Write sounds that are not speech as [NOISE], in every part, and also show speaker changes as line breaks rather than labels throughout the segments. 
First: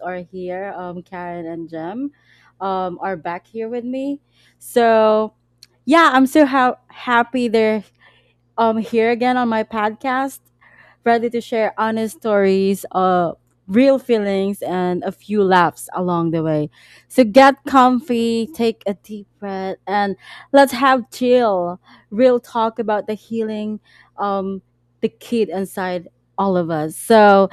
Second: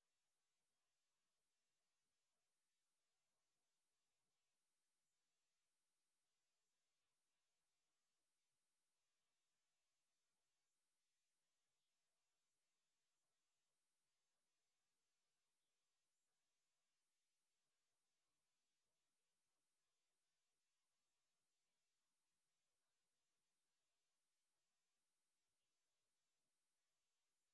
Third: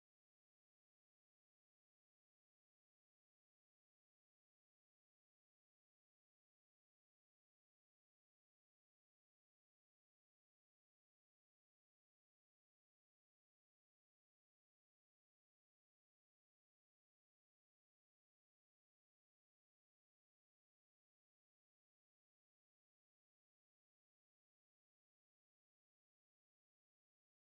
are here. Karen and Jem are back here with me. So, yeah, I'm so happy they're here again on my podcast, ready to share honest stories, real feelings and a few laughs along the way. So get comfy, take a deep breath and let's have chill, real talk about the healing um the kid inside all of us. So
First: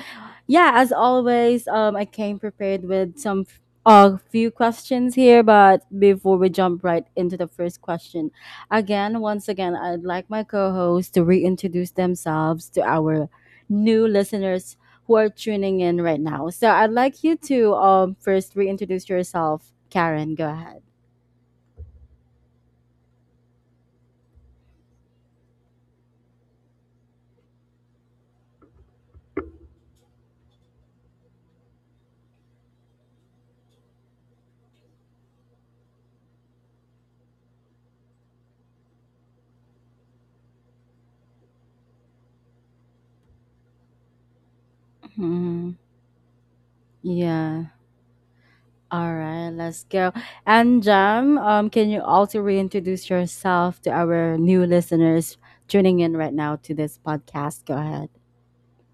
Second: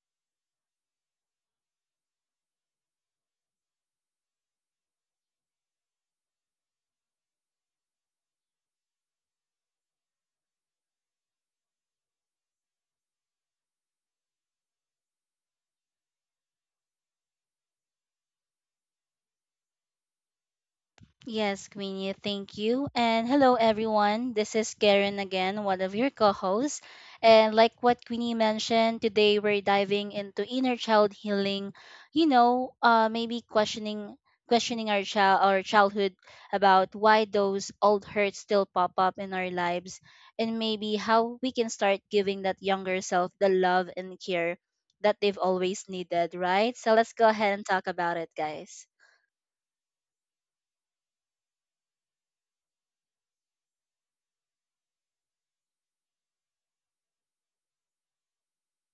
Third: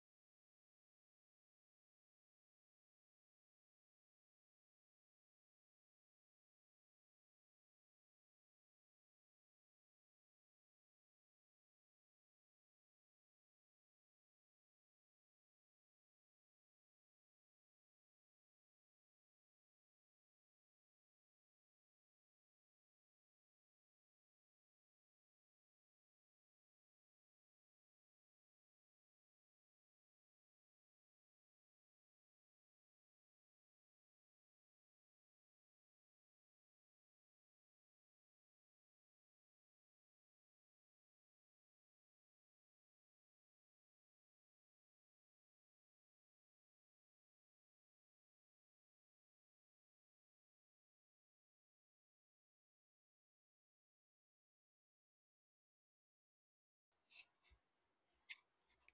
yeah, as always, I came prepared with some a few questions here, but before we jump right into the first question, once again, I'd like my co hosts to reintroduce themselves to our new listeners who are tuning in right now. So I'd like you to first reintroduce yourself. Karen, go ahead.
Yes, Queenie, thank you. And hello, everyone. This is Karen again, one of your co hosts. And like what Queenie mentioned, today we're diving into inner child healing, maybe questioning our childhood about why those old hurts still pop up in our lives, and maybe how we can start giving that younger self the love and care that they've
Mhm.
always needed, right? So let's go ahead and
Yeah.
talk about it, guys.
All right, let's go. And Jam, can you also reintroduce yourself to our new listeners tuning in right now to this podcast? Go ahead.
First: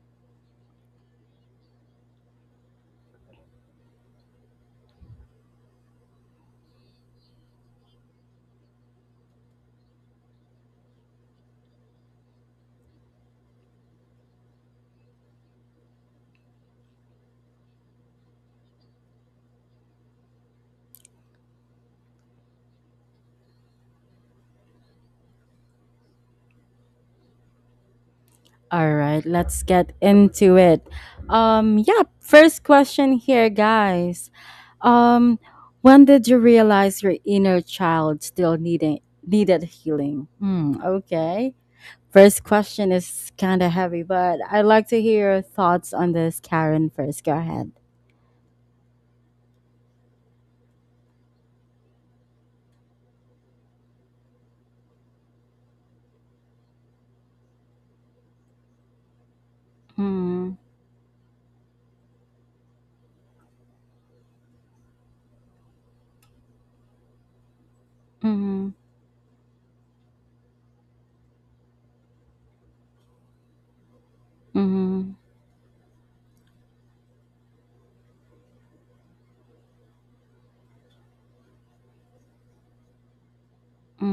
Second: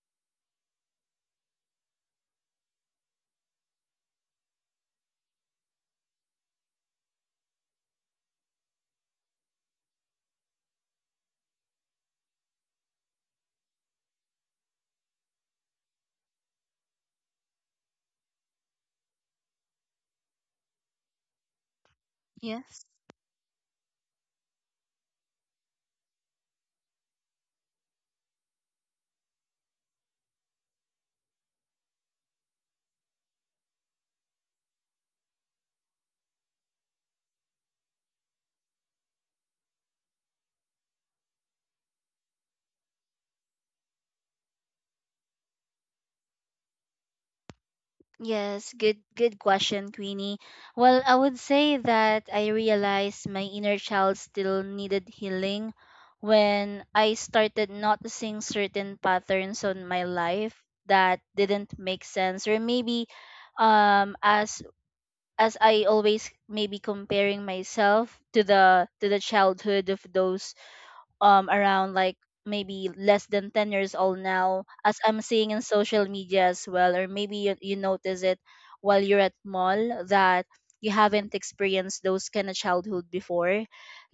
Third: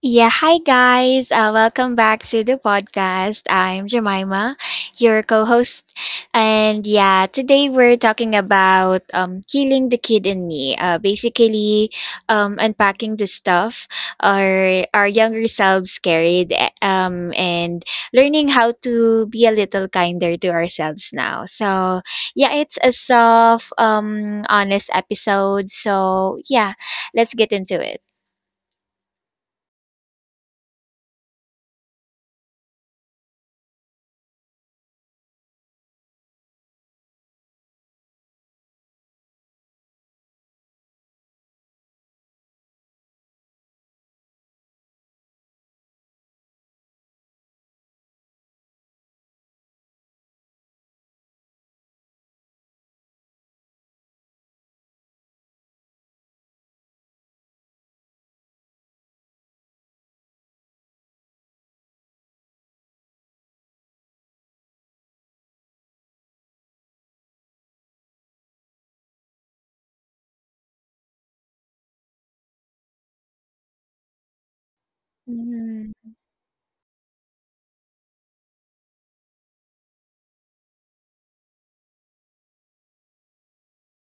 Yeah, hi guys. Welcome back to the podcast. I'm Jemima, your co-host. And yeah, today we're talking about killing the kid in me. Basically unpacking the stuff our younger selves carried and learning how to be a little kinder to ourselves now. So, yeah, it's
Yes.
a soft honest episode. So, yeah, let's get into it.
All right, let's get into it. Yeah, first question here, guys. Um, when did you realize your inner child still needed healing? Hmm, okay. First question is kind of heavy, but I'd like to hear your thoughts on this, Karen. First, go ahead.
Good question, Queenie. Well, I would say that I realized my inner child still needed healing when I started noticing certain patterns on my
Hmm.
life that didn't make sense, or maybe um as as I always maybe comparing myself to
Hmm.
the childhood of those around, like maybe less than 10 years old. Now, as
Hmm.
I'm seeing in social
Mm-hmm.
media as well, or maybe you notice it while you're at mall that you haven't experienced those kind of childhood before.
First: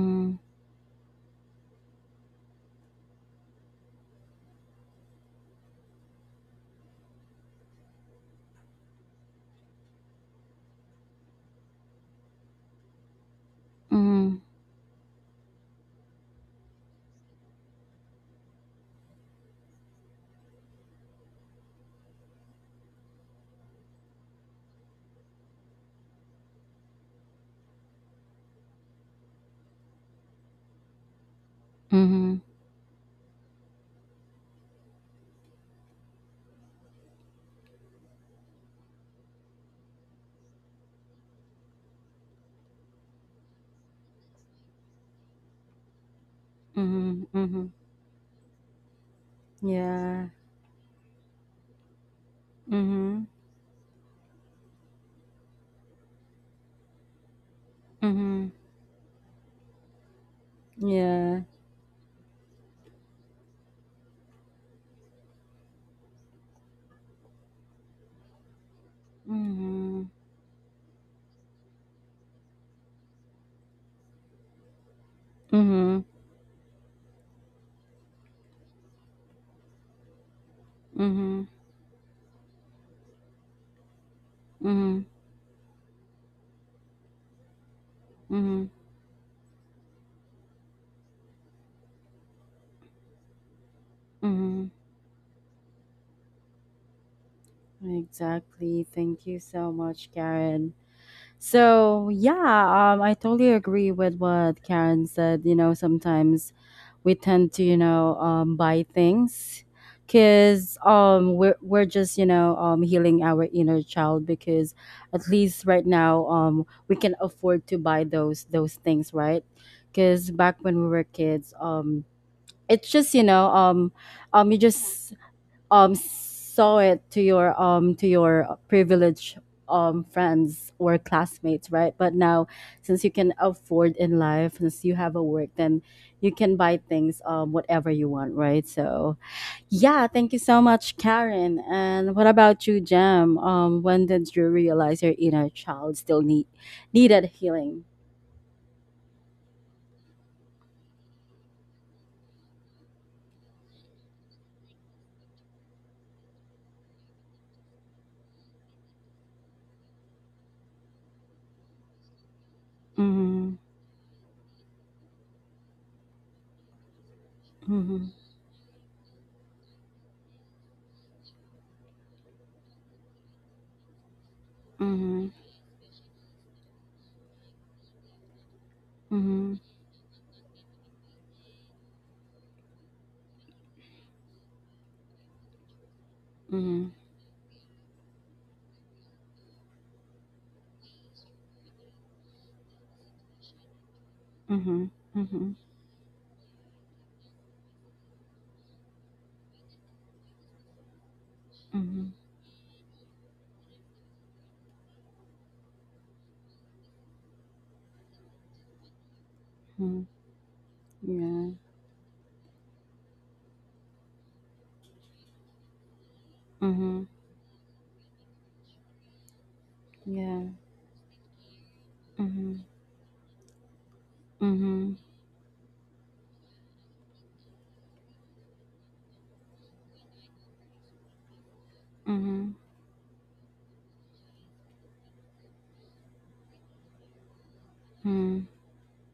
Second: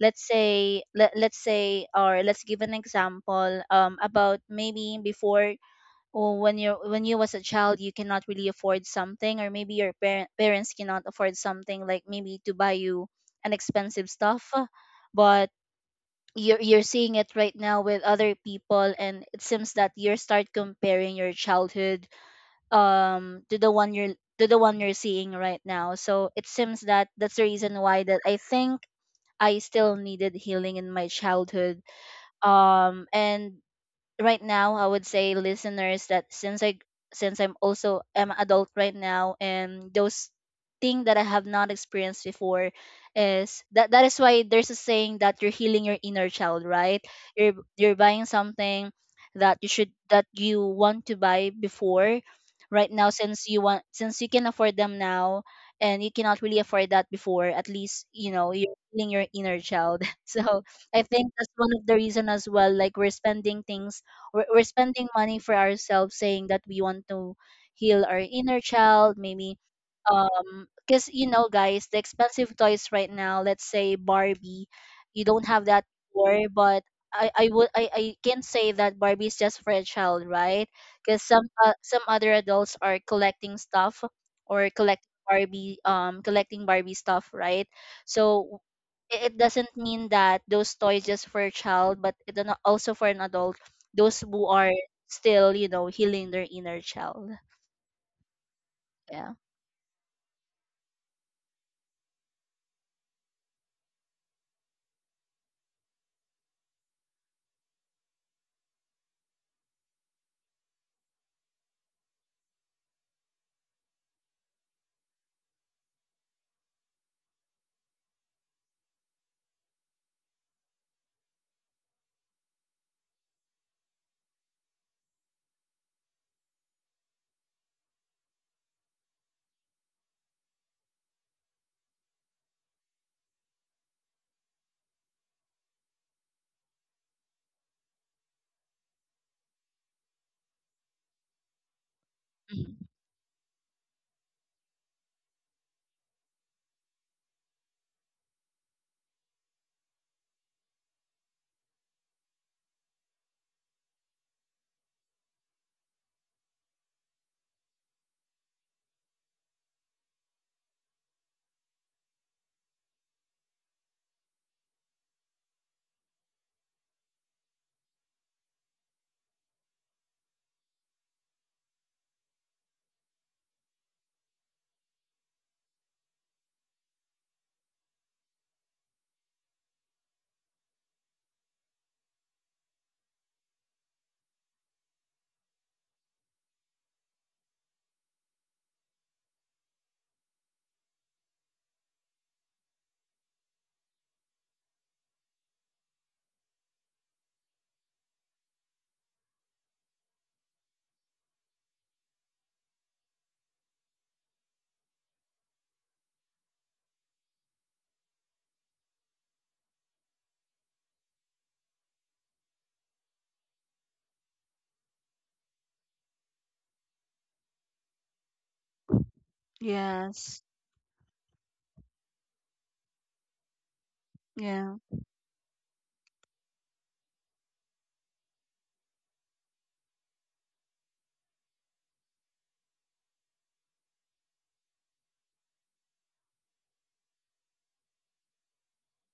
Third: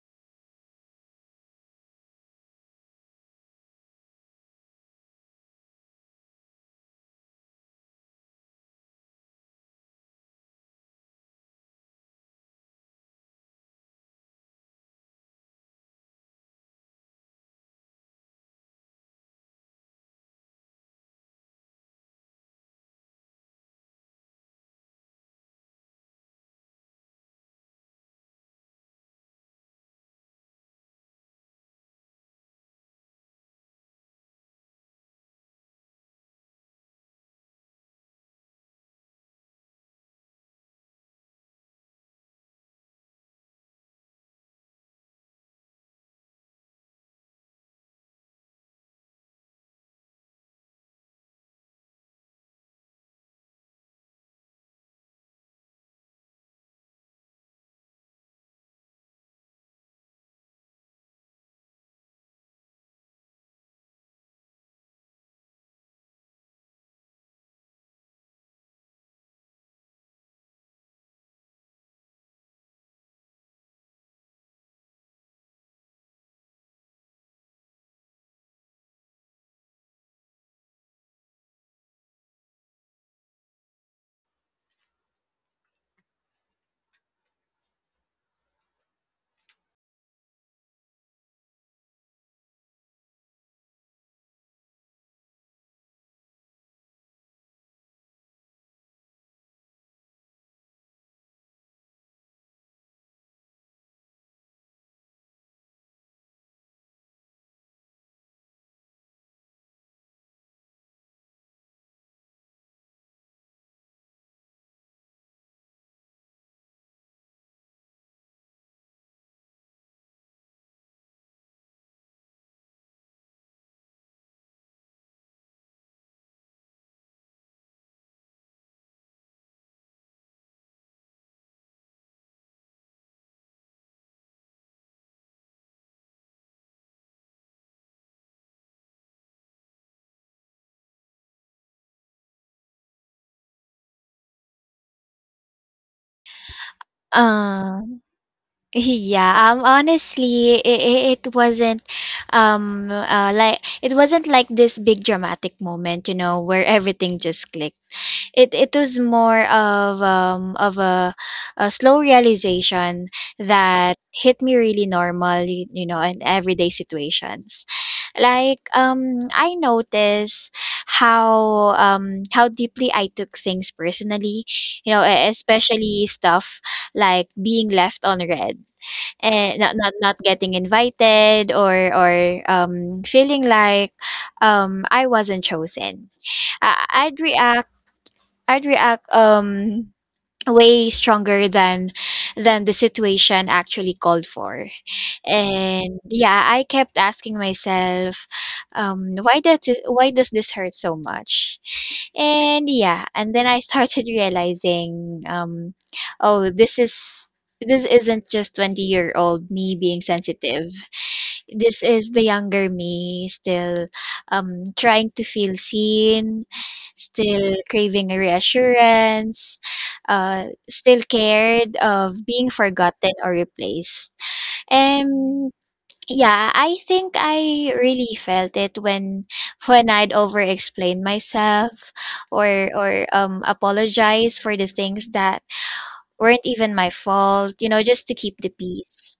Let's say, or let's give an example about maybe before, or when you was a child, you cannot really afford something, or maybe your parents cannot afford something, like maybe to buy you an expensive
Hmm.
stuff. But you're seeing it right now with other people, and it seems that you start comparing your childhood to the one you're to the one you're seeing right now. So it seems that that's the reason why, that I think I still needed healing in my childhood.
Hmm.
And right now, I would say, listeners, that since I'm also am adult right now, and those thing that I have not experienced before, is that that is why there's a saying that you're healing your inner child, right?
Hmm.
you're
Hmm.
you're buying something that you should
Yeah.
that you want to buy before, right now,
Hmm.
since you can afford them now, and you cannot really afford that before. At least, you
Hmm.
know, you're healing your inner child. [LAUGHS] So I think
Yeah.
that's one of the reason as well. Like, we're spending things, we're spending money for ourselves, saying that we want to heal our inner child maybe,
Hmm.
because, you know, guys, the expensive toys right now, let's say Barbie, you don't have that
Hmm.
anymore. But I can say that Barbie is just for a child, right? Because
Mm-hmm.
some other adults are collecting stuff, or
Mm-hmm.
collecting Barbie stuff, right?
Mm-hmm.
So it doesn't mean that those toys just for a child, but it also for an adult, those who
Mm-hmm.
are still, you know, healing their inner child.
Exactly. Thank you
Yeah.
so much, Karen. So yeah, I totally agree with what Karen said. You know, sometimes we tend to, you know, buy things because we're just you know healing our inner child because at least right now we can afford to buy those things, right? Because back when we were kids, it's just you know you just saw it to your privileged friends or classmates, right? But now since you can afford in life, since you have a work, then you can buy things whatever you want, right? So yeah, thank you so much, Karen. And what about you,
Mhm.
Jam? When did you realize your inner child still needed healing?
Um, yeah, honestly, it wasn't, like it wasn't like this big dramatic moment, you know, where everything just clicked. It was more of a slow realization
Mm-hmm,
that hit me really normal, you know, in everyday situations.
mm-hmm,
Like I noticed how deeply I took things personally, you know,
mm-hmm,
especially stuff like being left on red
mm-hmm,
and not getting invited or feeling like I wasn't chosen. I-
mm-hmm,
I'd react I'd react way stronger than the situation actually called for.
mm-hmm, mm-hmm, mm-hmm,
And yeah, I kept asking myself, why does this hurt so much?
mm-hmm.
And yeah, and then I started [LAUGHS] realizing, oh, this isn't just 20-year-old me being sensitive.
Yeah.
This is the younger me still trying to feel seen,
Mm-hmm.
still craving reassurance,
Yeah.
Yes.
still scared of being
Mhm.
forgotten or replaced.
Yeah.
Mhm.
um, yeah, I think I really felt it when I'd over-explain myself
Mhm.
or apologize for the things that weren't even my fault, you know, just to keep the
Mhm.
peace.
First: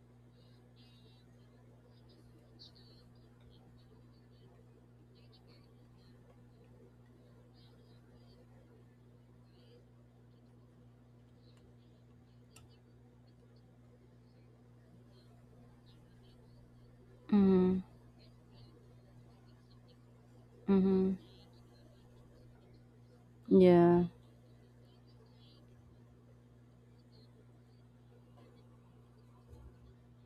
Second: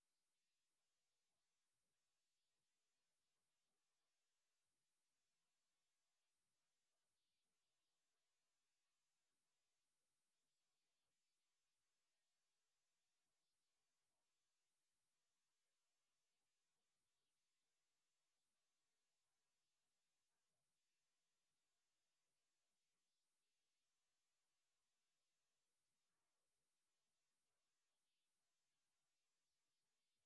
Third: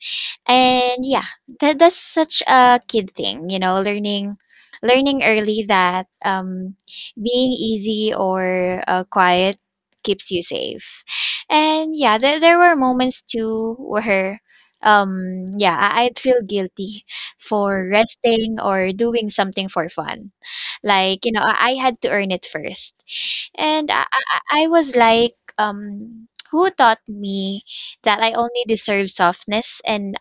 And yeah, that's such a kid thing, you know, learning early that being easy or quiet keeps you safe. And yeah, there were moments too where yeah, I'd feel guilty
Mhm.
for resting or doing something for fun.
Mhm.
Like, you know, I had to earn it first. And
Yeah.
I was like who taught me that I only deserve softness and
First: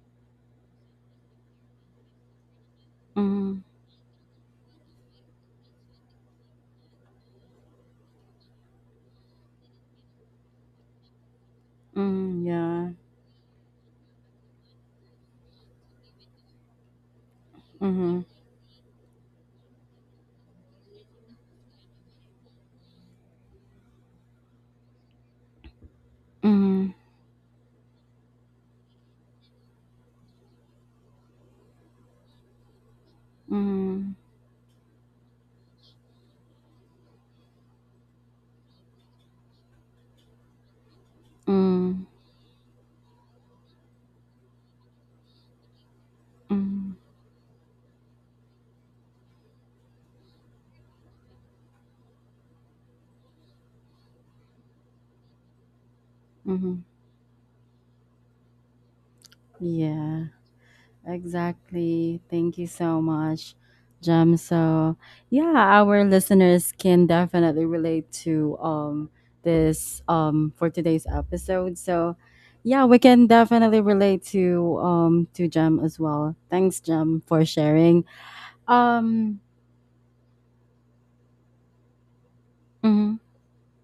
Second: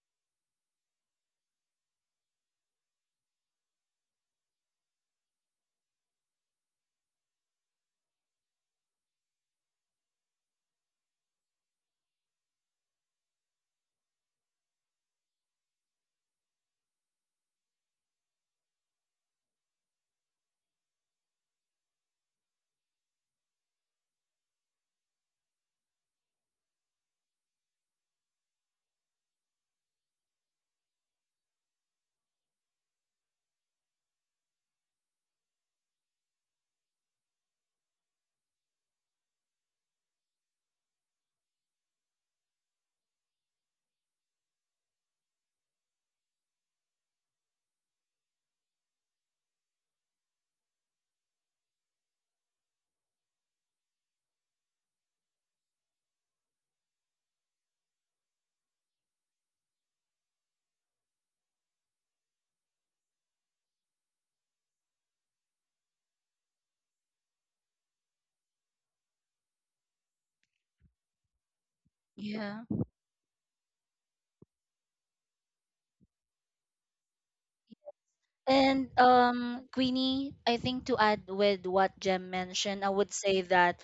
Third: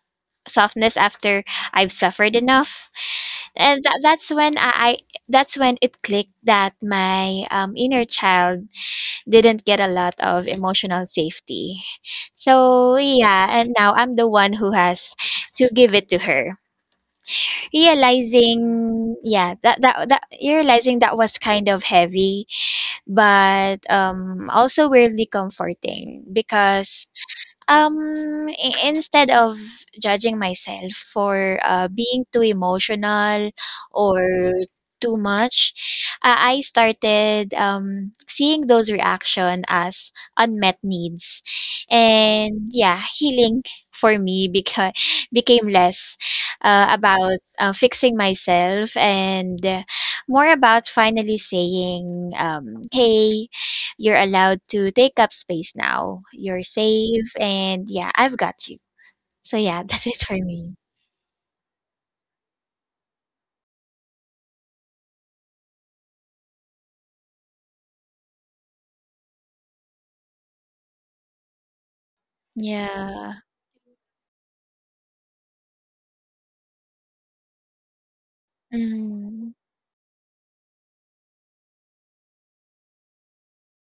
softness after I've suffered enough.
Mhm.
And that's when it clicked that my inner child didn't get a lot of emotional safety.
Mhm. Yeah.
So yeah, and now I'm the one who has to give it to her.
Mhm.
Realizing yeah, that was kind of heavy, but also weirdly comforting
Mhm.
because I instead of judging myself for, being too emotional
Mhm.
or too much, I started, seeing those reaction as unmet needs.
Mhm.
And yeah, healing for me because became less,
Mhm.
about, fixing myself and more about finally saying, "Hey, you're allowed to take up space now. You're
Mhm.
safe and yeah, I've got you." So yeah, [LAUGHS] that's it
Yeah.
for me.
Exactly. Thank you so much, Jem. So, yeah, our listeners can definitely relate to this for today's episode. So,
Yeah.
yeah, we can
Yeah.
definitely relate to Jem as well. Thanks, Jem, for sharing.
And
Um.
Mhm.
Queenie, I think to add with what Jem mentioned, I would
Mhm.
say that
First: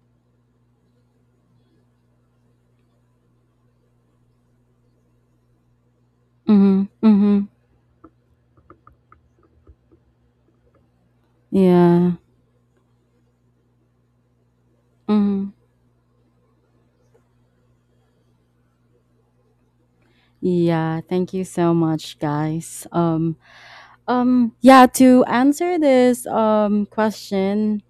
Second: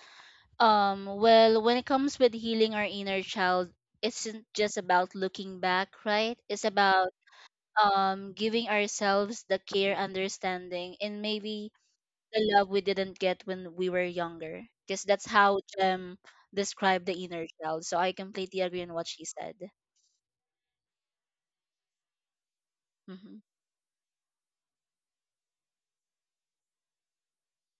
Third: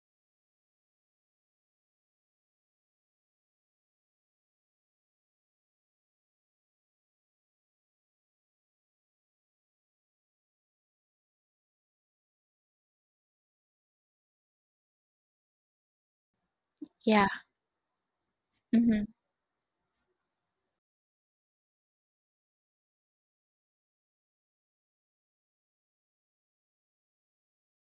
well, when it comes with healing our inner child, it's not just about looking back, right? It's
Mhm.
about
Mhm.
giving ourselves the care, understanding, and maybe
Yeah.
the love we didn't get when we were younger, because that's
Mhm.
how Jem described the
Yeah.
inner child. So I completely agree on
Mhm.
what she said.
Yeah, thank you so much, guys.
Hmm.
Yeah, to answer this question,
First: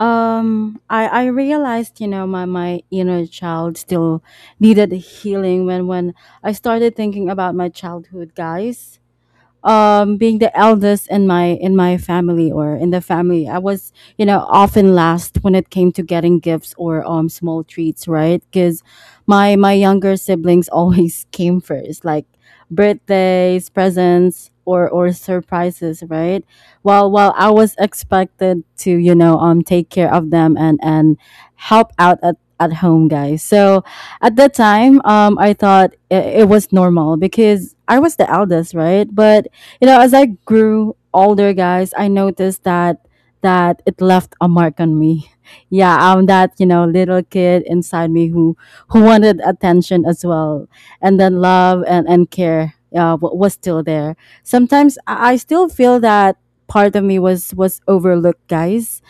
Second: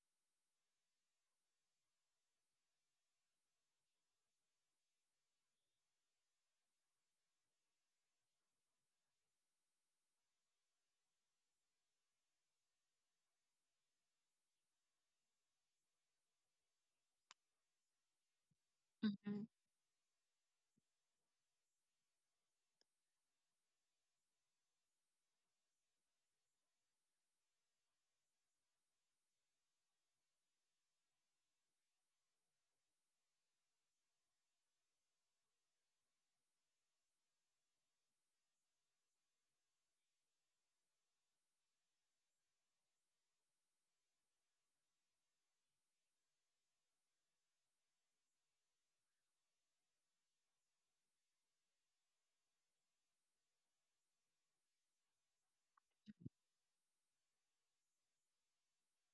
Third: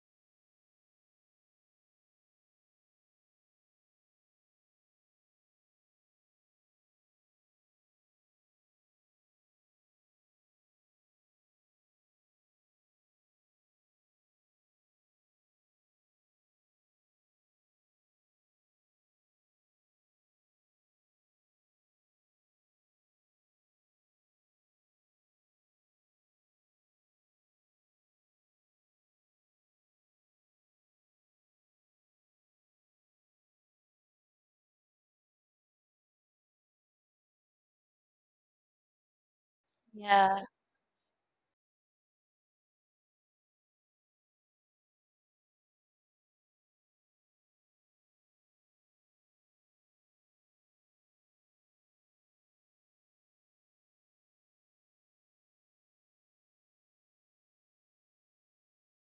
I realized, you know, my inner child still needed healing when I started thinking about my childhood, guys. Being the eldest in my family, or in the family, I was, you know, often last when it came to getting gifts or small treats, right? Because
Hmm.
my younger siblings always [LAUGHS] came first, like birthdays, presents, or surprises, right? While I was expected to, you know, take care of them and help out at home, guys. So at that time, I thought it was normal because I was the eldest, right? But you know, as I
Yeah.
grew older, guys, I noticed that it left a mark on me. [LAUGHS] Yeah, I'm that, you know, little kid inside me who wanted attention as well. And then love and care was still there. Sometimes I still feel that part of me was overlooked, guys.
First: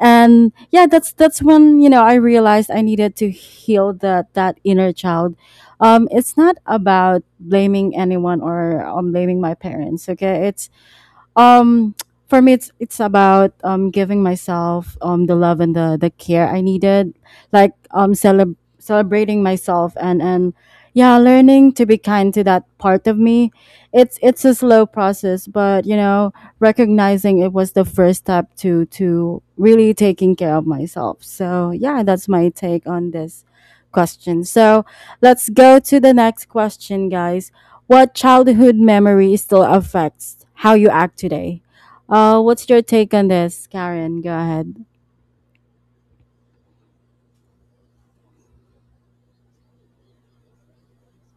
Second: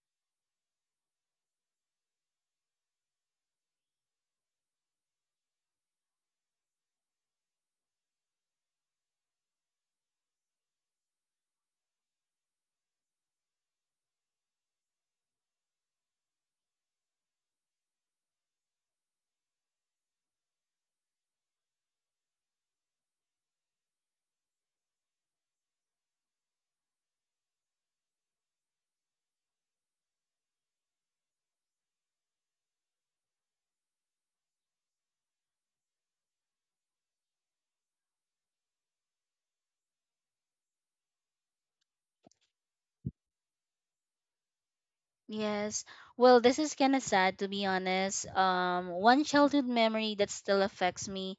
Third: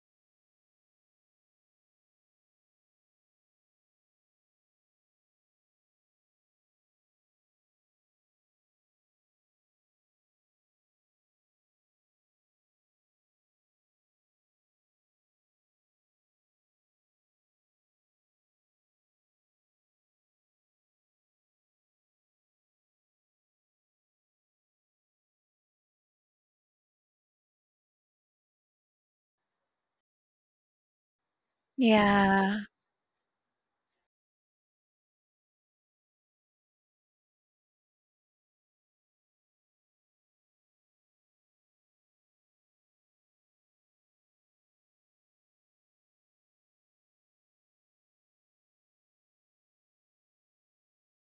And yeah, that's when, you know, I realized I needed to heal that inner child. It's not about blaming anyone or blaming my parents. Okay, it's um, for me, it's about giving myself the love and the care I needed, like celebrating myself and yeah, learning to be kind to that part of me. It's a slow process, but you know, recognizing it was the first step to really taking care of myself. So yeah, that's my
Yeah.
take on this question. So let's go to the next question, guys. What childhood memory still affects how you act today? What's your take on this, Karen? Go ahead.
Yes. Well, this is kind of sad, to be honest. One childhood memory that still affects me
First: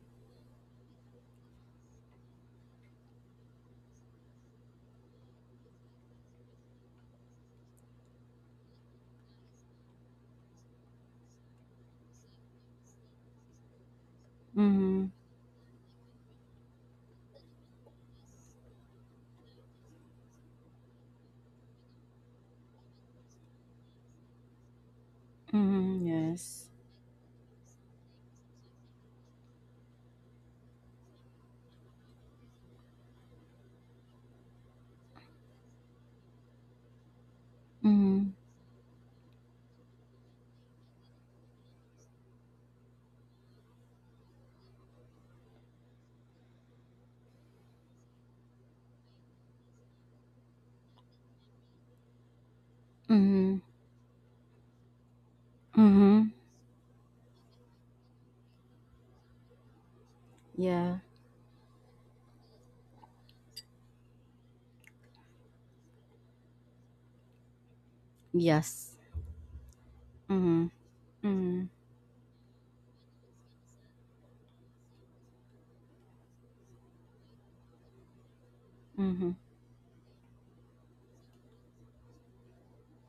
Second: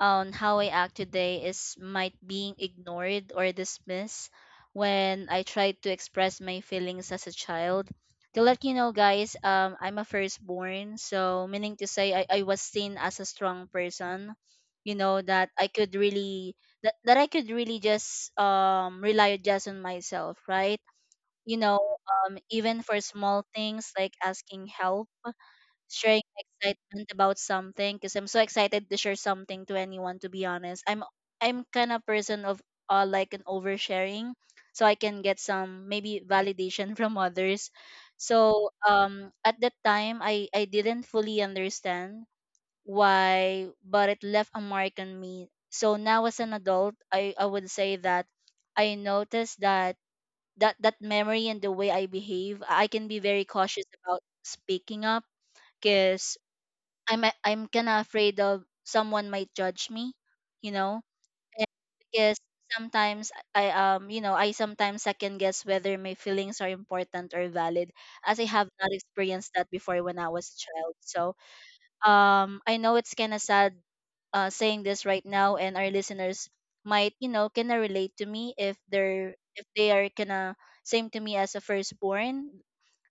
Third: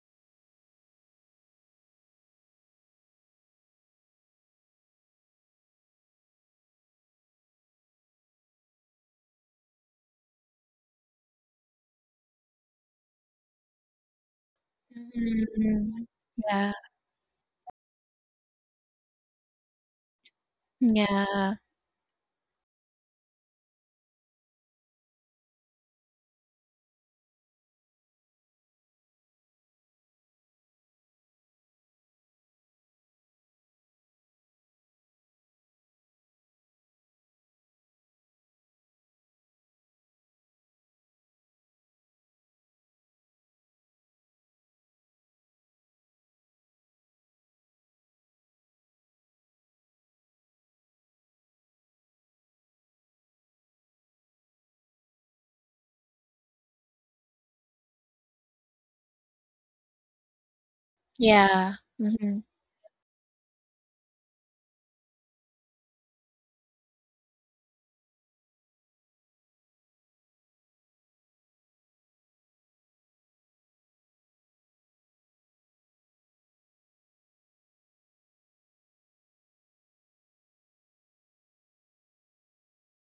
on how I act today is might being ignored or dismissed when I tried to express my feelings as a child. To let you know, guys, I'm a firstborn, so meaning to say I was seen as a strong person. You
Mm-hmm.
know that I could
Mhm.
really,
Yeah.
that I could really just rely just on myself, right?
Yeah.
You know, even for small things, like asking help,
Mm-hmm.
sharing my
Yes.
excitement about something, because I'm so excited to share something to anyone, to be honest. I'm kind of person of like an oversharing, so I can get some maybe validation [LAUGHS] from others.
Mm-hmm.
So at that time, I didn't fully understand why, but it left a mark on me. So now, as an adult, I would say that I noticed that, that that memory and the way I behave, I can be very
Mm-hmm.
cautious about speaking up,
Mm-hmm.
cause I'm kind of afraid of someone might judge me, you
Yeah.
know,
Yeah.
because
Mhm.
sometimes I, I sometimes second guess whether my feelings are important or valid, as I have not
Yes.
experienced that before when I was a
Mm-hmm.
child. So
Mm-hmm.
I know it's kind of sad saying this right now, and our listeners might, you know, kind of relate to me if
Mm-hmm.
they're if they are kind of same to me as a firstborn.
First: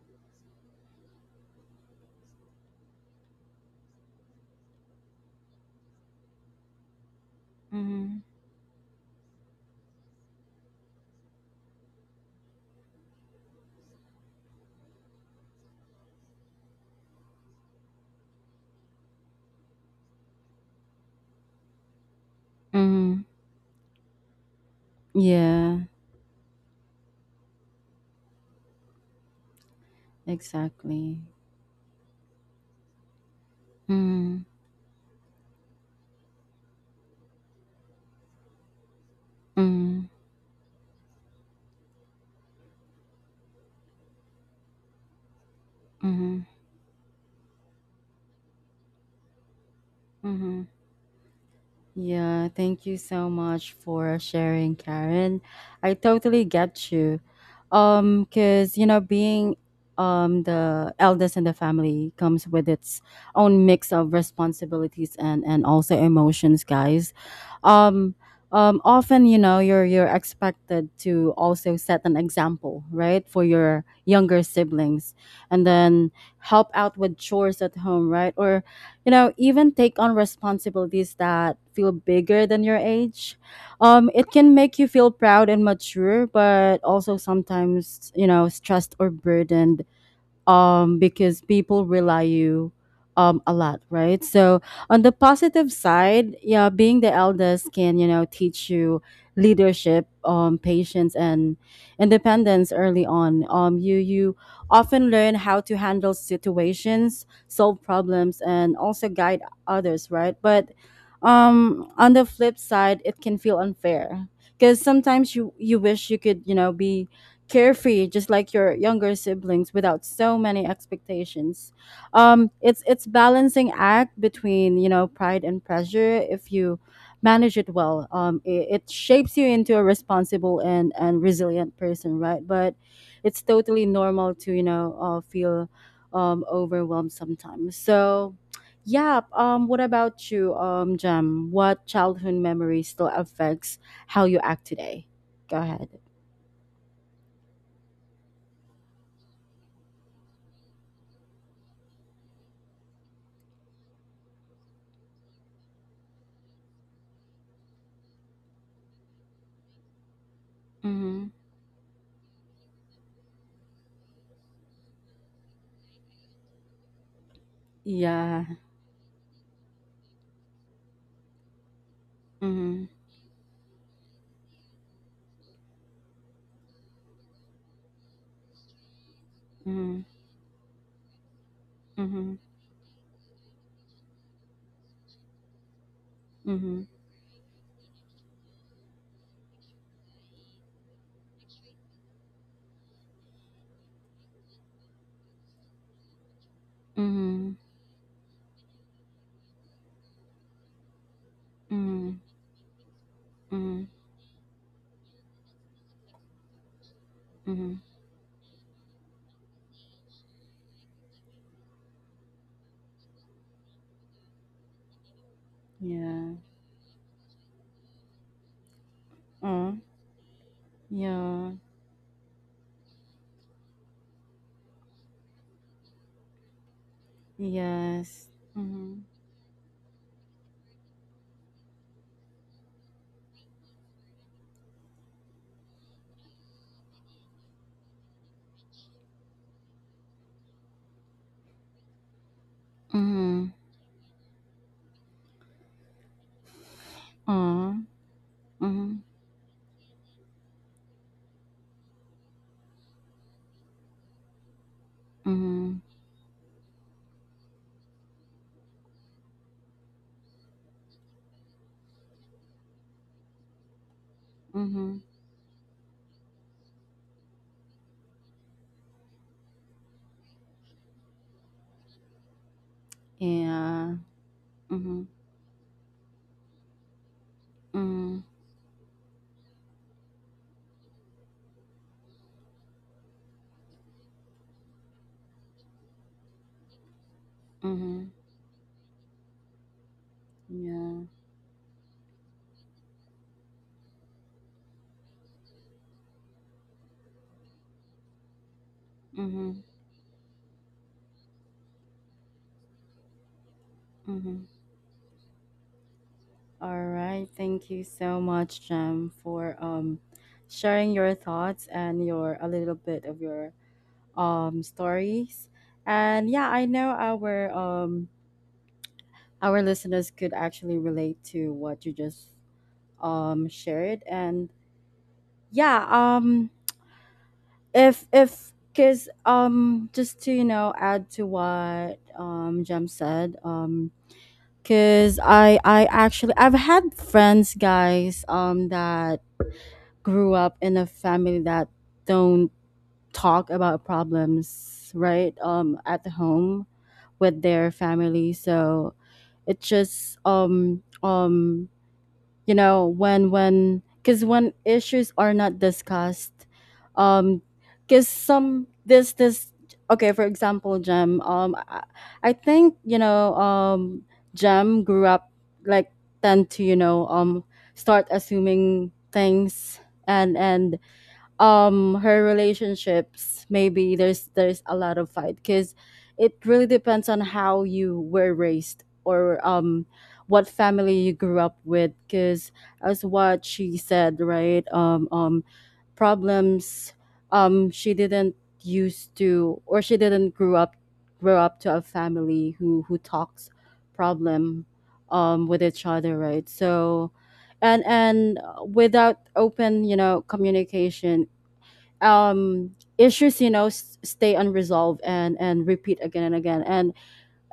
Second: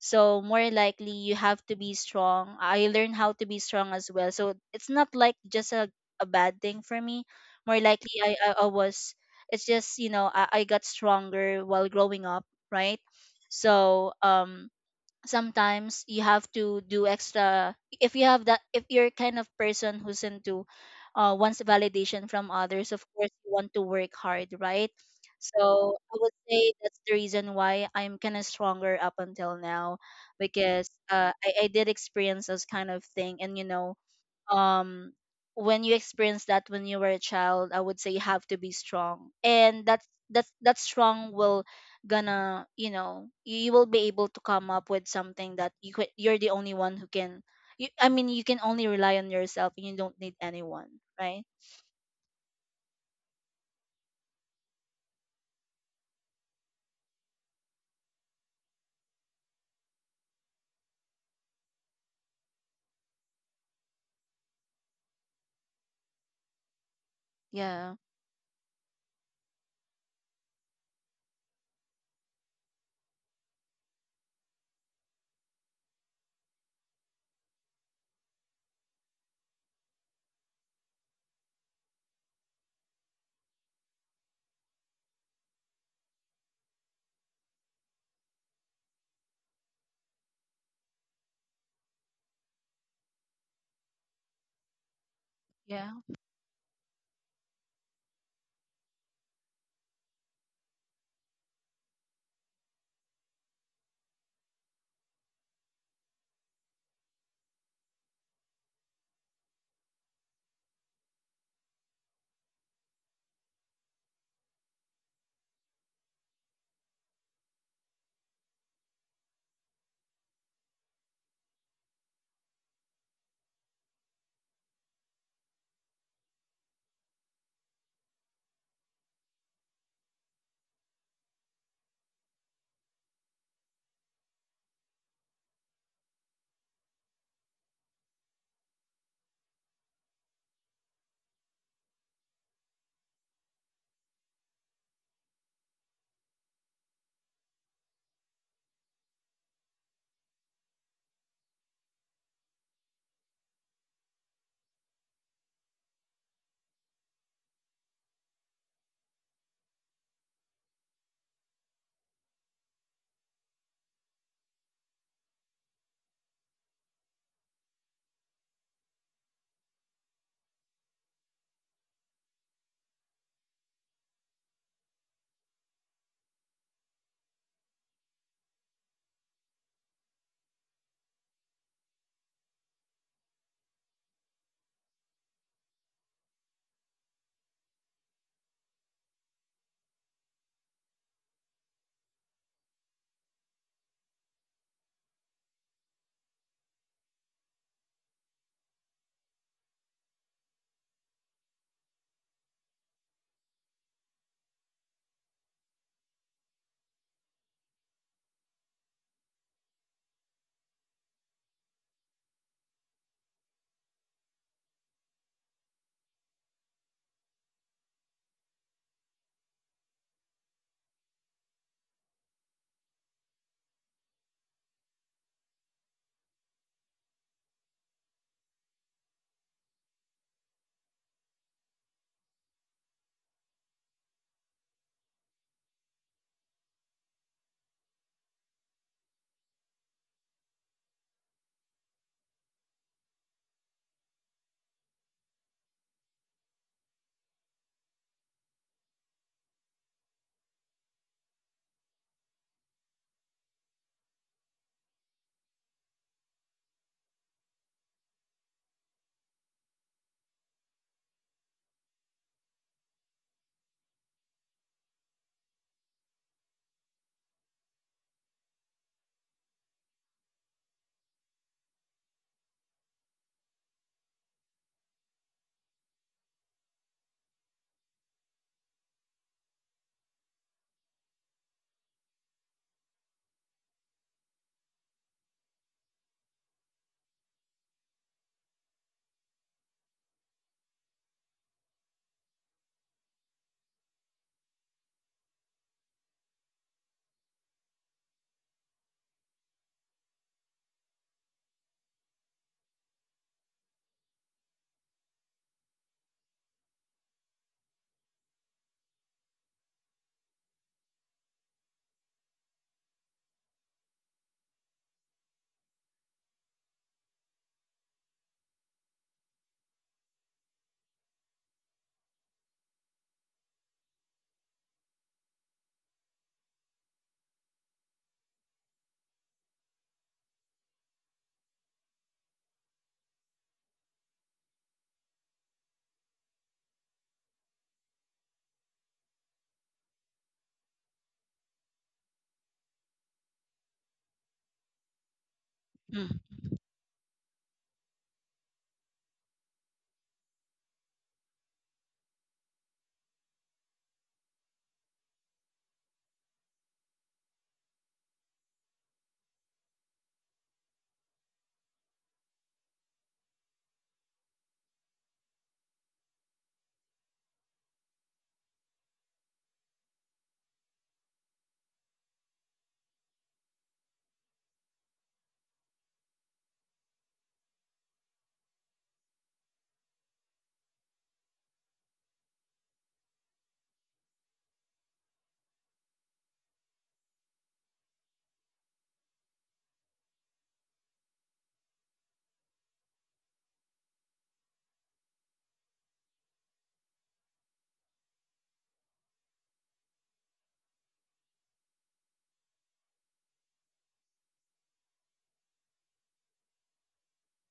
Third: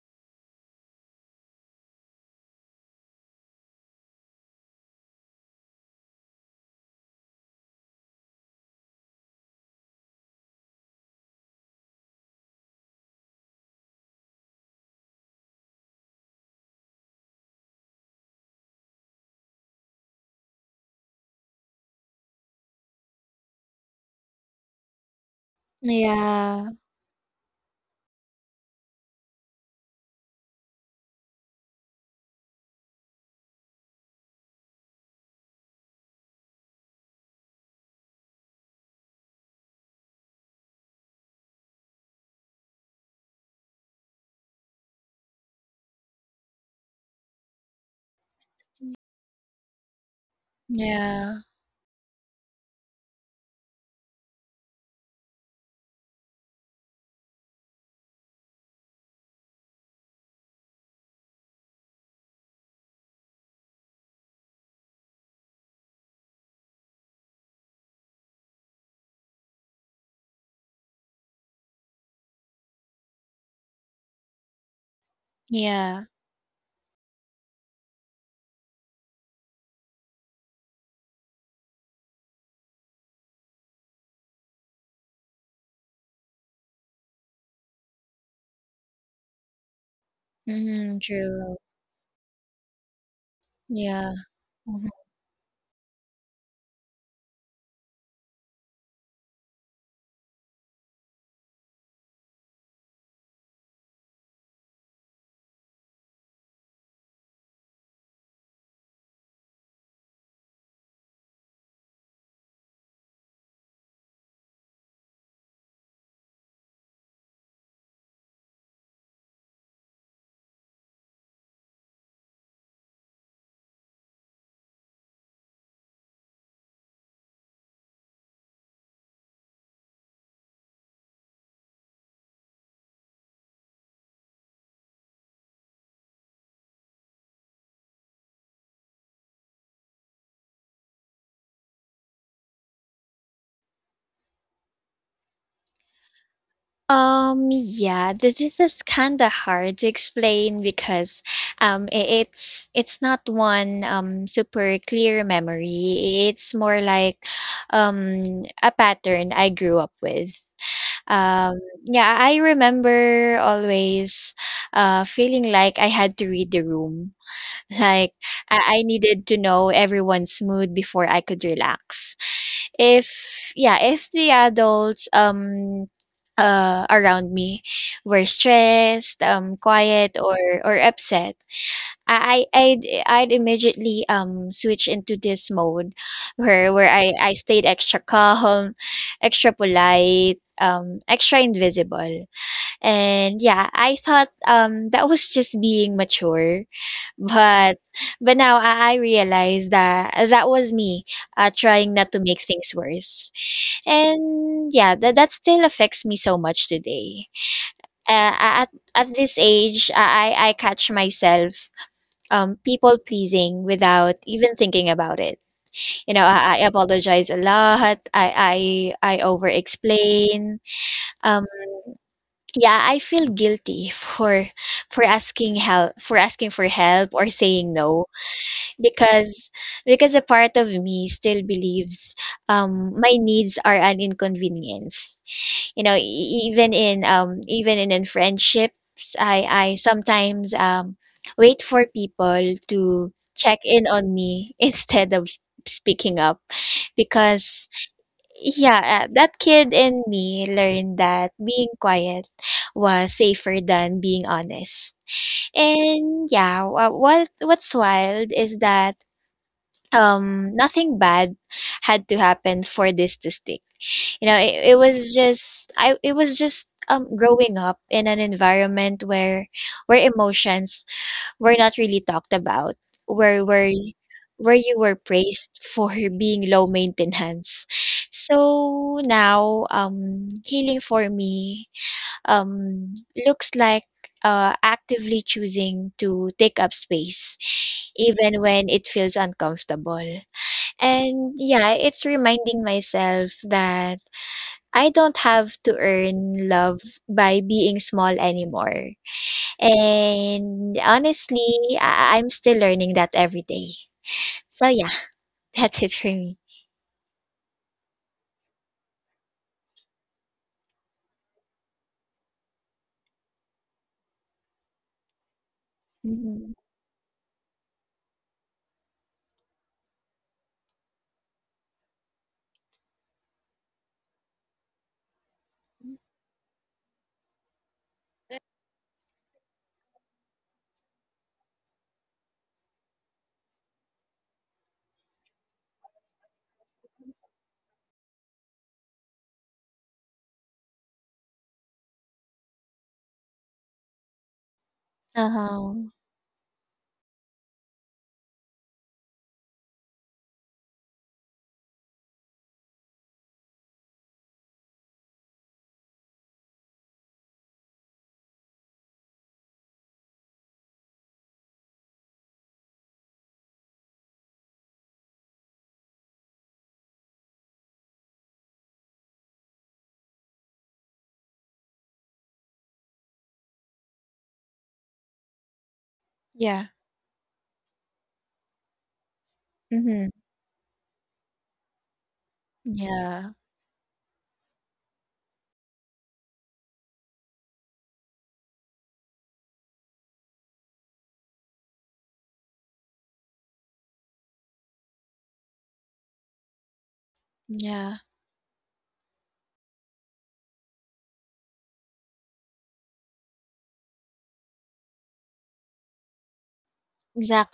So more likely you have to be strong. I learned how to be strong as well. So it's not like just a bad thing for me. More
Mm-hmm.
likely I was, it's just, you know, I got stronger while growing up, right? So sometimes you have to do extra if you have that if you're kind of person who's into wants validation from others. Of
Mm-hmm.
course you want to work hard, right?
Yeah.
So I would
Yeah.
say that's the reason why I'm kind of stronger up until now, because
Exactly.
I did experience those kind of thing, and you know,
Mm-hmm.
um when you experience that when you were a child, I would say you have to be strong, and
Mm-hmm.
that's that strong will gonna, you know, you will be able to come up with something that you're
Mm-hmm.
the only one who can, I mean, you can only rely on yourself and you don't need
Mm-hmm.
anyone,
Yeah.
right?
Yeah, thank you so much for sharing, Karen. I totally get you. Cause you know, being the eldest in the family comes with its own mix of responsibilities and also emotions, guys.
Yeah.
Um, often, you know, you're expected to also set an example, right, for your younger siblings, and
Yeah.
then help out with chores at home, right, or you know, even take on responsibilities that feel bigger than your age. It can make you feel proud and mature, but also sometimes, you know, stressed or burdened,
Mhm.
because
True.
people rely you a lot,
Yeah.
right? So on the positive
Yeah.
side, yeah, being the eldest can, you know, teach you leadership, patience, and independence early on. You often learn how to handle situations, solve problems, and also guide others, right? But on the flip side, it can feel unfair because sometimes you wish you could, you know, be carefree just like your younger siblings without so many expectations. It's balancing act between, you know, pride and pressure. If you manage it well, it shapes you into a responsible and resilient person, right? But it's totally normal to, you know, feel overwhelmed sometimes. So yeah, what about you, Jam? What childhood memory still affects how you act today? Go ahead.
Yeah, this is just kind of hard to explain because um i- it's not one super clear memory. It's more like a pattern I grew up with. Um yeah, I remember always feeling like I had to read the room. [LAUGHS] Like
Yeah.
I needed to know everyone's mood before I could relax.
Mhm.
If yeah, if the adults around me were stressed,
Mhm.
quiet or upset,
Mhm.
I'd immediately switch into this mode where
Mhm.
I stayed extra calm, extra polite, extra invisible. And yeah, I thought that was just being mature,
Mhm.
but but now I realize that that was me trying not to
Mhm.
make things worse.
Mhm.
And yeah, that still affects me so much today.
Mhm.
Uh, at this age, I catch myself people pleasing without even thinking about it. You know,
Yeah.
I apologize a lot. I over
Oh.
explain. Um,
Yeah.
yeah, I feel guilty [LAUGHS] for asking for help or saying no
Yes. Mhm.
because because a part of me still believes my needs are an inconvenience. You know, even in friendships, I sometimes wait for people to
Mhm.
check in on me [LAUGHS] instead of speaking up because
Oh. Mhm.
yeah, that kid in me learned that being quiet was safer than being honest.
Mhm.
And yeah, what's wild is that nothing bad had to happen for this to stick. You know, it
Mhm.
was just I it was just growing up in an environment where emotions were not really talked about, where where y-
Yeah.
where you were
Mhm.
praised for [LAUGHS] being low maintenance.
Mhm.
So now healing for me um looks like actively choosing to take up space
Mhm.
even when it feels uncomfortable.
Yeah.
And yeah, it's reminding myself that I don't have to earn love by being small anymore.
Mhm.
And honestly, I'm still learning that every day.
Mhm.
So yeah, [LAUGHS] that's it for me.
All right. Thank you so much, Jem, for sharing your thoughts and your a little bit of your stories. And yeah,
Mhm.
I know our listeners could actually relate to what you just shared. And yeah, if because just to you know add to what Jem said, because I actually, I've had friends, guys, that grew up in a family that don't talk about problems, right,
Uh-huh.
at
Mm.
home with their family. So it just you know, when because when issues are not discussed, um because some this this okay, for example, Jem, I think you know Jem grew up like tend to, you know, start assuming things and her relationships, maybe there's a lot of fight because it really
Yeah.
depends on how you were raised or
Mm-hmm.
what family you grew up with. Because as
Yeah.
what she said, right, problems she didn't used to or she didn't grew up grow up to a family who talks problem with each other, right? So
Yeah.
and without open, you know, communication, um issues, you know, stay unresolved and repeat again and again. And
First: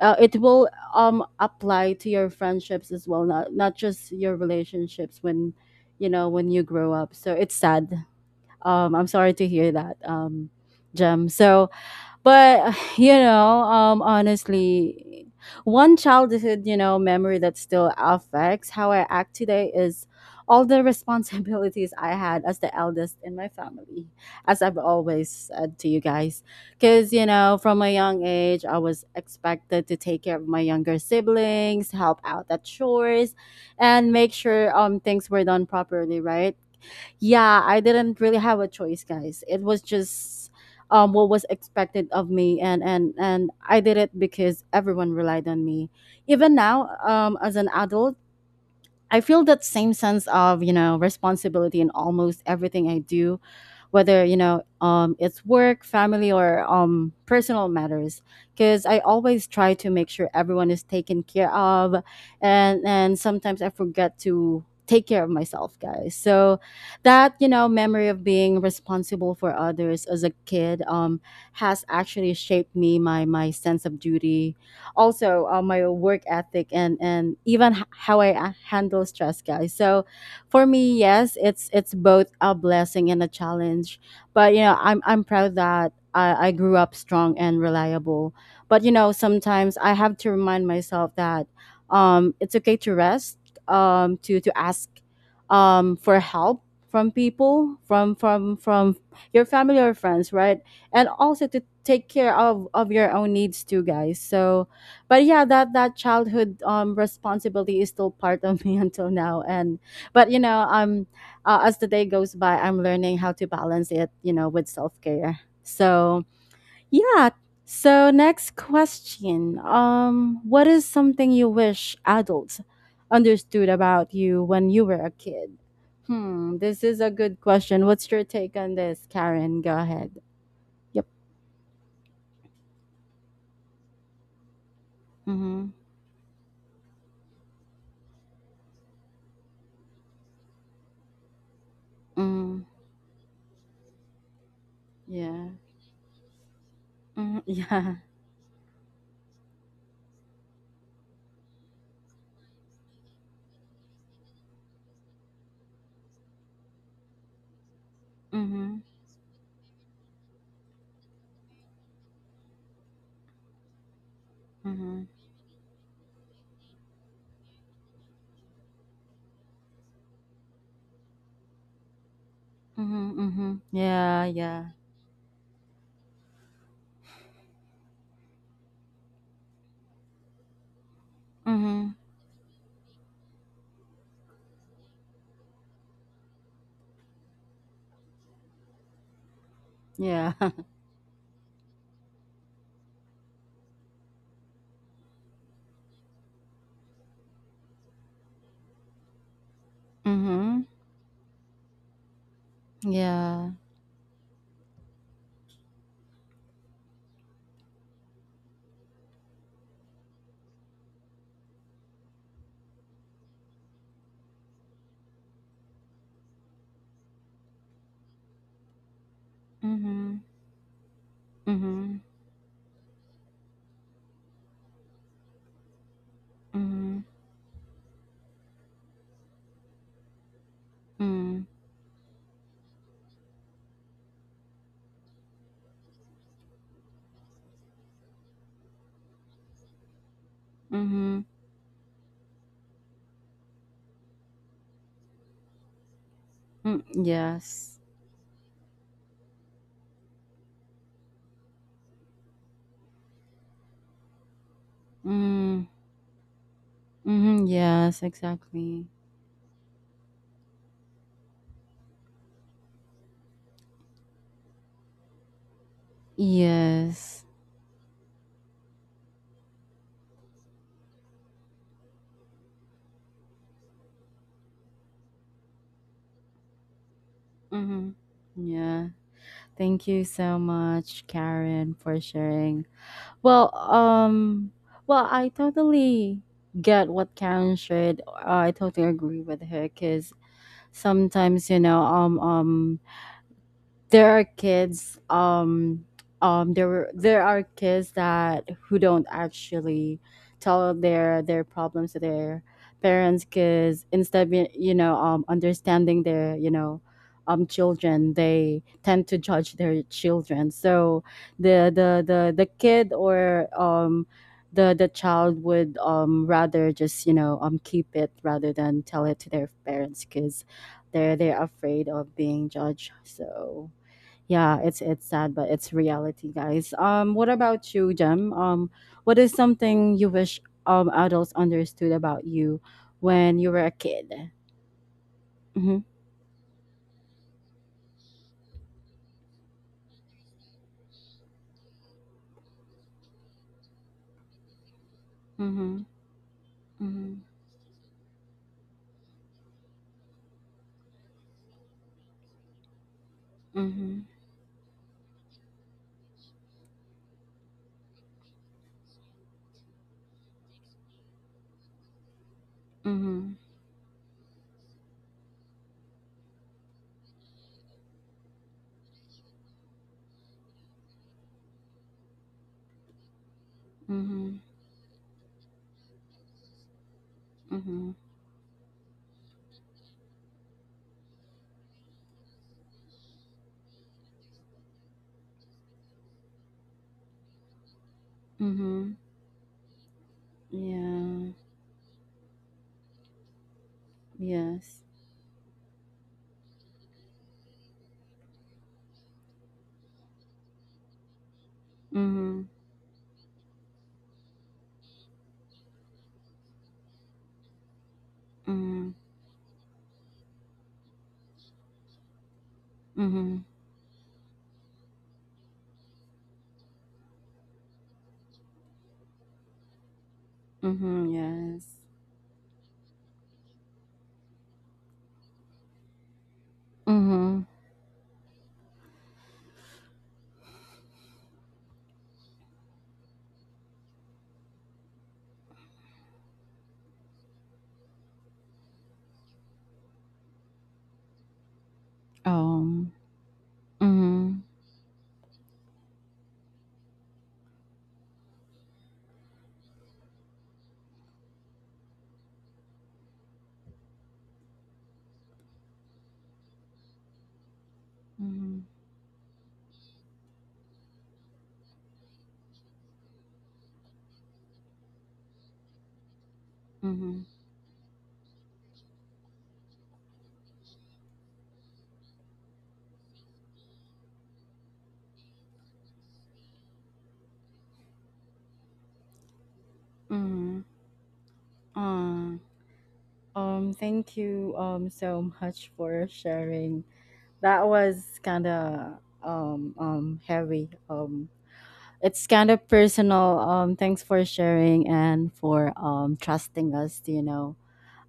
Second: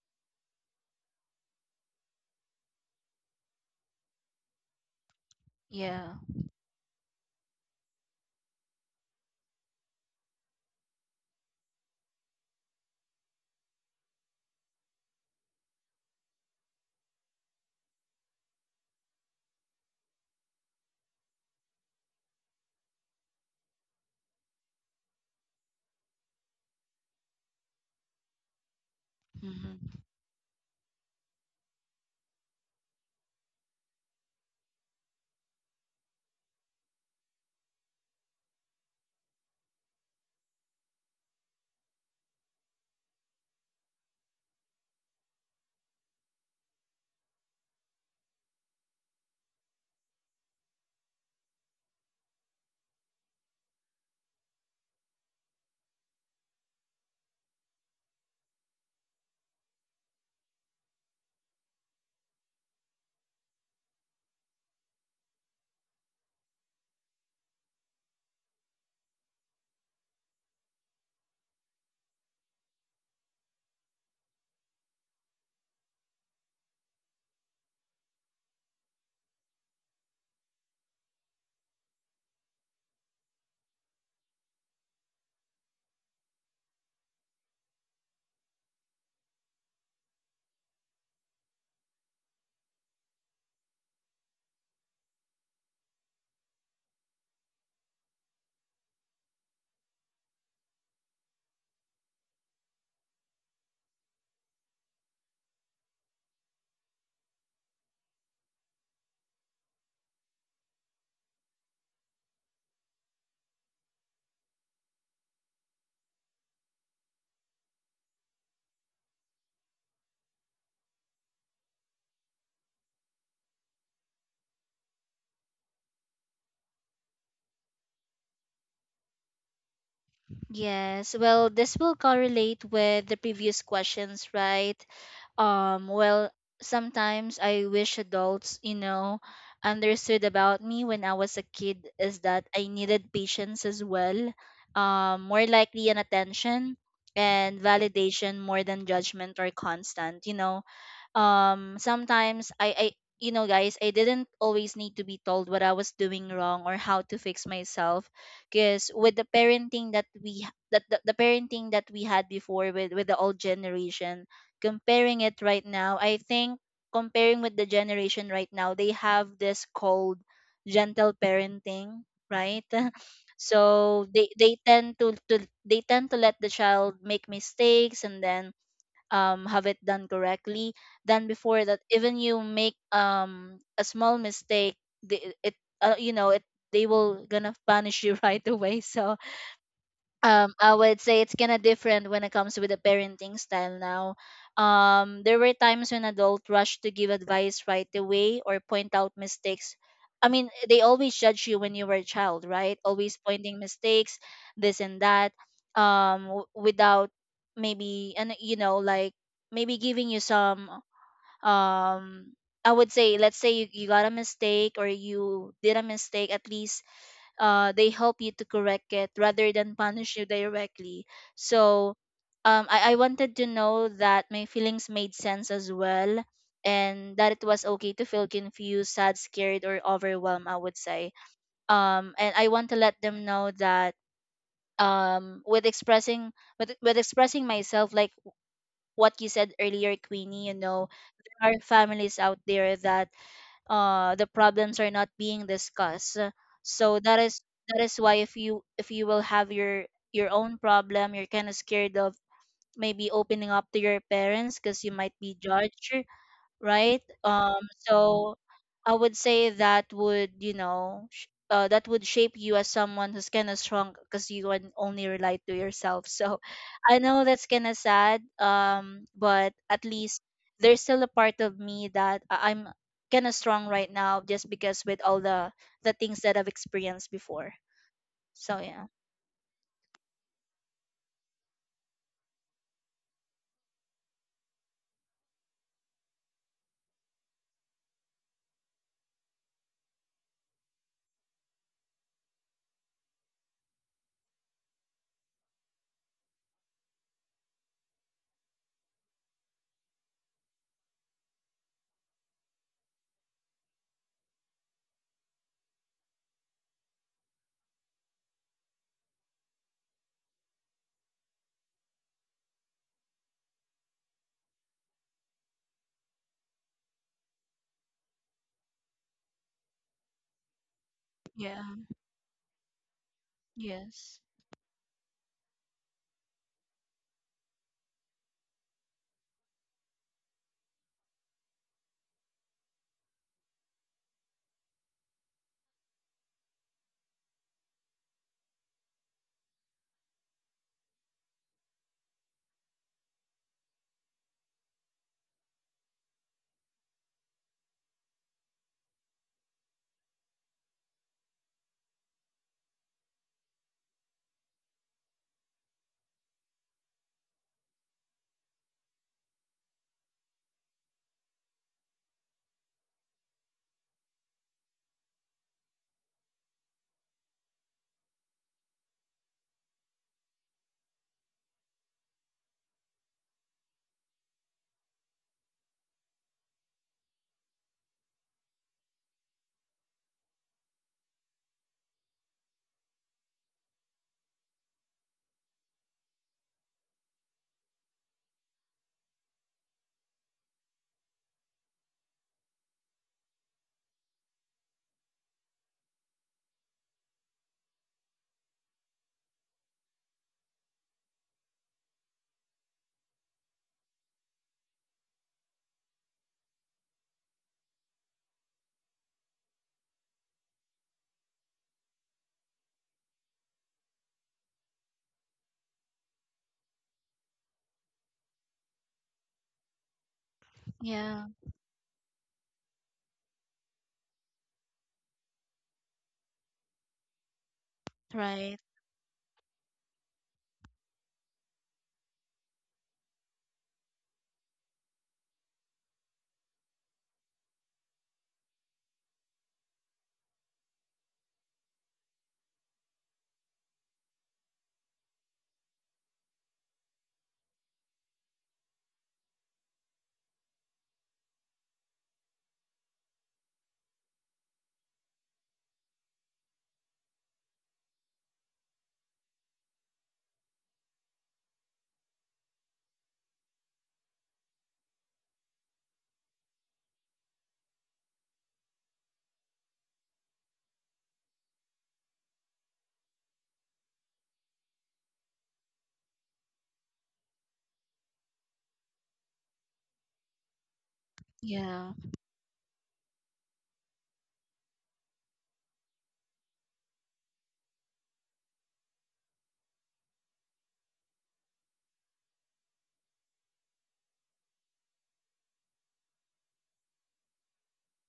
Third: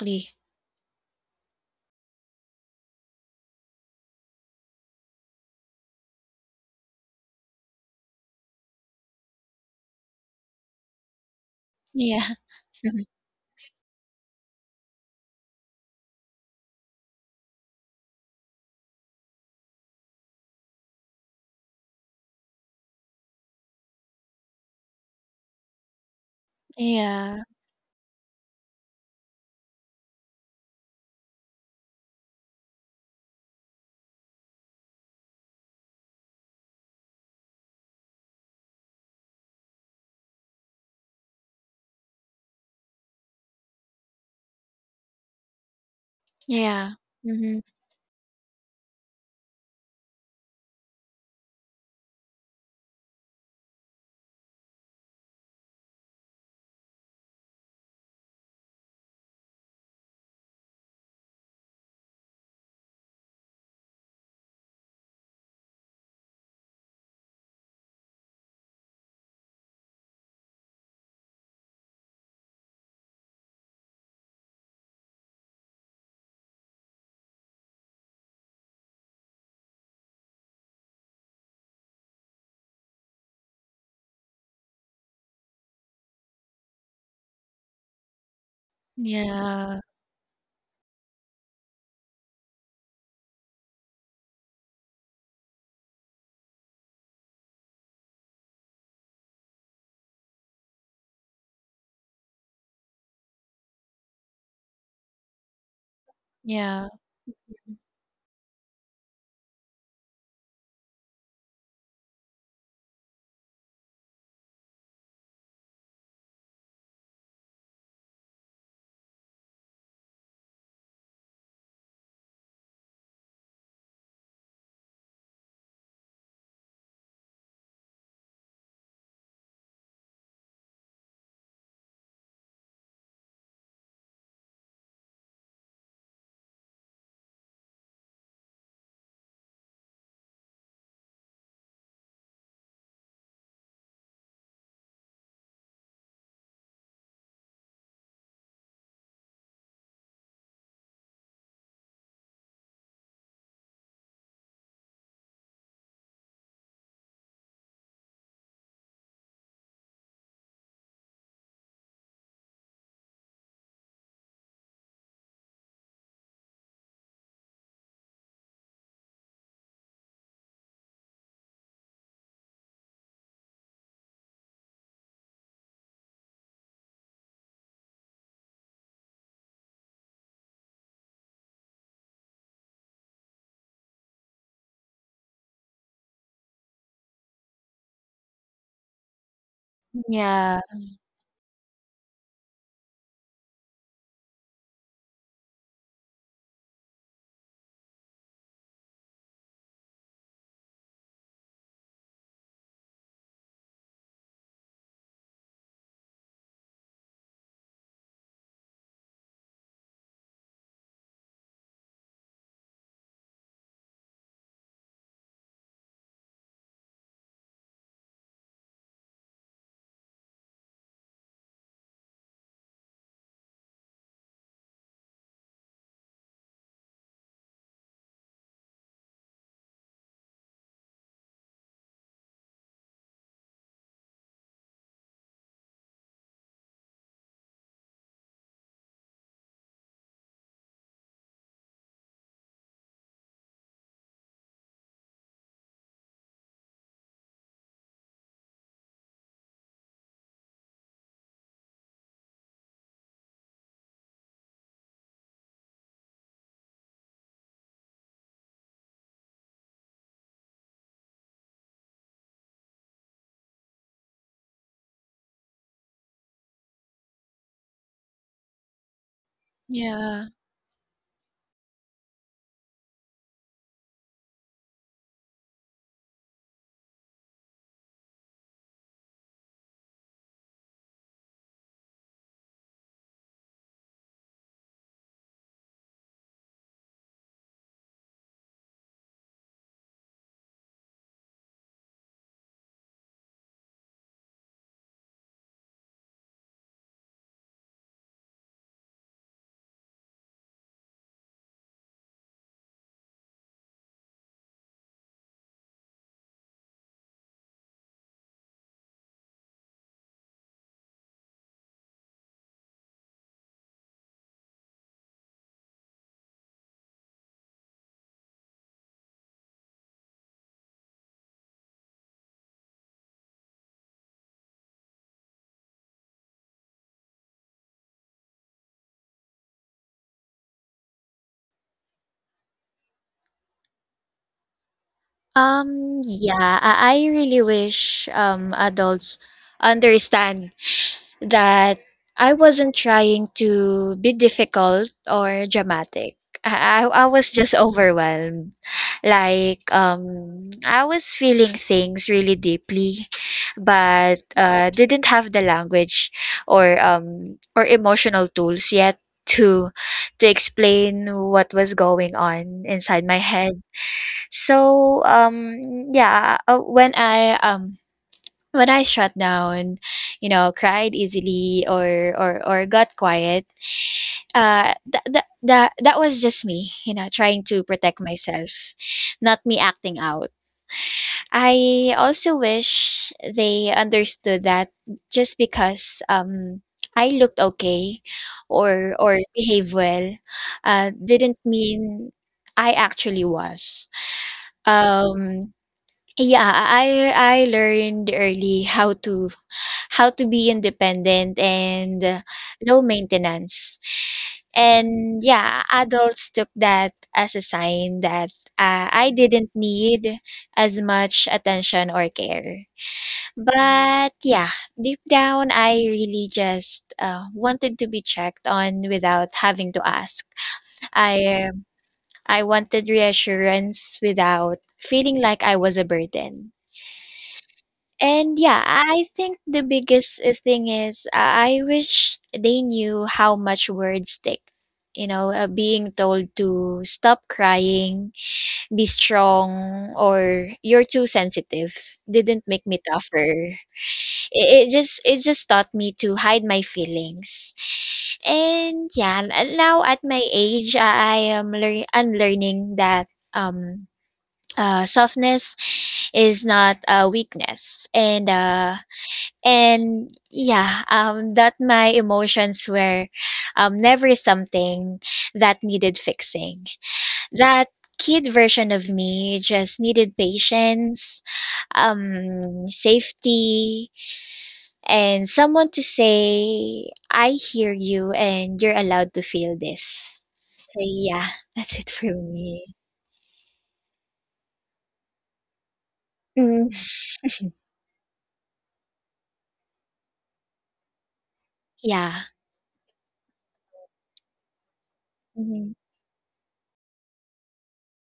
it will apply to your friendships as well, not just your relationships when
Yeah.
you know when you grow up. So it's sad. I'm sorry to hear that, Gem. So
Yeah.
but [SIGHS] you
[LAUGHS]
know, honestly, one childhood, you know, memory that still affects how I act today is all the [LAUGHS] responsibilities I had as the eldest in my family, as I've always said to you guys. Because, you
Yeah.
know, from a young age, I was expected to
Hmm.
take care of my younger siblings, help out at chores, and make sure things were done properly, right? Yeah, I didn't really have a choice, guys. It was just what was expected of me, and and I did it because everyone relied on me. Even now,
Yeah.
as
Mm-hmm.
an adult, I feel that same sense of, you know, responsibility in almost everything I do, whether you know, it's work, family, or personal matters. Because I always try to make sure everyone is taken care of, and sometimes I forget to take care of myself, guys. So that, you know, memory of being responsible for others as a kid has actually shaped me, my sense of duty, also my work ethic, and how I handle stress, guys. So for me, yes, it's both a blessing and a challenge. But you know, I'm proud that I grew up strong and reliable. But you know, sometimes
Yeah.
I have to remind myself that it's okay to rest, to ask for help from people, from your family or friends, right? And also to take care of your own needs too, guys. So, but yeah, that childhood
Yeah.
responsibility is still part of me [LAUGHS] until now, and but as the day goes by, I'm learning how to balance it, you know, with self-care. So yeah. So next question, what is something you wish adults understood about you when you were a kid? Hmm, this is a good question. What's your take on this, Karen? Go ahead. Yep.
Yes, well, this will correlate with the previous questions, right?
Mm-hmm.
Well, sometimes I wish adults, you know, understood about me when I was a kid is that
Mm-hmm.
I needed patience as well, more
Yeah.
likely an attention
Mm-hmm.
and
[LAUGHS] Yeah.
validation more than judgment or constant, you know. Um sometimes i i you know, guys, I didn't always need to be told what I was doing wrong or how to fix myself,
Mm-hmm.
because with the parenting that that the parenting that we had before, with the old generation,
Mm-hmm.
comparing it right now, I think comparing with the generation right now, they have this called gentle parenting, right?
Mm-hmm.
[LAUGHS]
Mm-hmm.
So
Yeah,
they
yeah.
tend to they tend to let the child make mistakes and then have it done correctly, than before that
Mm-hmm.
even you make a small mistake, the, it you know, it, they will gonna punish you [LAUGHS] right away. So
Yeah.
Yeah.
[LAUGHS]
I would say it's kind of different when it comes with the parenting style now. There were times when adults rushed to give advice right away or point out mistakes. I mean,
Mm-hmm.
they always judge you when you were a child, right? Always
Yeah.
pointing mistakes, this and that, without maybe, and you know, like, maybe giving you some um. I would say, let's say you got a mistake, or you did a mistake, at least they help you to correct it rather than punish
Mhm.
you directly. So
Mhm.
I wanted to know that my feelings made sense as well,
Mhm.
and that it was okay to feel confused, sad, scared, or overwhelmed, I would say.
Mm.
And I want to let them know that um, with expressing with expressing myself, like what you said earlier, Queenie, you know,
Mhm.
there are families out there that the problems are not being discussed.
Mm.
So that is,
Yes.
that is why if you will have your own problem, you're kind of scared of maybe opening up to your parents, because you might be
Mm.
judged, right?
Mhm. Yes.
So
Exactly.
I would say that would, you know, that would shape you as someone who's kind of strong, because you can only relate to yourself. So I
Yes.
know that's kind of sad, but at least
Yeah.
there's still a part of me that I'm kind of strong right now, just because with all the things that I've experienced before.
Mhm.
So yeah.
Yeah. Thank you so much, Karen, for sharing. Well, um, well, I totally get what Karen shared. I totally agree with her because sometimes, you know, there are kids there were there are kids that who don't actually tell their problems to their parents because instead of, you know, understanding their, you know, children, they tend to judge their children. So the kid or the child would rather just, you know, keep it rather than tell it to their parents because they're
Yeah.
afraid of being judged. So
Yes.
yeah, it's sad, but it's reality, guys. What about you, Jem? What is something you wish adults understood about you when you were a kid? Mm-hmm.
Yeah, I really wish adults understand that I wasn't trying to be difficult or
Mm-hmm.
dramatic. I
Mm-hmm.
was just overwhelmed. Like I was feeling things really deeply
Mm-hmm.
but didn't have the language or emotional tools yet to to explain what was going on inside my
Mm-hmm.
head. So yeah, when I shut down, you know, cried easily or got quiet,
Mm-hmm.
that was just me, you know, trying to
Mm-hmm.
protect myself, not me acting out. I also wish they understood that just because I looked okay
Mm-hmm.
or behaved well,
Yeah.
didn't mean I actually was.
Yes.
Um, yeah, I learned early how to be independent and
Mm-hmm.
low maintenance. And yeah, adults took that as a sign that
Mm-hmm.
I didn't need as much attention or care.
Mm-hmm.
But yeah, deep down, I really just wanted to be checked on without having to ask.
Mm-hmm.
I
Yeah.
um,
Yes.
I wanted reassurance without feeling like I was a burden.
Mm-hmm.
And
Right.
yeah, I think the biggest thing is I wish they knew how much words stick. You know, being told to stop crying, be strong, or you're too sensitive didn't make me
Um.
tougher.
Mm-hmm.
It just taught me to hide my feelings. And yeah, now at my age, I am unlearning that um softness is not a weakness
Mm-hmm.
and yeah, that my emotions were never something that needed fixing.
Mm-hmm.
That kid version of me just needed patience, safety, and someone to say, "I hear you and you're allowed to feel this."
Mm-hmm.
So yeah, [LAUGHS] that's
Yeah.
it for
uh,
me.
Thank you so much for
Mm,
sharing. That was kind of heavy. It's
yeah.
kind of personal. Thanks for sharing and for
Hmm.
trusting us to, you know,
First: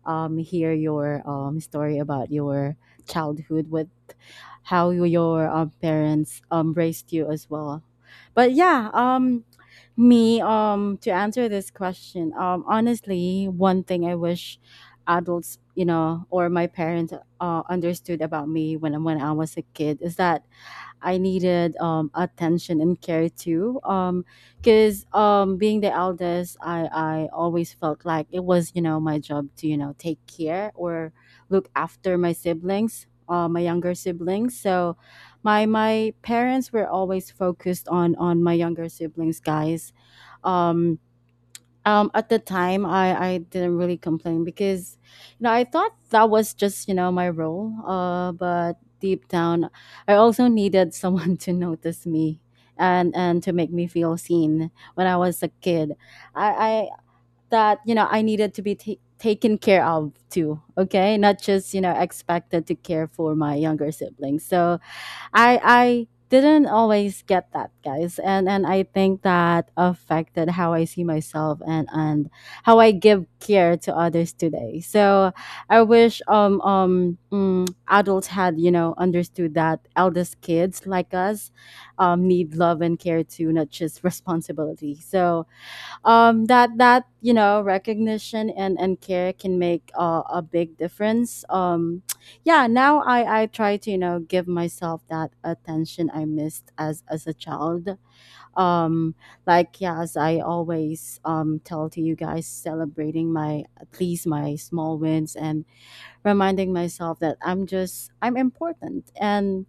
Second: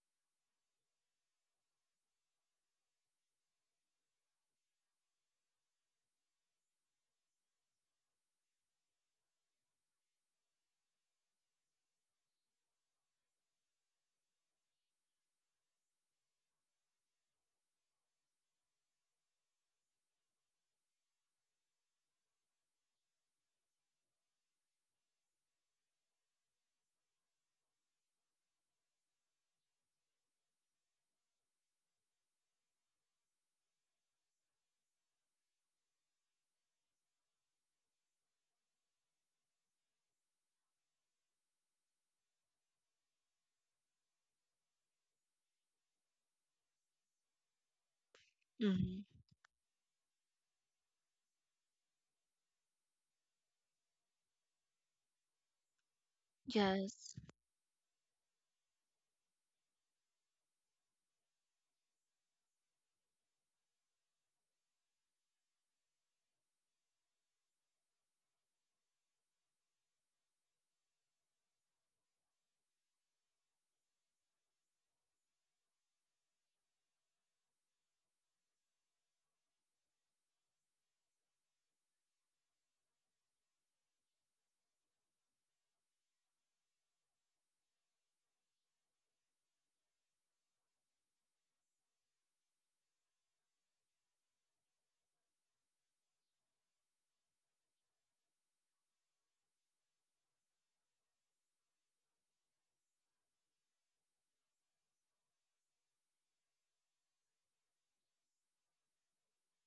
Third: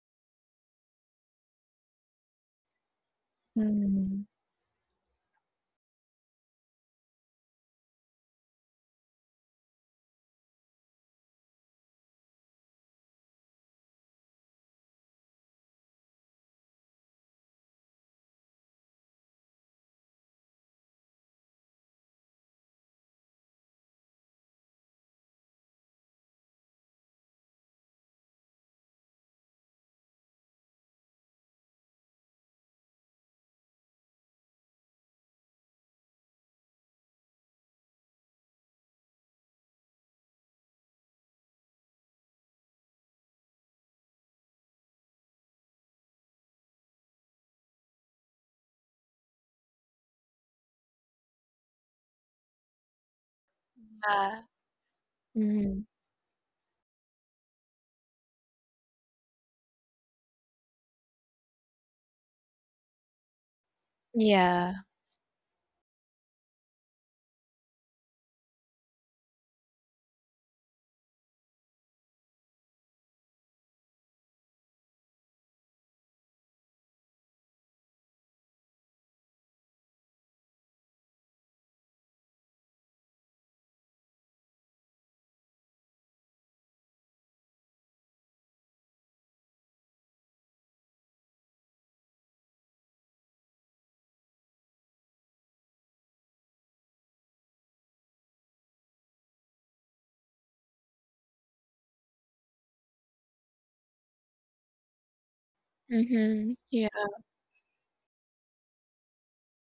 hear your story about your childhood, with
Hmm.
how your parents raised you as well. But yeah, um, me, to answer this question, honestly, one thing I wish adults, you know, or my parents understood about me when I was a kid is that I needed attention and care too. Because being the eldest, I always felt like it was, you know, my job to, you know, take care or look after my siblings, my younger siblings. So, my parents were always focused on my younger siblings, guys, um at the time, I didn't really complain because, you know, I thought that was just, you know, my role. Uh, but
Hmm.
deep down, I also needed someone [LAUGHS] to notice me and to make me feel
Uh,
seen when I was a
hmm.
kid. I I
Yes.
That, you know, I needed to be taken care of too, okay, not just, you know, expected to care for my younger siblings. So
Yeah.
I didn't always get that, guys, and I think that affected how I see myself and how I give care to others today. So I wish adults had, you know, understood that eldest kids like us need love and care too, not just [LAUGHS] responsibility. So that, you know, recognition and care can make a big difference. Um [TSK] yeah, now I try to, you know, give myself that attention I missed as a child. Um, like yeah, as I always tell to you guys, celebrating my at least my small wins and
Hmm,
reminding
yeah,
myself that I'm important. And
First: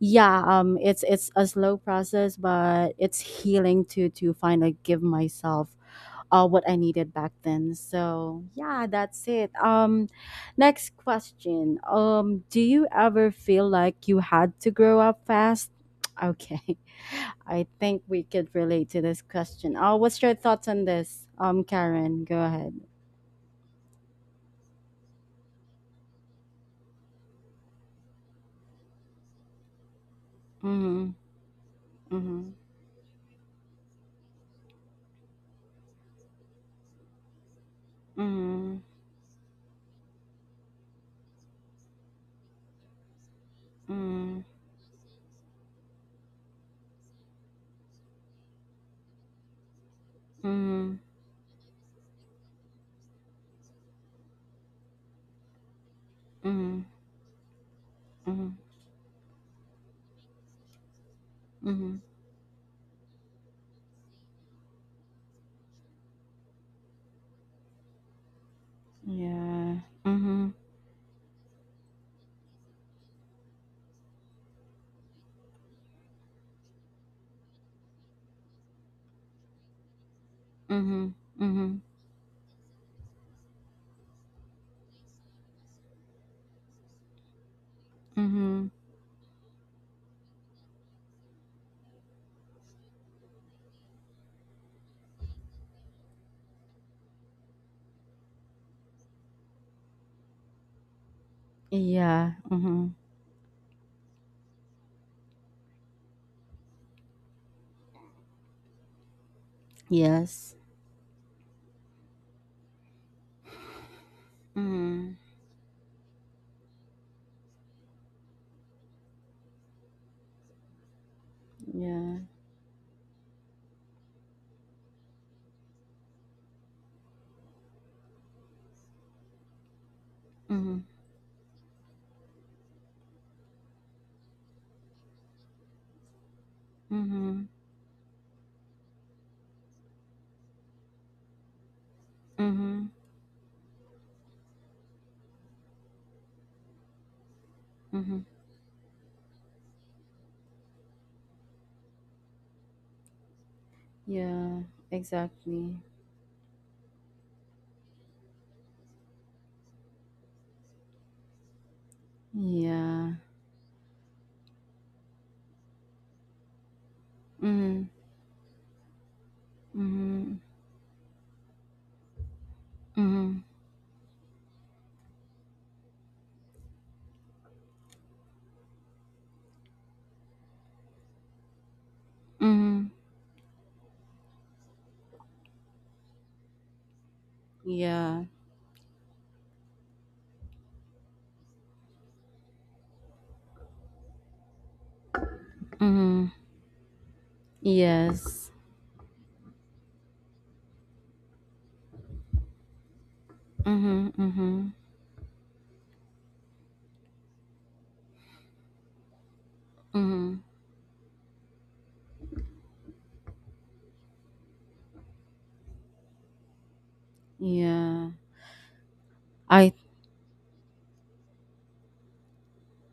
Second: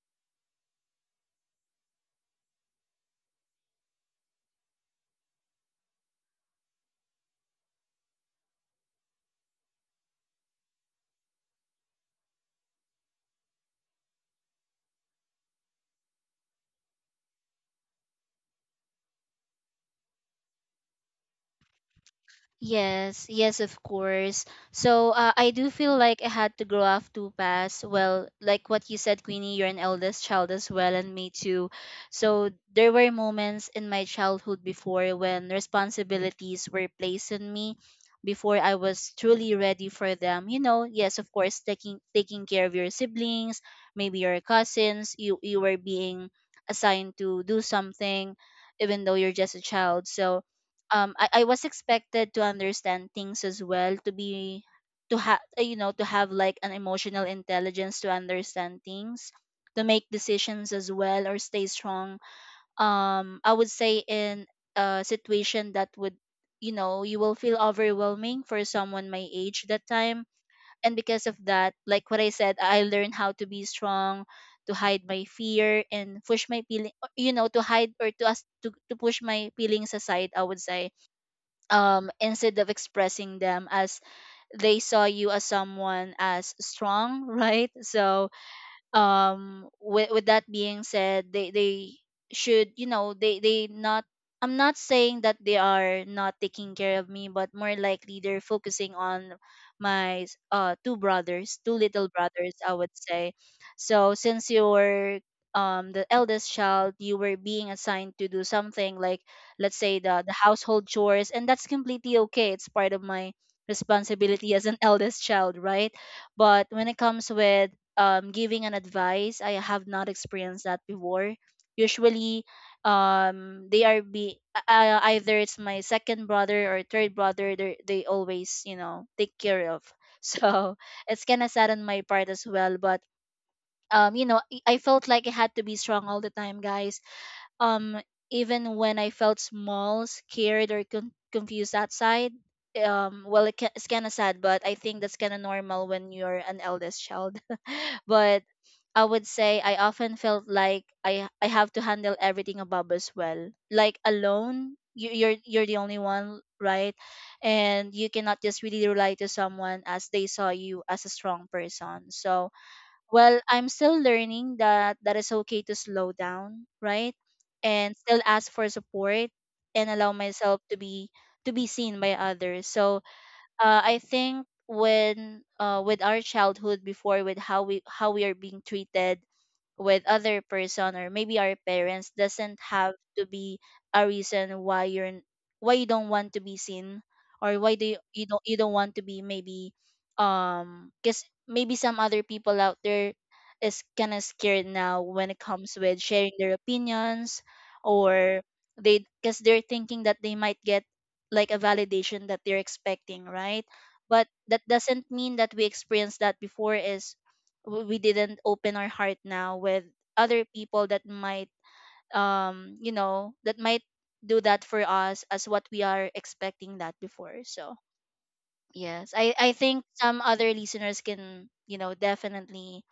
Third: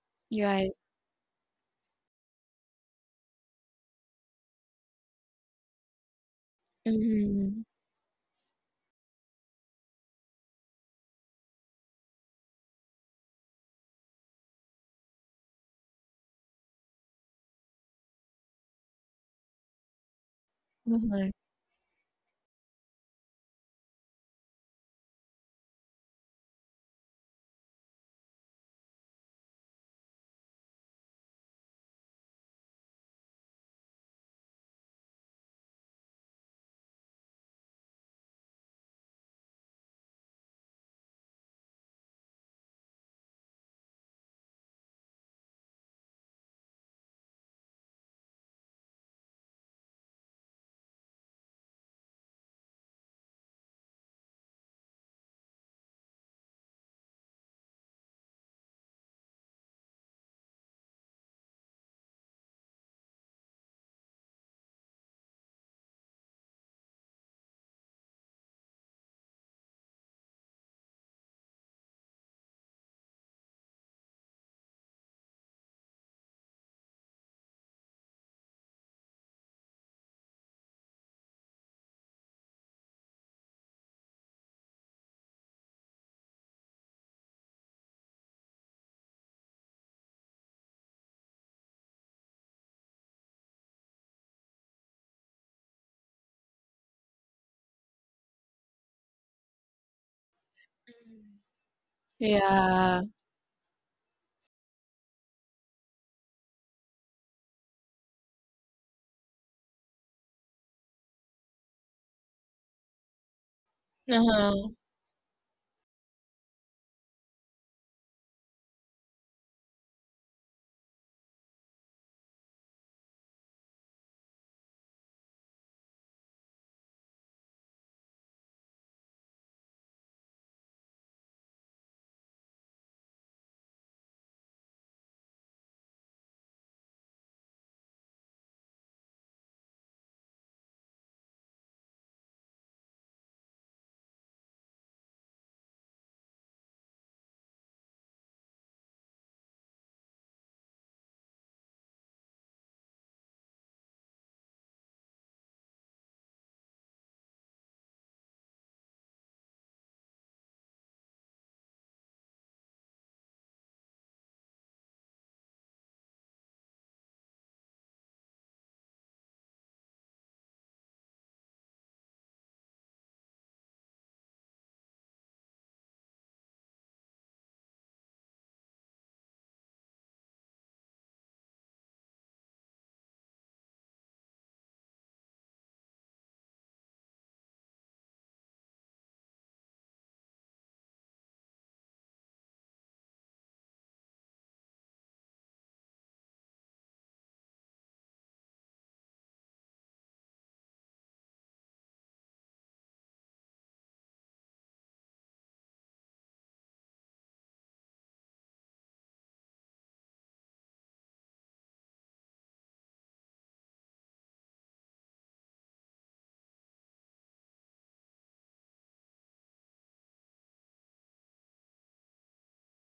yeah,
you're
um, it's a slow process, but it's healing to finally give myself what I needed back
Mhm,
then. So yeah, that's it. Next question. Do you ever feel like you had to grow up fast? [TSK] Okay, [LAUGHS] I think we could relate to this question. What's your thoughts on this?
mhm.
Karen, go ahead.
Yes, yes, of course. So I do feel like I had to grow up too fast. Well, like what you said, Queenie, you're an eldest child as well, and
Mm-hmm.
me too. So
Mm-hmm.
there were moments in my childhood before when responsibilities were placed on me before I
Mm-hmm.
was truly ready for them. You know, yes, of course, taking care of your siblings, maybe your
Mm-hmm.
cousins. You were being assigned to do something, even though you're just a child. So I was expected to understand things as well, to be to have to have like an
Mm-hmm.
emotional intelligence to
Mm-hmm. Mm-hmm.
understand things, to make decisions as well or stay
Mm-hmm.
strong. I would say in a situation that would, you will feel overwhelming for someone my age
Yeah.
that time.
Mm-hmm.
And because of that, like what I said, I learned how to be strong, to hide my fear and push my feeling, to hide or to push my feelings aside, I would say.
Mm-hmm. Mm-hmm.
Instead of expressing them, as they saw you as someone as strong, [LAUGHS] right? So
Mm-hmm.
with that being said, they should, they not, I'm not saying that they are not taking care of me, but more likely they're focusing on my two brothers, two little
Yeah.
brothers, I would
Mm-hmm.
Yeah.
say. So since you were the eldest child, you were being assigned to do something like, let's say, the
Yes.
household chores. And that's completely okay, it's part of my responsibility as
Uh-huh.
an [LAUGHS]
Mm-hmm.
eldest child, right? But when it comes with, giving an advice, I have not experienced that before.
Yeah.
Usually, they are be either it's my second brother or third brother. They always, take care of. [LAUGHS] So
Mm-hmm.
it's kind of sad on my part as well. But um, you know, I felt like I had to be strong all the time, guys.
Mm-hmm.
Um, Even when I felt small, scared, or confused outside.
Mm-hmm.
Well, it's kind of sad, but I think that's kind of normal when you're an eldest child. [LAUGHS]
Mm-hmm.
But I would say I often felt like I have to handle everything above as well. Like
Yeah.
alone, you're
Exactly.
the only one, right? And you cannot just really rely to someone, as they saw you as a strong person. So
Yeah.
well, I'm still learning that is okay to slow down, right?
Mm-hmm.
And still ask for support, and allow
Mm-hmm.
myself to be seen by others. So
Mm-hmm.
I think when with our childhood before, with how we are being treated with other person or maybe our parents, doesn't
Mm-hmm.
have to be a reason why why you don't want to be seen, or why do you,
Yeah.
you don't, you don't want to be, maybe because maybe some other people out there is kind of scared now when it comes with
Mm-hmm.
sharing their opinions. Or
Yes.
they, because they're thinking that they might get like a validation that they're expecting, right?
Mm-hmm.
But that
Mm-hmm.
doesn't mean that we experienced that before is, we didn't open our heart now with
Mm-hmm.
other people that might that might do that for us as what we are expecting that before. So
Yeah.
yes, I
I
think some other listeners can, definitely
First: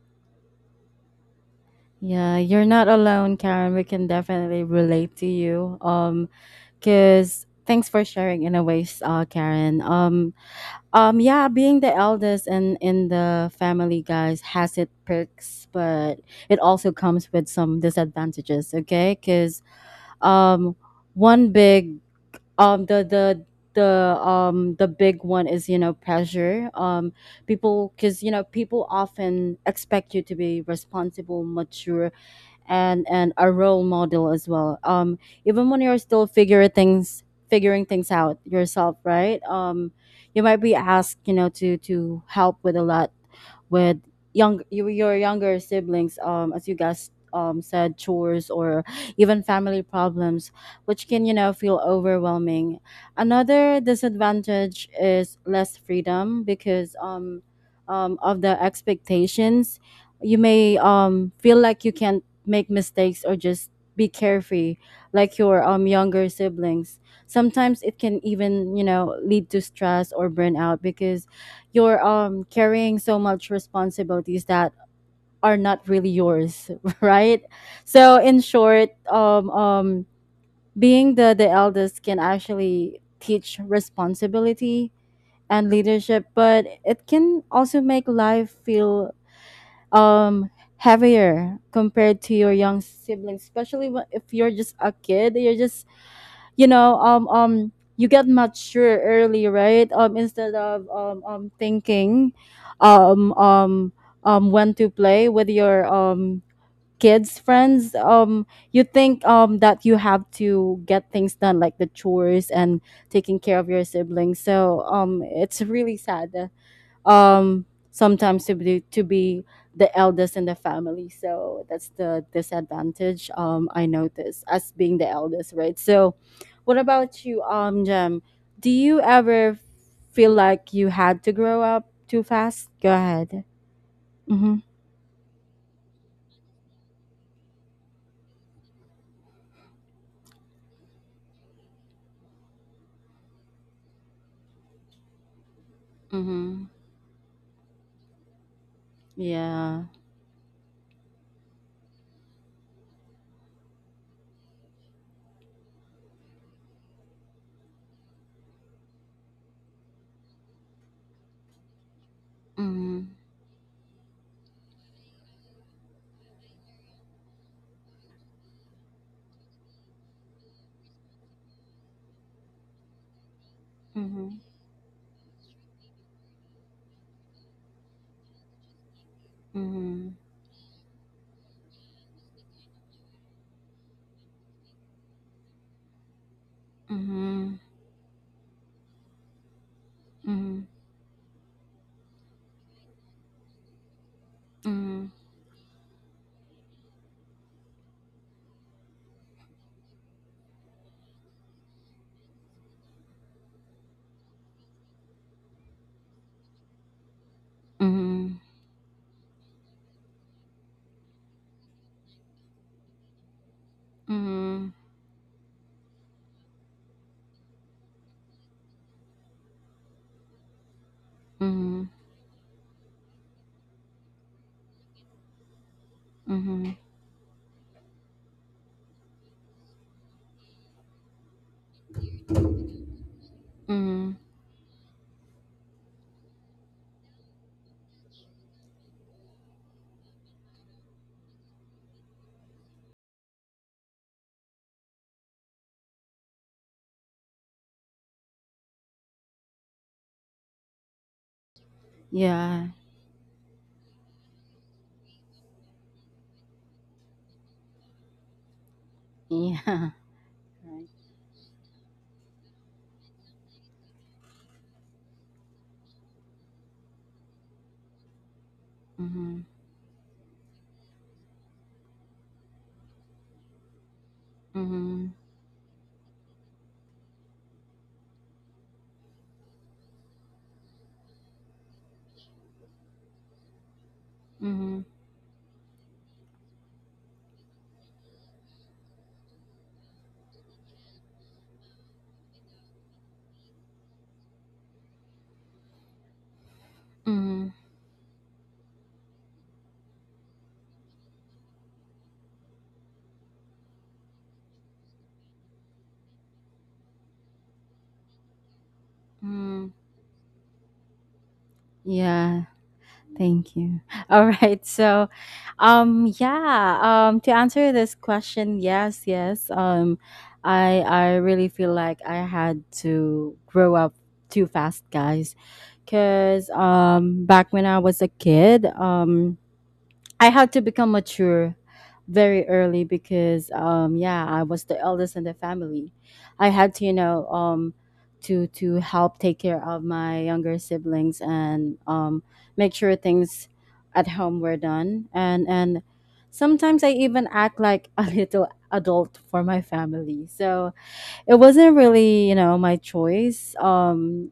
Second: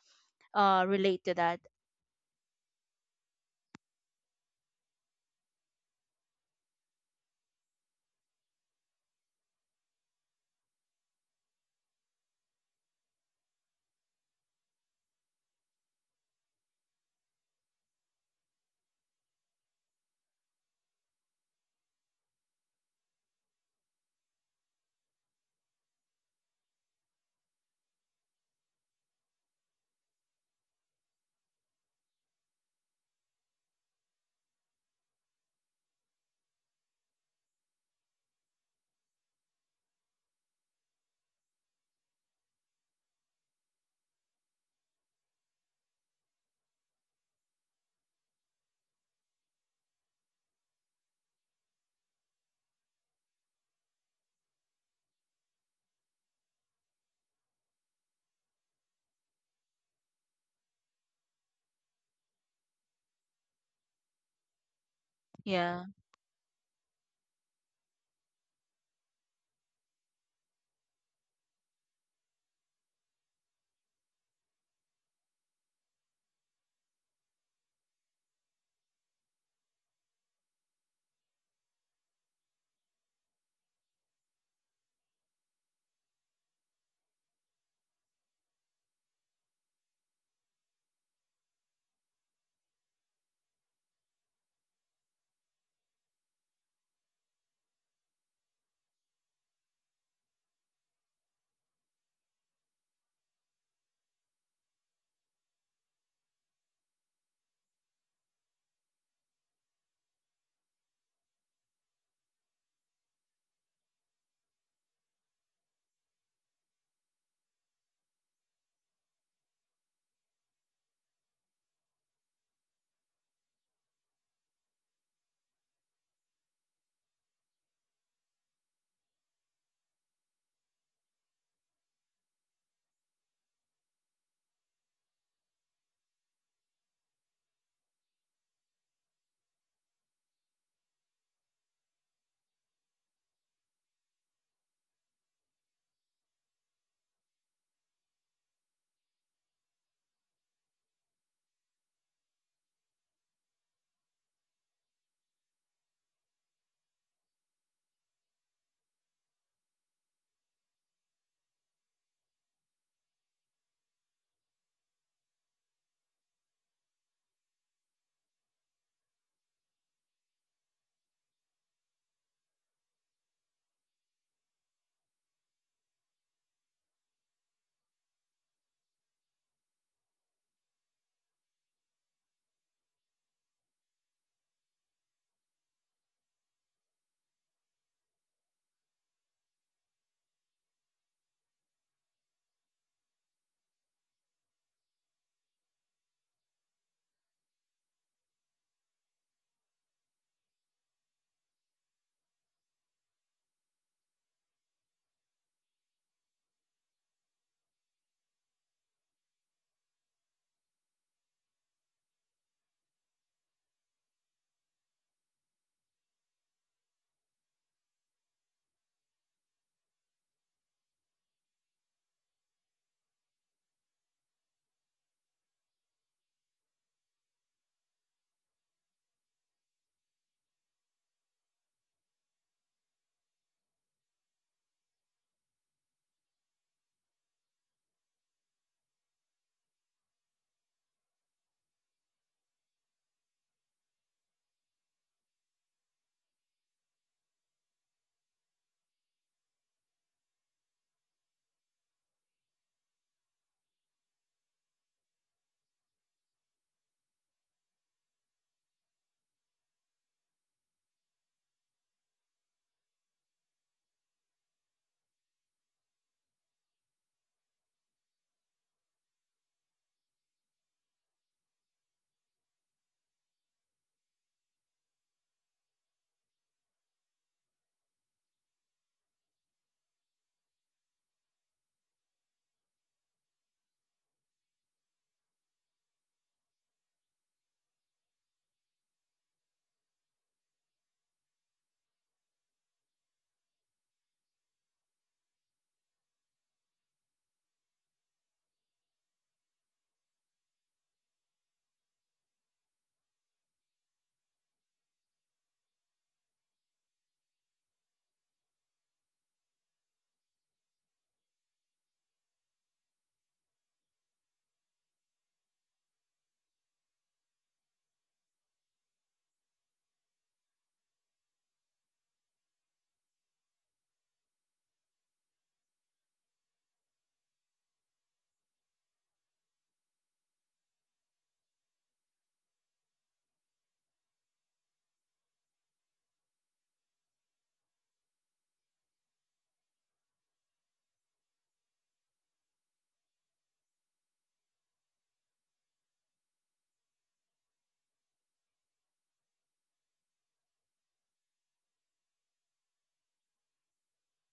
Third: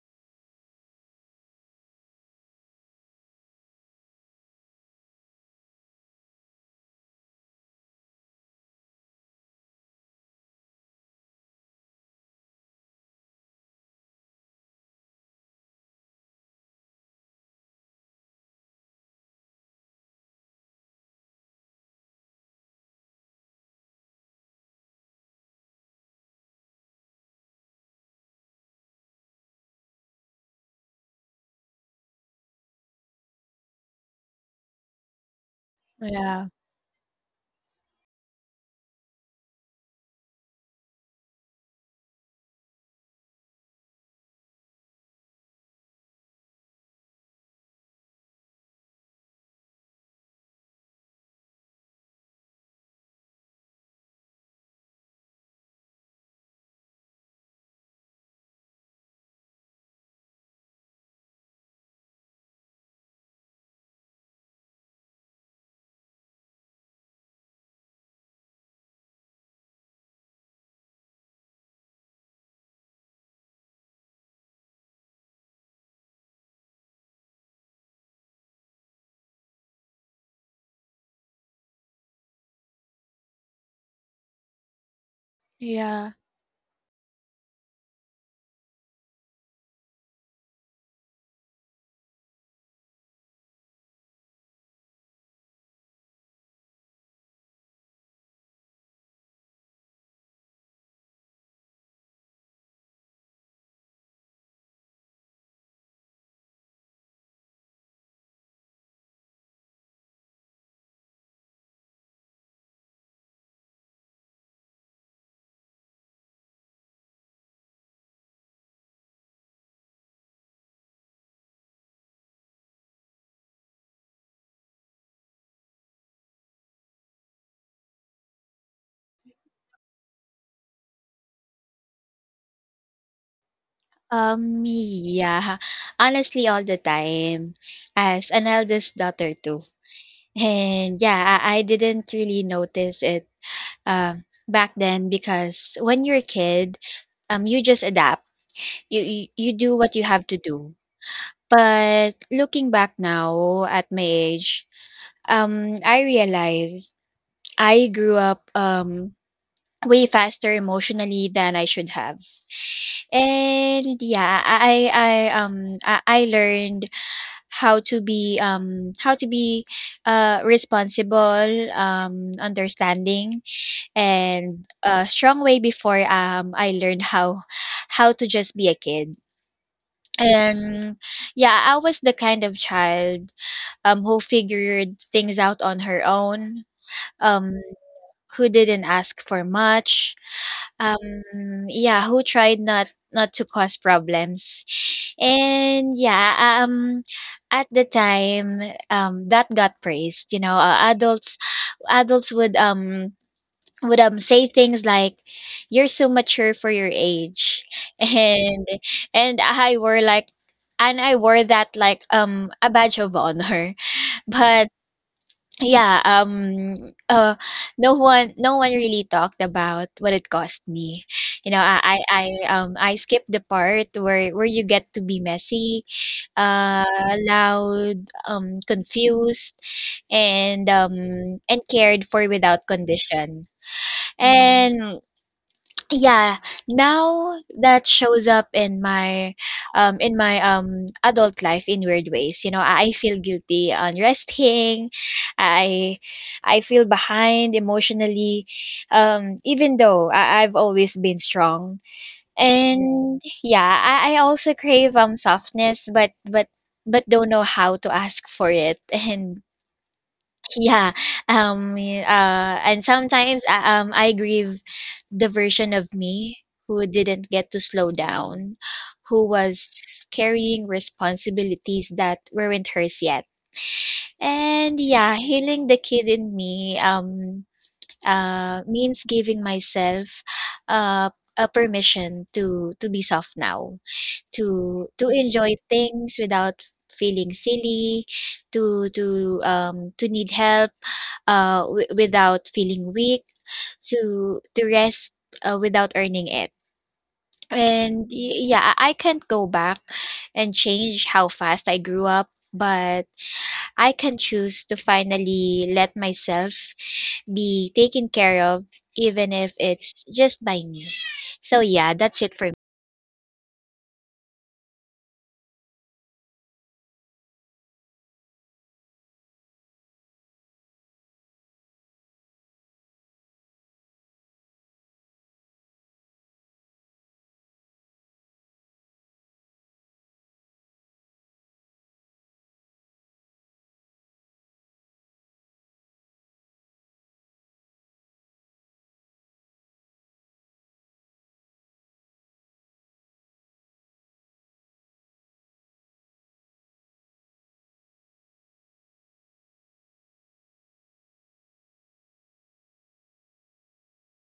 relate to that.
yeah, you're not alone, Karen. We can definitely relate to you. Cause thanks for sharing in a ways, Karen. Um, yeah, being the eldest and in the family, guys, has its perks, but it also comes with some disadvantages. Okay, because um, one big um the the the big one is, you know, pressure, um, people, because you know, people often expect you to be responsible, mature, and a role model as well. Even when you're still
Yeah.
figuring things out yourself, right? You might be asked, you know, to help with a lot with your younger siblings, as you guys said, chores or even family problems, which can, you know, feel overwhelming. Another disadvantage is less freedom because of the expectations. You may feel like you can't make mistakes or just be carefree like your
Yeah.
younger siblings. Sometimes it can even, you know, lead to stress or burnout because you're carrying so much responsibilities that are not really yours, [LAUGHS] right? So in short, being the eldest can actually teach responsibility and
Yeah.
leadership, but it can also make life feel um heavier compared to your young siblings, especially if you're just a kid. You're just, you know, you get mature early, right? Um, instead of, thinking um um when to play with your kids friends, you think that you have to get things done like the chores and taking care of your siblings. So um, it's really sad, um, sometimes to be the eldest in the family. So that's the disadvantage I notice as being the eldest, right? So what about you, um, Jem? Do you ever feel like you had to grow up too fast? Go ahead. Mm-hmm.
Yeah. Honestly, all the time, as an eldest daughter too. And yeah, I didn't really notice it back then because when you're a
Mm-hmm.
kid, you just adapt. You do
Yeah.
what you have to do. But looking back now at my age, I realize I grew up way faster emotionally than I should have.
Mm-hmm.
And yeah, I learned how to be responsible, understanding
Mm-hmm.
and a strong way before I learned how to just be a kid.
Mm-hmm.
And yeah, I was the kind of child who figured things out on her own, um who didn't ask for much,
Mm-hmm.
yeah, who tried not to cause problems.
Mm-hmm.
And yeah, at the time, that got praised. You know, adults would say things like "you're so mature for your age." [LAUGHS]
Mm-hmm. Mm-hmm.
And and I were like and I wore that like a badge of honor. [LAUGHS] But
Mm-hmm.
yeah, no one really talked about what it cost me. You know,
Mm-hmm.
I skipped the part where you get to be messy,
Mm-hmm.
uh, loud, confused, and um, and cared for without condition.
Mm-hmm.
Mm-hmm. And yeah, now that shows up in my adult life in weird ways. You know, I feel guilty on resting. I I feel behind emotionally even though I've always been strong. Yeah.
Yeah.
And yeah, I also crave softness but don't know how to ask for it. [LAUGHS] and.
Yeah. [LAUGHS]
Yeah, um, and sometimes, I grieve the version of me who didn't get to slow down, who
Mm-hmm.
was carrying responsibilities that weren't hers yet. And
Mhm.
yeah, healing the kid in me, means giving myself, uh, a permission to be soft now,
Mhm.
to enjoy things without feeling silly, to need help, without feeling weak, to rest without earning it.
Mhm.
And yeah, I can't go back and change how fast I grew up, but I can choose to finally let myself be taken care of, even if
Mm.
it's just by me. So yeah, that's it
Yeah.
for me.
Thank you. [LAUGHS] All right. So, yeah. To answer this question, yes, yes. I really feel like I had to grow up too fast, guys, because back when I was a kid, I had to become mature very early because yeah, I was the eldest in the family. I had to, you know, to help take care of my younger siblings and make sure things at home were done and sometimes I even act like a [LAUGHS] little adult for my family. So it wasn't really, you know, my choice. Um,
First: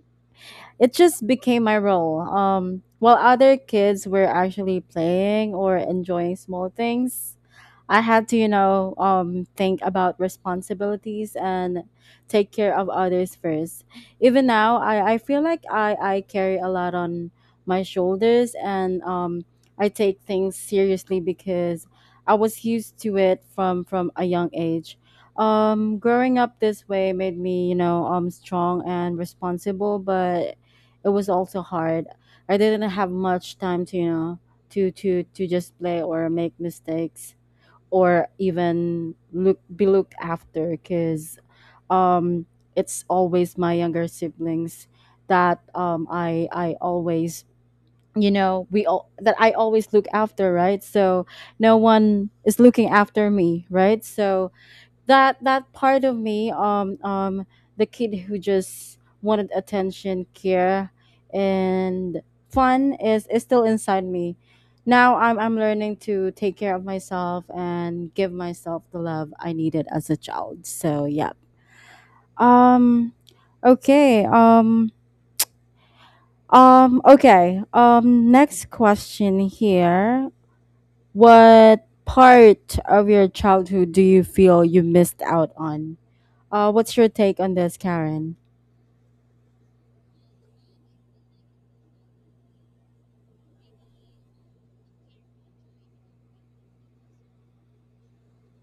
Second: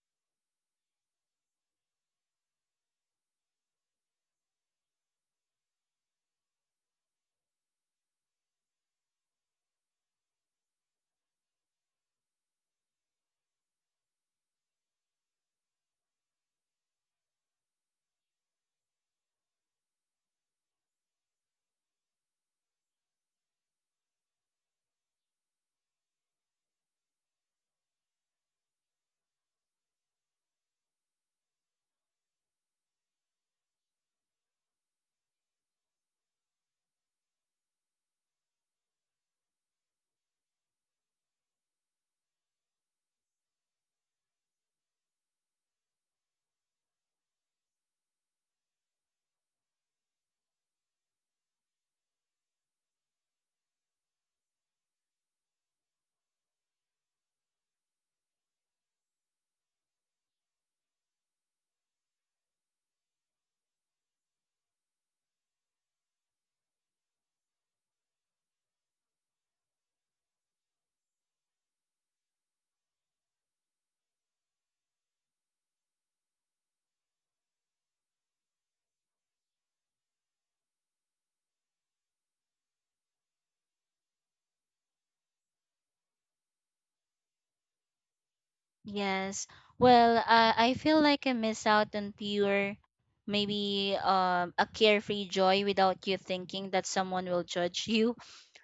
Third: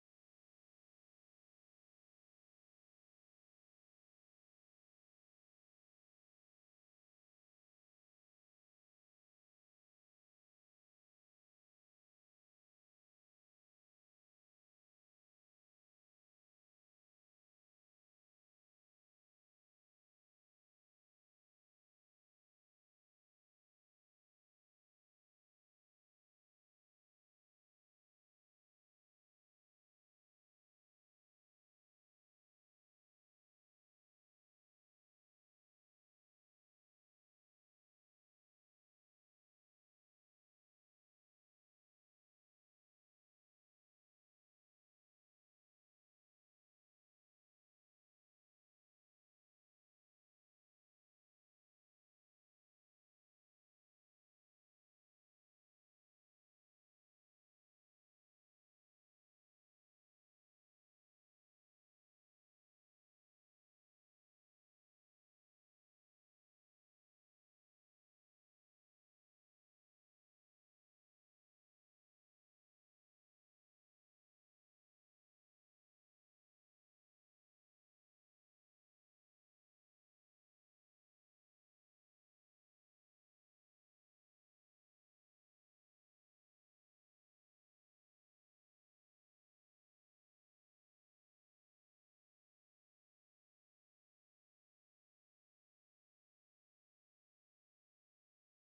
it just became my role. While other kids were actually playing or enjoying small things, I had to, you know, think about responsibilities and take care of others first. Even now, I feel like I carry a lot on my shoulders and I take things seriously because I was used to it from a young age. Growing up this way made me, you know, strong and responsible, but it was also hard. I didn't have much time to, you know, to just play or make mistakes or even look be looked after, because um, it's always my younger siblings that I always, you know, we all that I always look after, right? So no one is looking after me, right? So that part of me, the kid who just wanted attention, care, and fun, is still inside me. Now I'm learning to take care of myself and give myself the love I needed as a child. So yeah. um okay um okay, um, next question here. What part of your childhood do you feel you missed out on? What's your take on this, Karen?
Yes. Well, I feel like I miss out on pure, maybe a carefree joy without you thinking that someone will judge you.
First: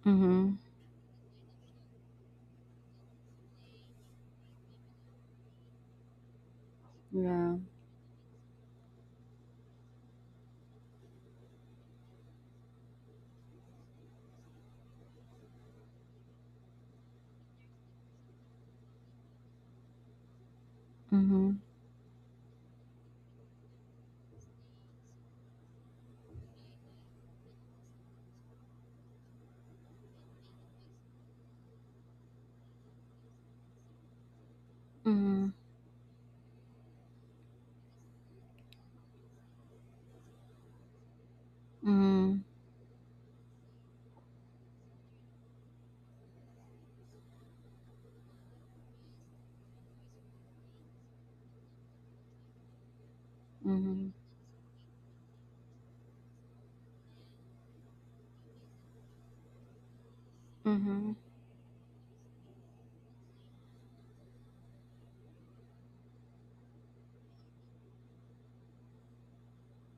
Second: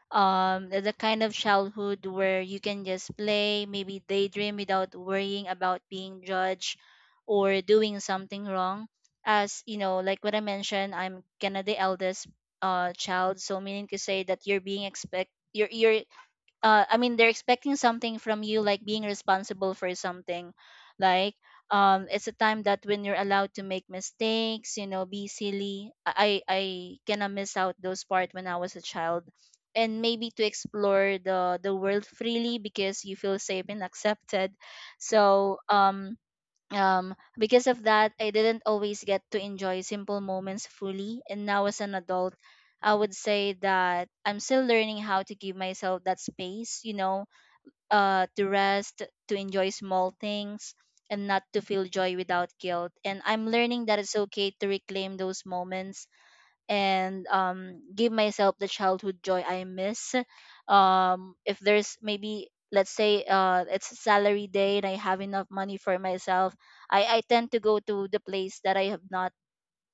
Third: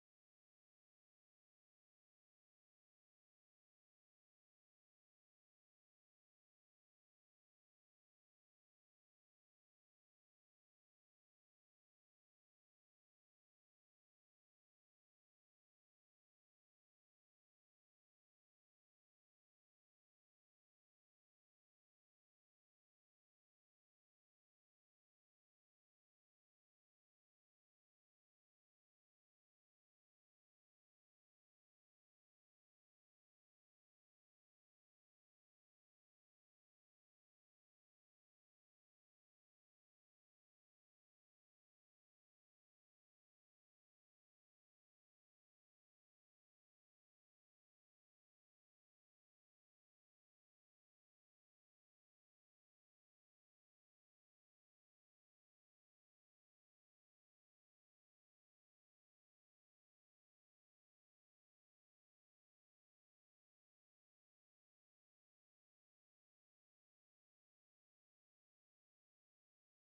Mm-hmm.
The kind of childhood where you can just play, maybe daydream, without worrying about being judged
Yeah.
or doing something wrong. As like what I mentioned, I'm kind of the eldest child. So meaning to say that you're I mean, they're expecting something from you, like being responsible for something. Like,
Mm-hmm.
it's a time that when you're allowed to make mistakes, be silly. I kind of miss out those part when I was a child, and maybe to explore the world freely because you feel safe and accepted.
Mm-hmm.
So because of that, I didn't always get to enjoy simple moments fully. And now as an
Mm-hmm.
adult, I would say that I'm still learning how to give myself that space, to rest, to enjoy small things, and not to feel joy without guilt. And I'm learning that
Mm-hmm.
it's okay to reclaim those moments, and give myself the childhood joy I miss.
Mm-hmm.
If there's maybe, let's say, it's salary day and I have enough money for myself, I tend to go to the place that I have not,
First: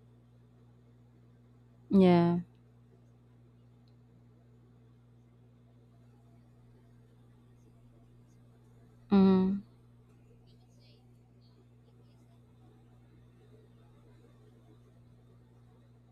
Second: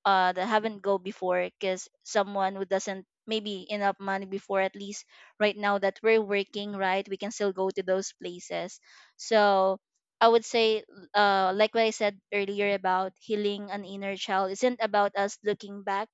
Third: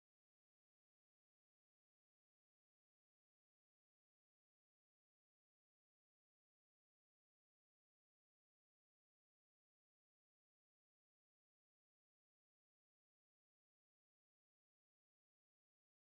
that I haven't go before. Because
Yeah.
someone who doesn't maybe enough money before, at least right now that we're working, right, we can still go to those places.
Mm-hmm.
So I would say, like what I said earlier, about healing an inner child isn't about us looking back.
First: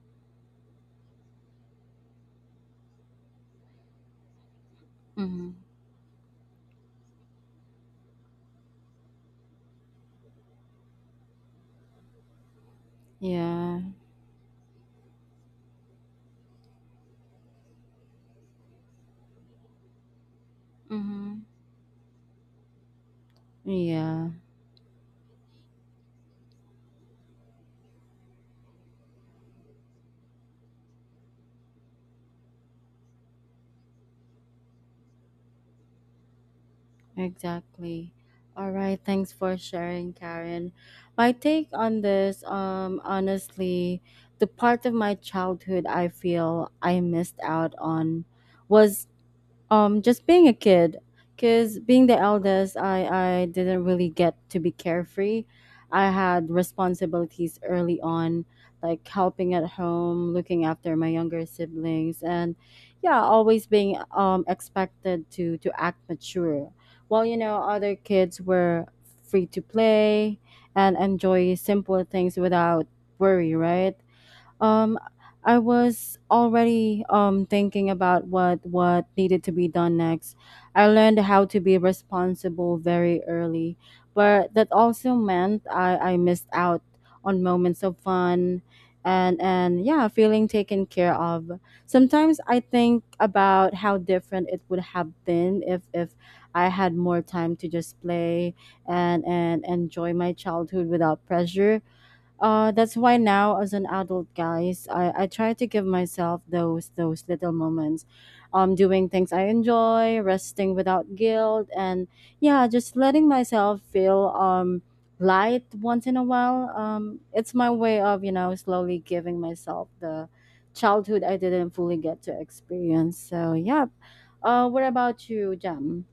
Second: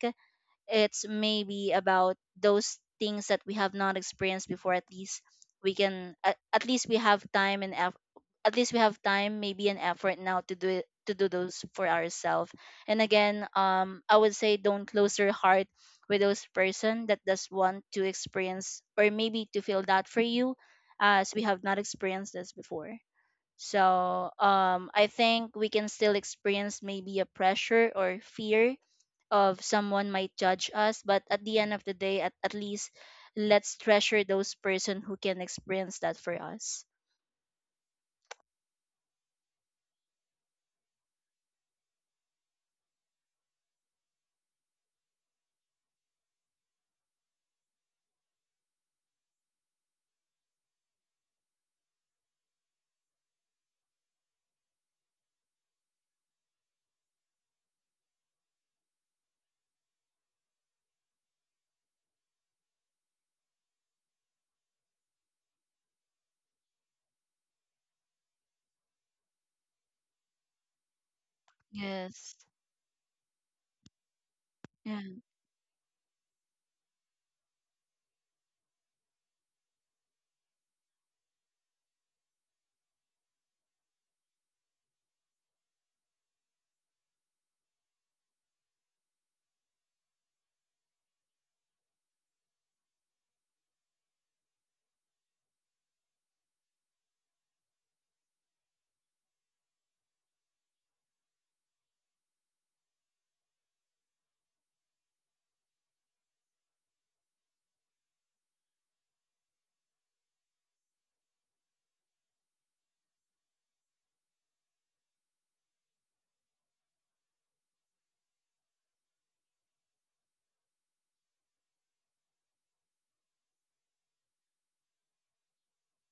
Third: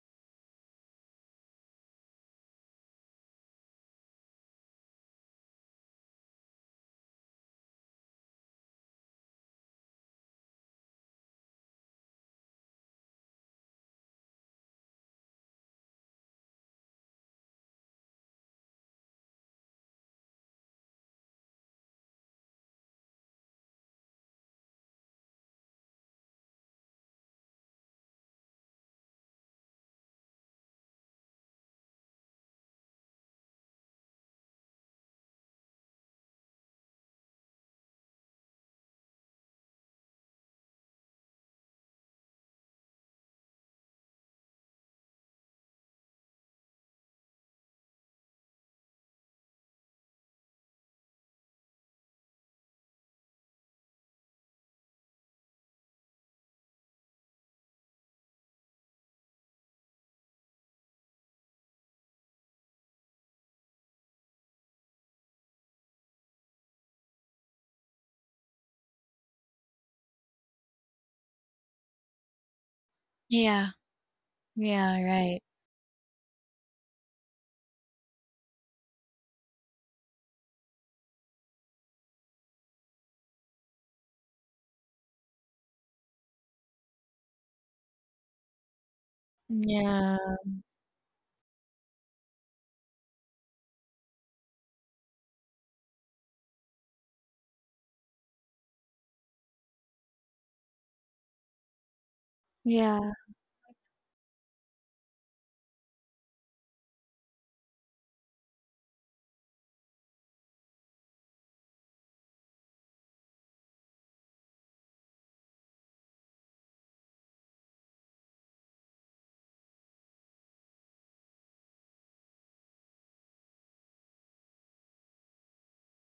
It's maybe about those things that we have not experienced before. At least
Mm-hmm.
we can at least we have time, maybe an effort now to do it, to do those for ourselves. And again,
Yeah.
I would say, don't close your heart with those person that does want to experience or maybe to feel that for you, as
Mm-hmm.
we have not experienced this before.
Yeah.
So I think we can still experience maybe a pressure or fear of someone might judge us, but at the end of the day, at least let's treasure those person who can experience that for us.
Exactly. All right, thanks for sharing, Karen. My take on this, honestly, the part of my childhood I feel I missed out on was just being a kid, because being the eldest, I didn't really get to be carefree. I had responsibilities early on, like helping at home, looking after my younger siblings, and yeah, always being expected to act mature while, you know, other kids were free to play and enjoy simple
Yes.
things without worry,
Yeah.
right? Um,
Yeah,
Yeah.
right.
I was already thinking about what needed to be done next. I learned how to be responsible very early, but that also meant I missed out on moments of fun and yeah,
Yeah.
feeling taken care of. Sometimes I think about how different it would have been if I had more time to just play and enjoy my childhood without pressure. That's
Yeah.
why now, as an adult, guys, I try to give myself those little moments, doing things I enjoy, resting without guilt, and yeah, just letting myself feel light once in a while. It's my way of slowly giving myself the childhood I didn't fully get to experience. So yeah, what about you, Jam?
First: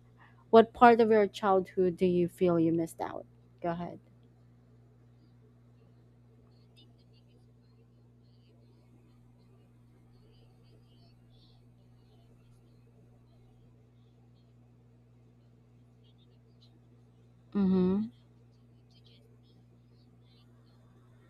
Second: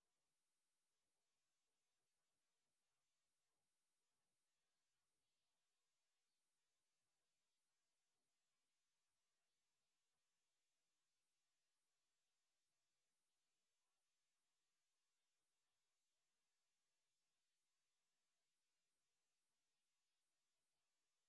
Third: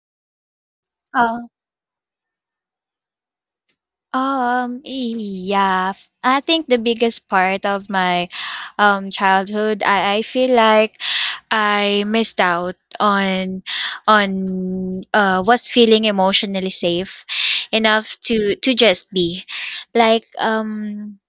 What part of your
Oh,
childhood do you feel you missed out? Go ahead.
yeah. I think the biggest part of my childhood, I feel like I missed out on was feeling emotionally safe
Mm-hmm.
enough to just be, like,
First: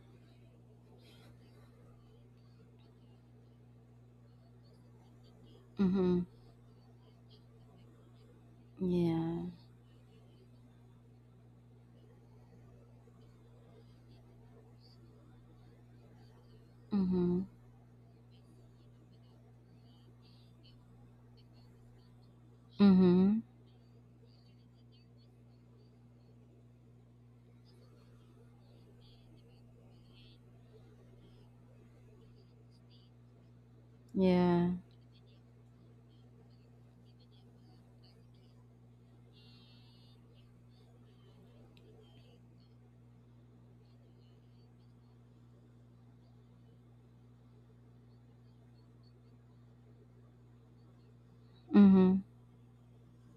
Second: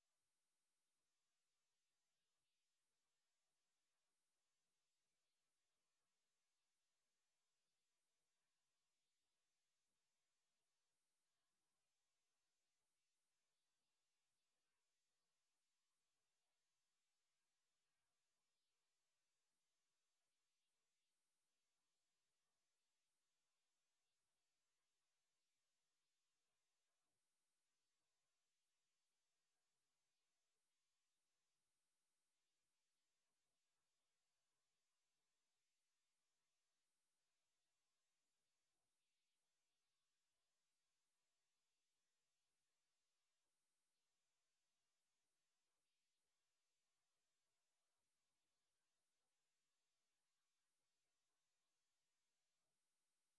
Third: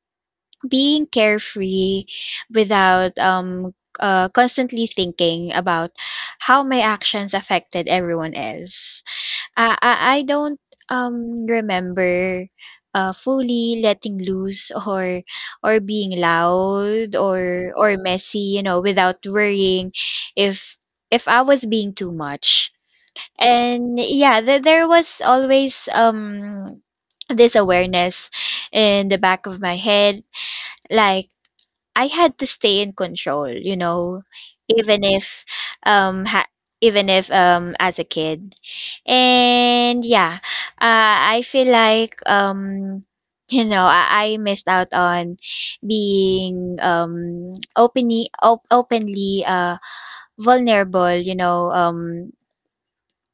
being carefree without constantly thinking about
Mm-hmm.
how my actions affected everyone else.
Yeah.
I don't, remember, fully letting loose [LAUGHS] or being loud
Mhm.
or messy, you know, without worrying if I was being too much.
Mhm.
And yeah, there was always, this awareness in the back of my head, like I had to stay in control, you know,
Yeah.
even if um ha- even if, um, as a kid. And yeah, I feel like um, you know, I missed out on being openly vulnerable, you know,
Mhm.
um,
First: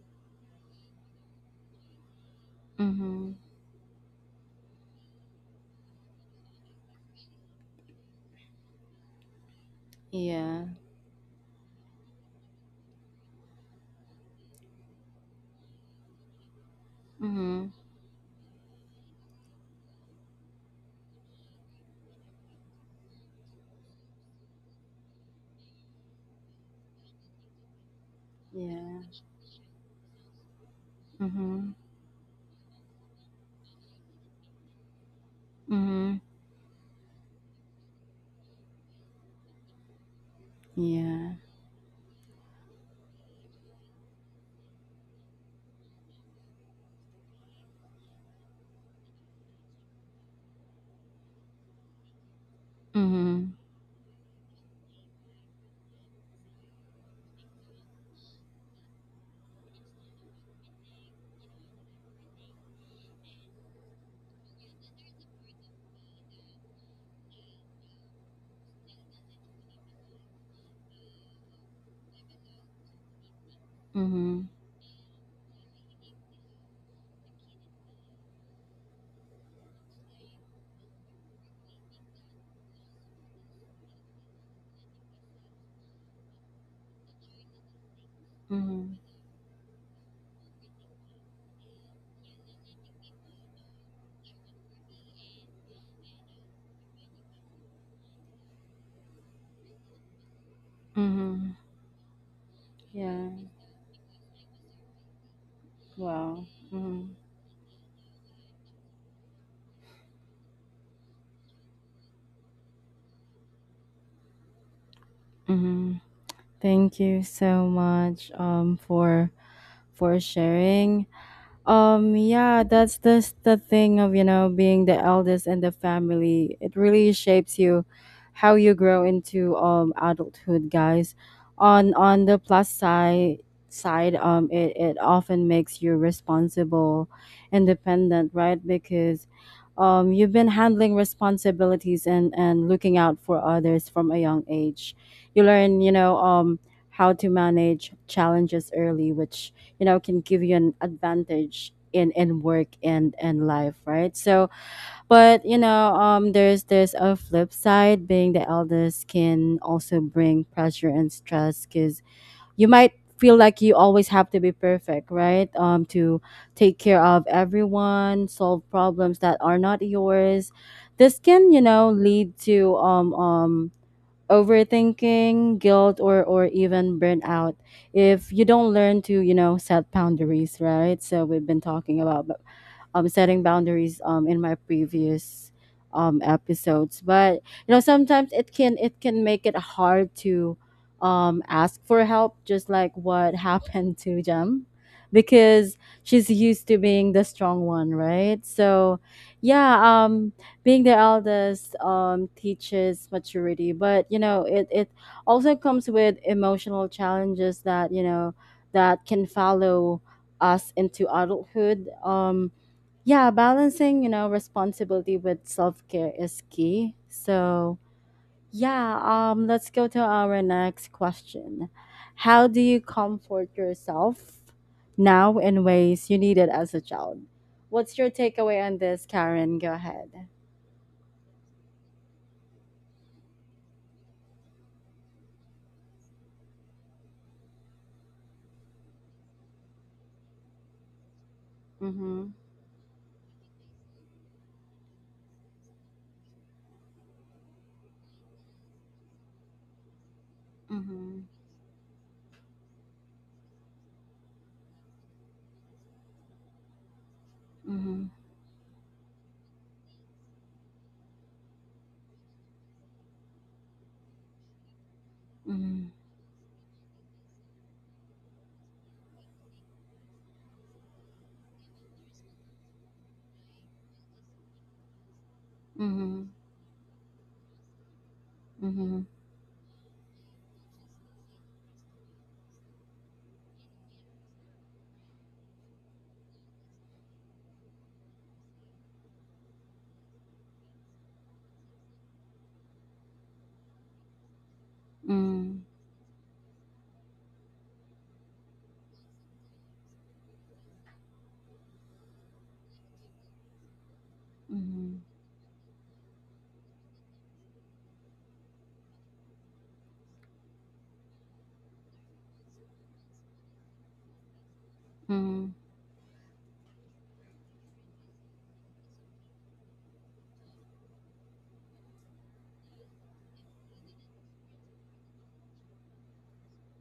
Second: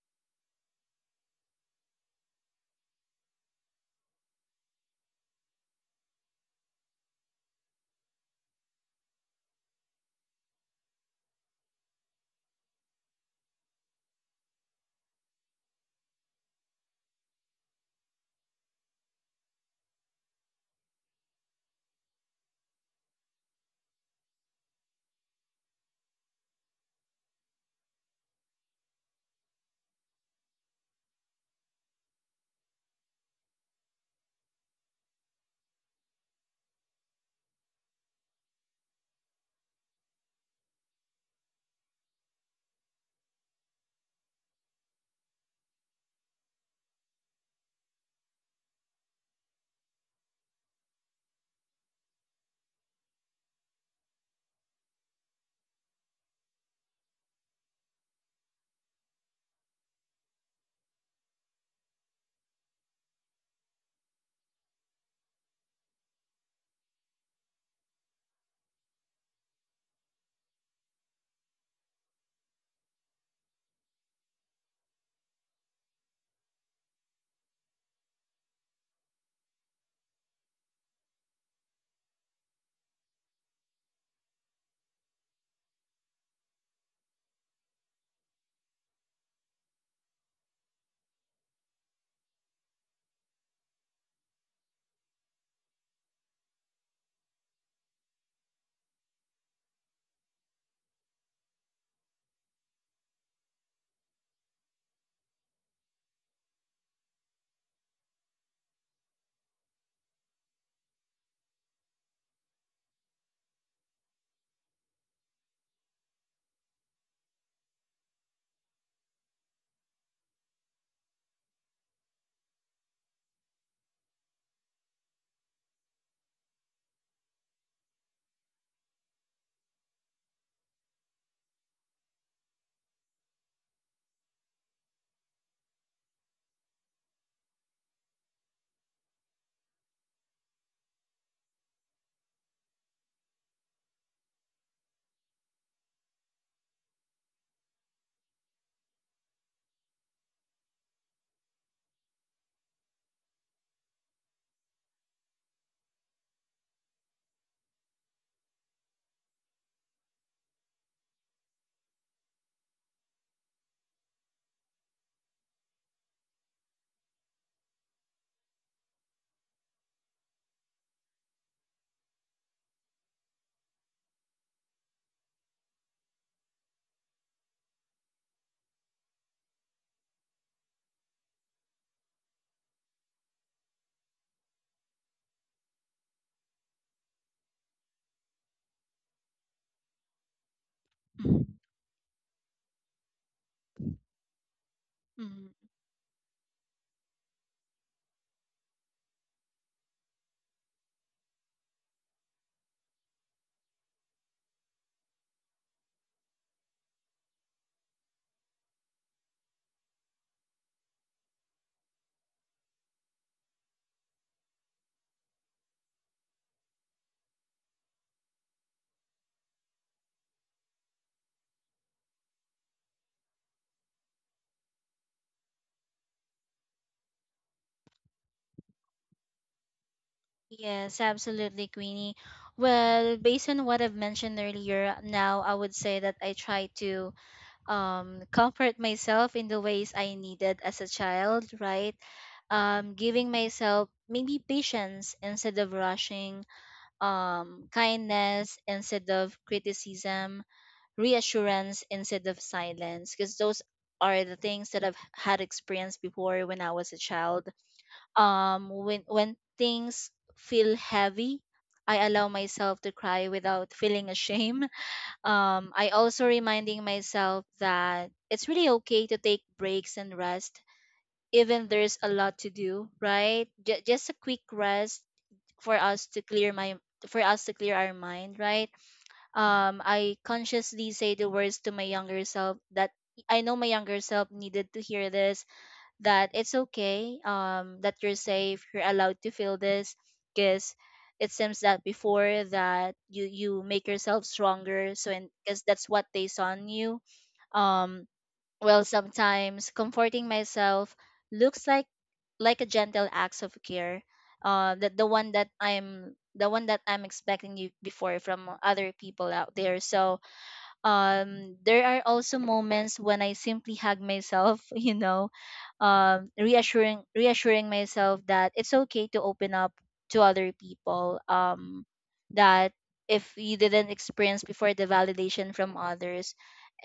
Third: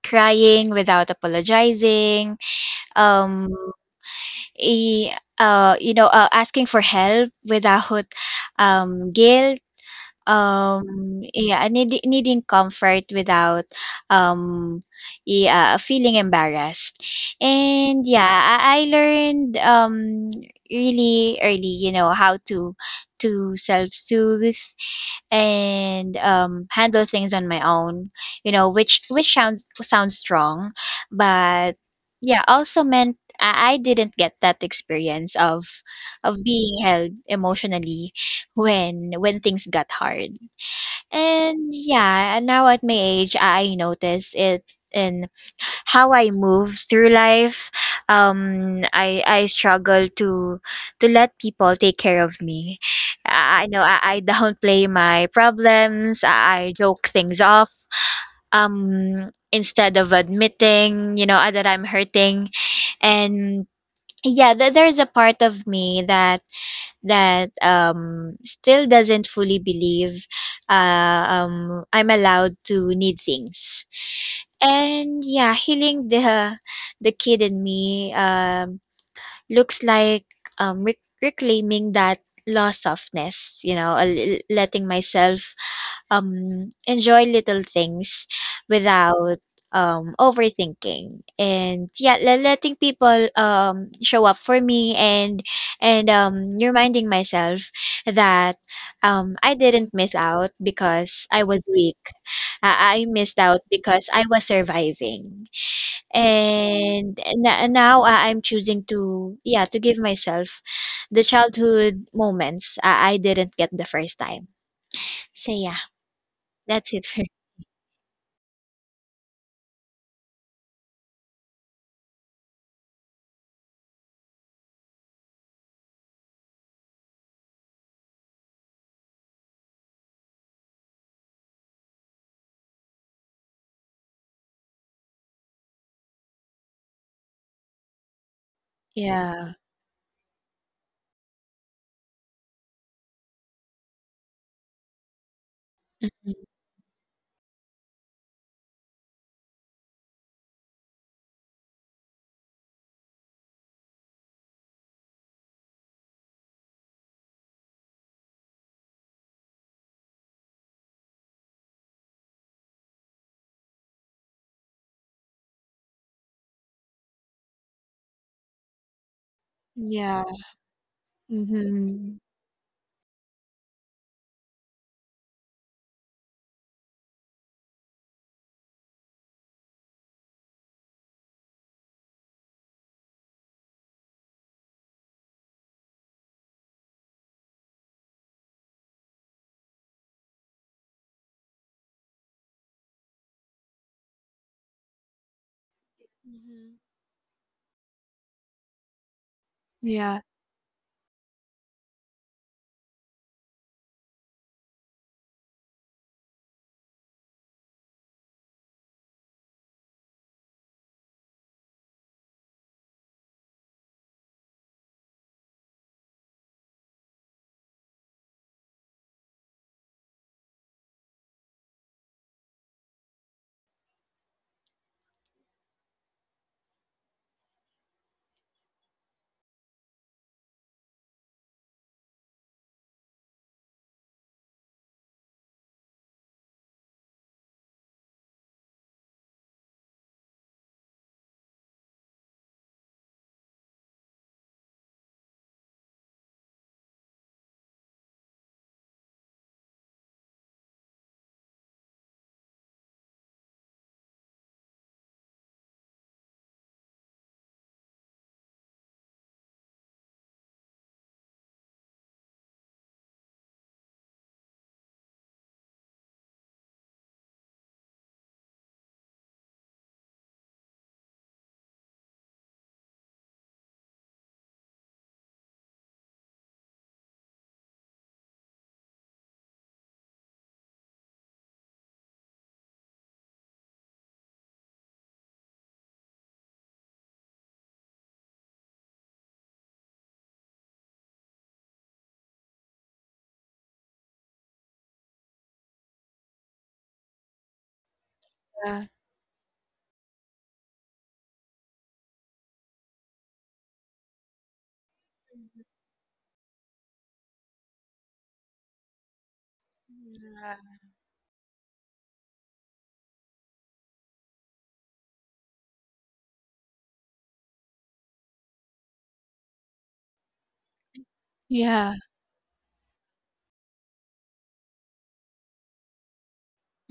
crying without apologizing,
Mhm.
um e- you know, asking for help without guilt,
Yeah.
yeah, and needing comfort without, um, yeah, feeling embarrassed.
Mhm.
And yeah, I learned, really early, you know, how to self-soothe and, handle things on my own, you know, which
Yeah.
sounds strong, but
Mhm.
yeah, also meant I didn't get that experience of
Mhm.
being held emotionally when things got hard.
Yeah.
And yeah, and now at my age, I notice it in how I move through life. I struggle to let people take care of me.
Mhm.
I know I [LAUGHS] downplay my problems. I joke things off, instead of admitting, you know, that I'm hurting. And yeah, there's a part of me that still doesn't fully believe I'm allowed to need things.
Mhm.
And yeah, healing the kid in me, looks like reclaiming that lost softness, you know, letting myself enjoy little things
Mhm.
without overthinking, and yeah, letting people show up for me, and reminding myself that I didn't miss out because I
Mhm.
was weak. I
Yeah.
missed out because I was surviving.
Wow.
And
Mhm.
na now, I'm choosing to, yeah, to give myself the childhood moments, I didn't get the first time. So yeah,
Mhm.
that's it
Thank
for
you so much for sharing. Yeah, that's the thing of, you know, being the eldest in the family. It really shapes you how you grow into adulthood, guys. On the plus side, it, it often makes you responsible, independent, right?
[LAUGHS]
Because
Yeah.
you've been handling responsibilities and looking out for others from a young age. You learn, you know,
Mm.
how to manage challenges early, which you know can give you an advantage in work and life, right? So but you know, there's a flip side. Being the eldest can also bring pressure and stress, because you might feel like you always have to be perfect, right? To take care of everyone, solve problems that are not
Yeah.
yours. This can, you know,
Mhm.
lead to overthinking, guilt, or even burnout if you don't learn to, you know, set boundaries, right? So we've been talking about setting boundaries in my previous episodes. But you know, sometimes it can make it hard to ask for help, just like what [LAUGHS] happened to Jem,
Mm-hmm.
because she's used
Mhm.
to being the strong one, right? So, yeah,
Yeah.
being the eldest teaches maturity, but you know, it also comes with emotional challenges that you know that can follow us into adulthood. Yeah, balancing, you know, responsibility with self-care is key. So yeah, let's go to our next question. How do you comfort yourself now in ways you needed as a child? What's your takeaway on this, Karen? Go ahead.
Yes, absolutely, Queenie. Well, based on what I've mentioned earlier, now I would say that I try to comfort myself in the ways I needed as a child, right?
Mm-hmm.
Giving myself maybe patience instead of rushing, kindness instead of criticism,
Mm-hmm.
reassurance instead of silence, because those are the things that I've had experienced before when I was a child.
Mm-hmm.
When things feel heavy, I allow myself to cry without feeling ashamed. [LAUGHS] I also reminding myself that it's really okay to take breaks and rest, even there's a lot to do. Right, just a quick rest for us to
Mm-hmm.
clear my for us to clear our mind. Right,
Mm-hmm.
I consciously say the words to my younger self, that I know my younger self needed to hear this, that it's okay, that you're safe, you're allowed to feel this. Because it seems that before that you make yourself stronger, so, and
Mm-hmm.
because that's what they saw in you. um
Yeah.
well, sometimes comforting myself looks like a gentle acts of care. That
Mm-hmm.
the one that I'm the one that I'm expecting you before from other people out there. So
Mhm.
there are also moments when I simply hug myself, [LAUGHS] you know,
Mm-hmm.
reassuring myself that it's okay to open up to other people.
Yeah.
That if you didn't experience before the validation from others,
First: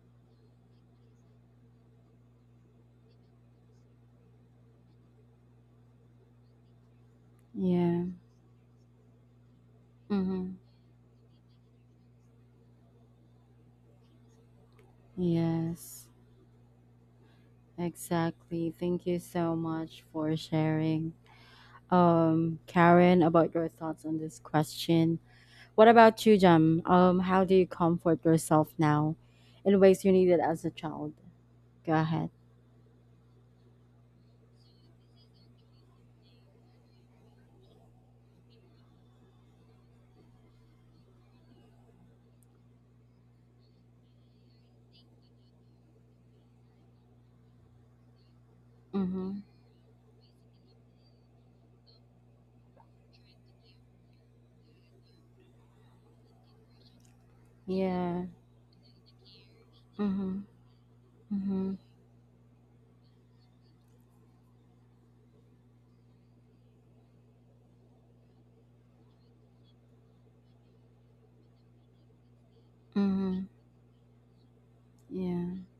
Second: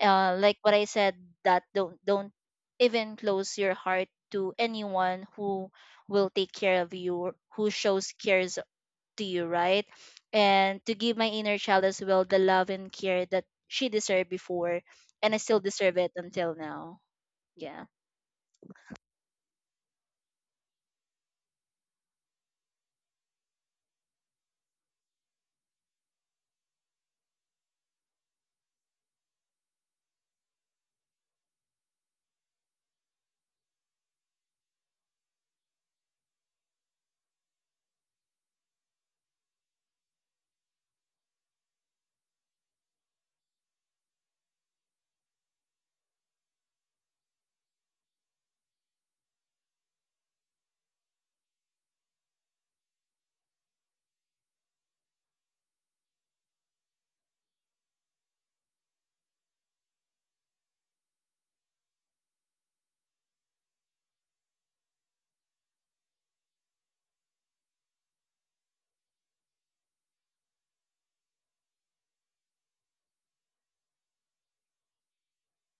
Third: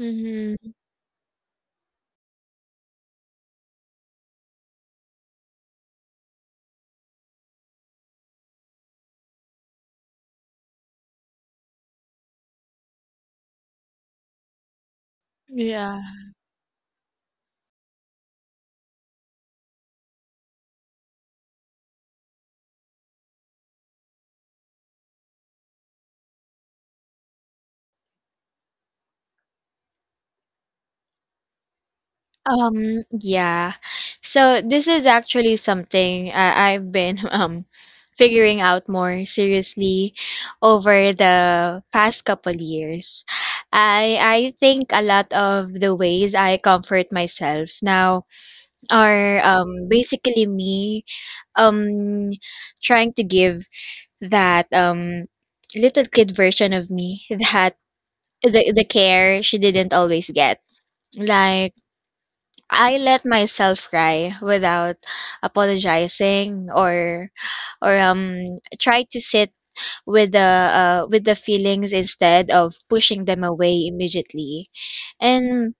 like what I said, that don't even close your heart to anyone who will take care of you, who
Yeah.
shows care to you, right?
Mm-hmm.
And to give my inner child as well the love and care that she deserved before, and I still deserve
Yeah.
Yes.
it until now. Yeah.
Exactly. Thank you so much for sharing, Karen, about your thoughts on this question. What about you, Jem? How do you comfort yourself now in ways you needed as a child? Go ahead.
Yeah. So this is actually something I've been [LAUGHS] um, figuring out more seriously over the past couple years. I think a lot of the ways I comfort myself now
Mm-hmm.
are um, basically me um, trying to give that um, little kid version of me [LAUGHS] that
Yeah.
the care she didn't always
Mm-hmm.
get.
Mm-hmm.
Like, I let myself cry without apologizing or try to sit with the feelings instead of pushing
Mm-hmm.
them away immediately.
Yeah.
And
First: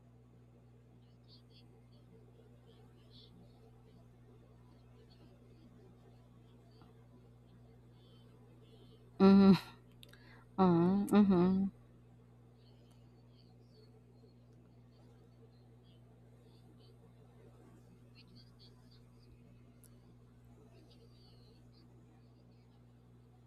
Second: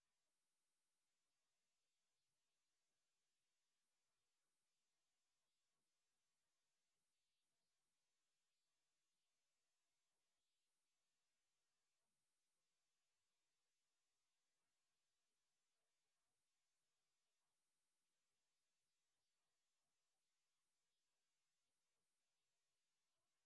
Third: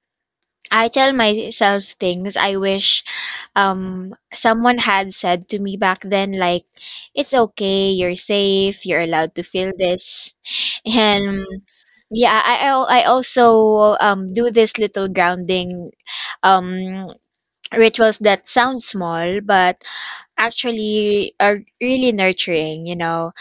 I tell myself things I wish um, someone had said to me back then, like, it's okay, you're safe, you're allowed to
Mm-hmm.
feel this.
Mm-hmm.
And
Mm-hmm.
yeah, I also um, do this little grounding um, rituals that sound small but actually are really nurturing, you know,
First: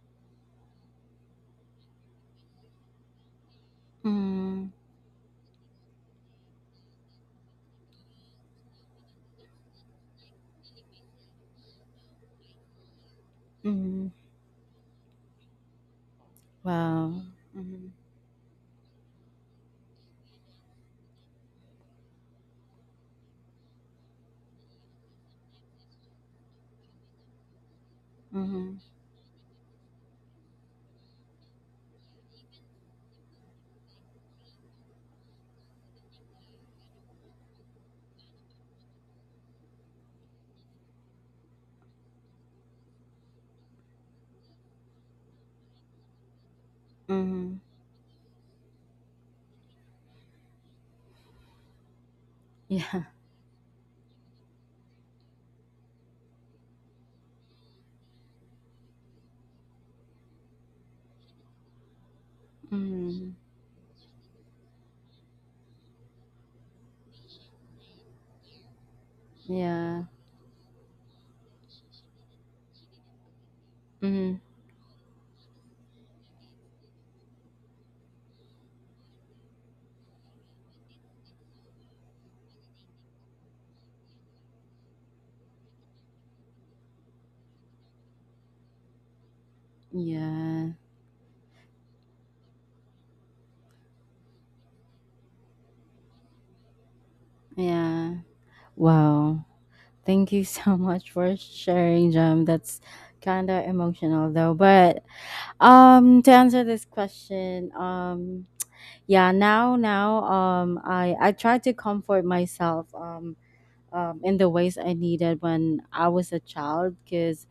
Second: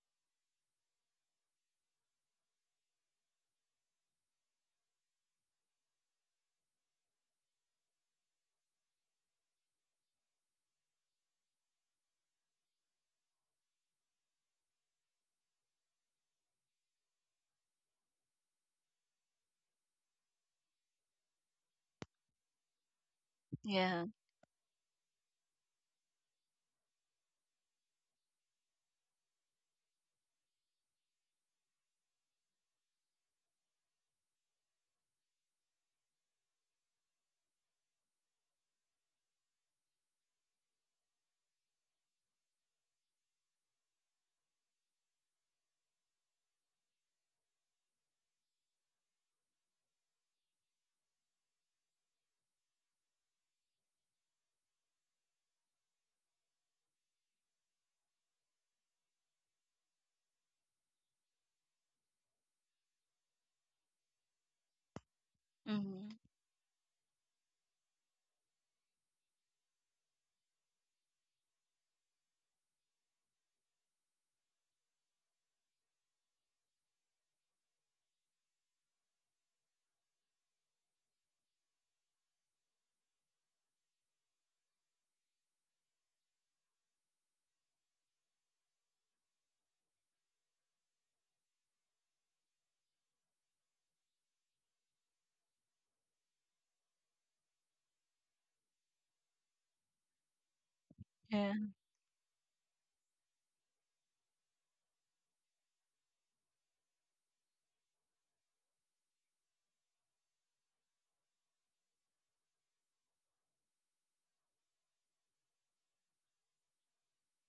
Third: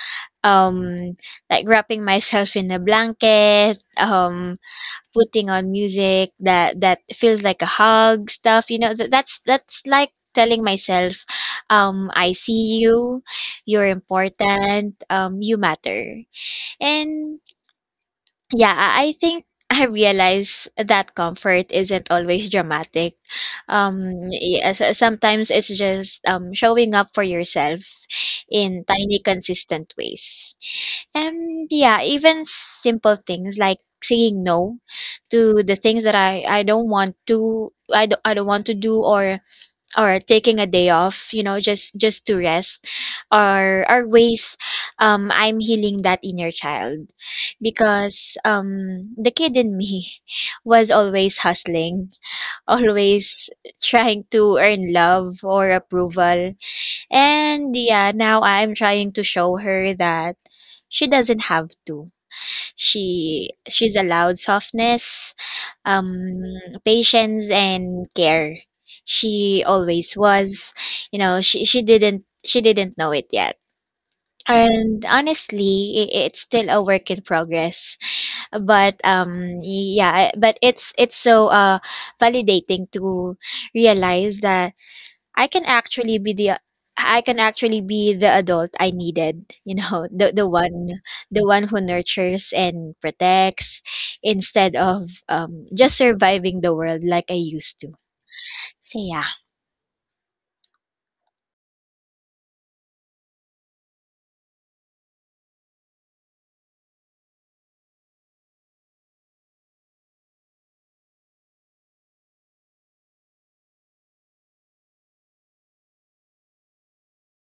um, like wrapping myself in a blanket, um,
Mm-hmm.
putting on music that feels like a hug, stuff, you know, that's like telling myself um, I see you, you're
Mm-hmm.
important, um, you matter.
Wow.
And
Mm-hmm.
yeah, I think [LAUGHS] I realize that comfort isn't always dramatic.
Yeah.
Yeah, sometimes it's just showing up for yourself
Mm-hmm.
in tiny, consistent ways. And yeah, even simple things like saying no to the things that I don't want to do, or taking a day off, you know, just to rest, or ways um, I'm healing that inner child.
Mm-hmm.
Because um, the kid in me [LAUGHS] was always hustling, [LAUGHS]
Yeah. [LAUGHS]
always trying to earn love or approval. And yeah, now I'm trying to show her that she doesn't have to
Mm-hmm.
she she's allowed softness,
Hmm.
um, patience and care. She
Yeah.
always was, you know, she didn't know it yet.
Mm-hmm.
And honestly, I it's still a work in progress. But yeah, but it's so uh, validating to realize that I can actually be the I can actually be the adult I needed, you know, [LAUGHS]
Yeah.
the one who nurtures and protects instead of um, just surviving the world like I used to.
Yeah.
So yeah.
Wow. Thank you [LAUGHS] so much for
Yeah.
sharing, Jem. That's kind of emotional though. But to answer this question, yeah, now I try to comfort myself in the ways I needed when I was a child, cuz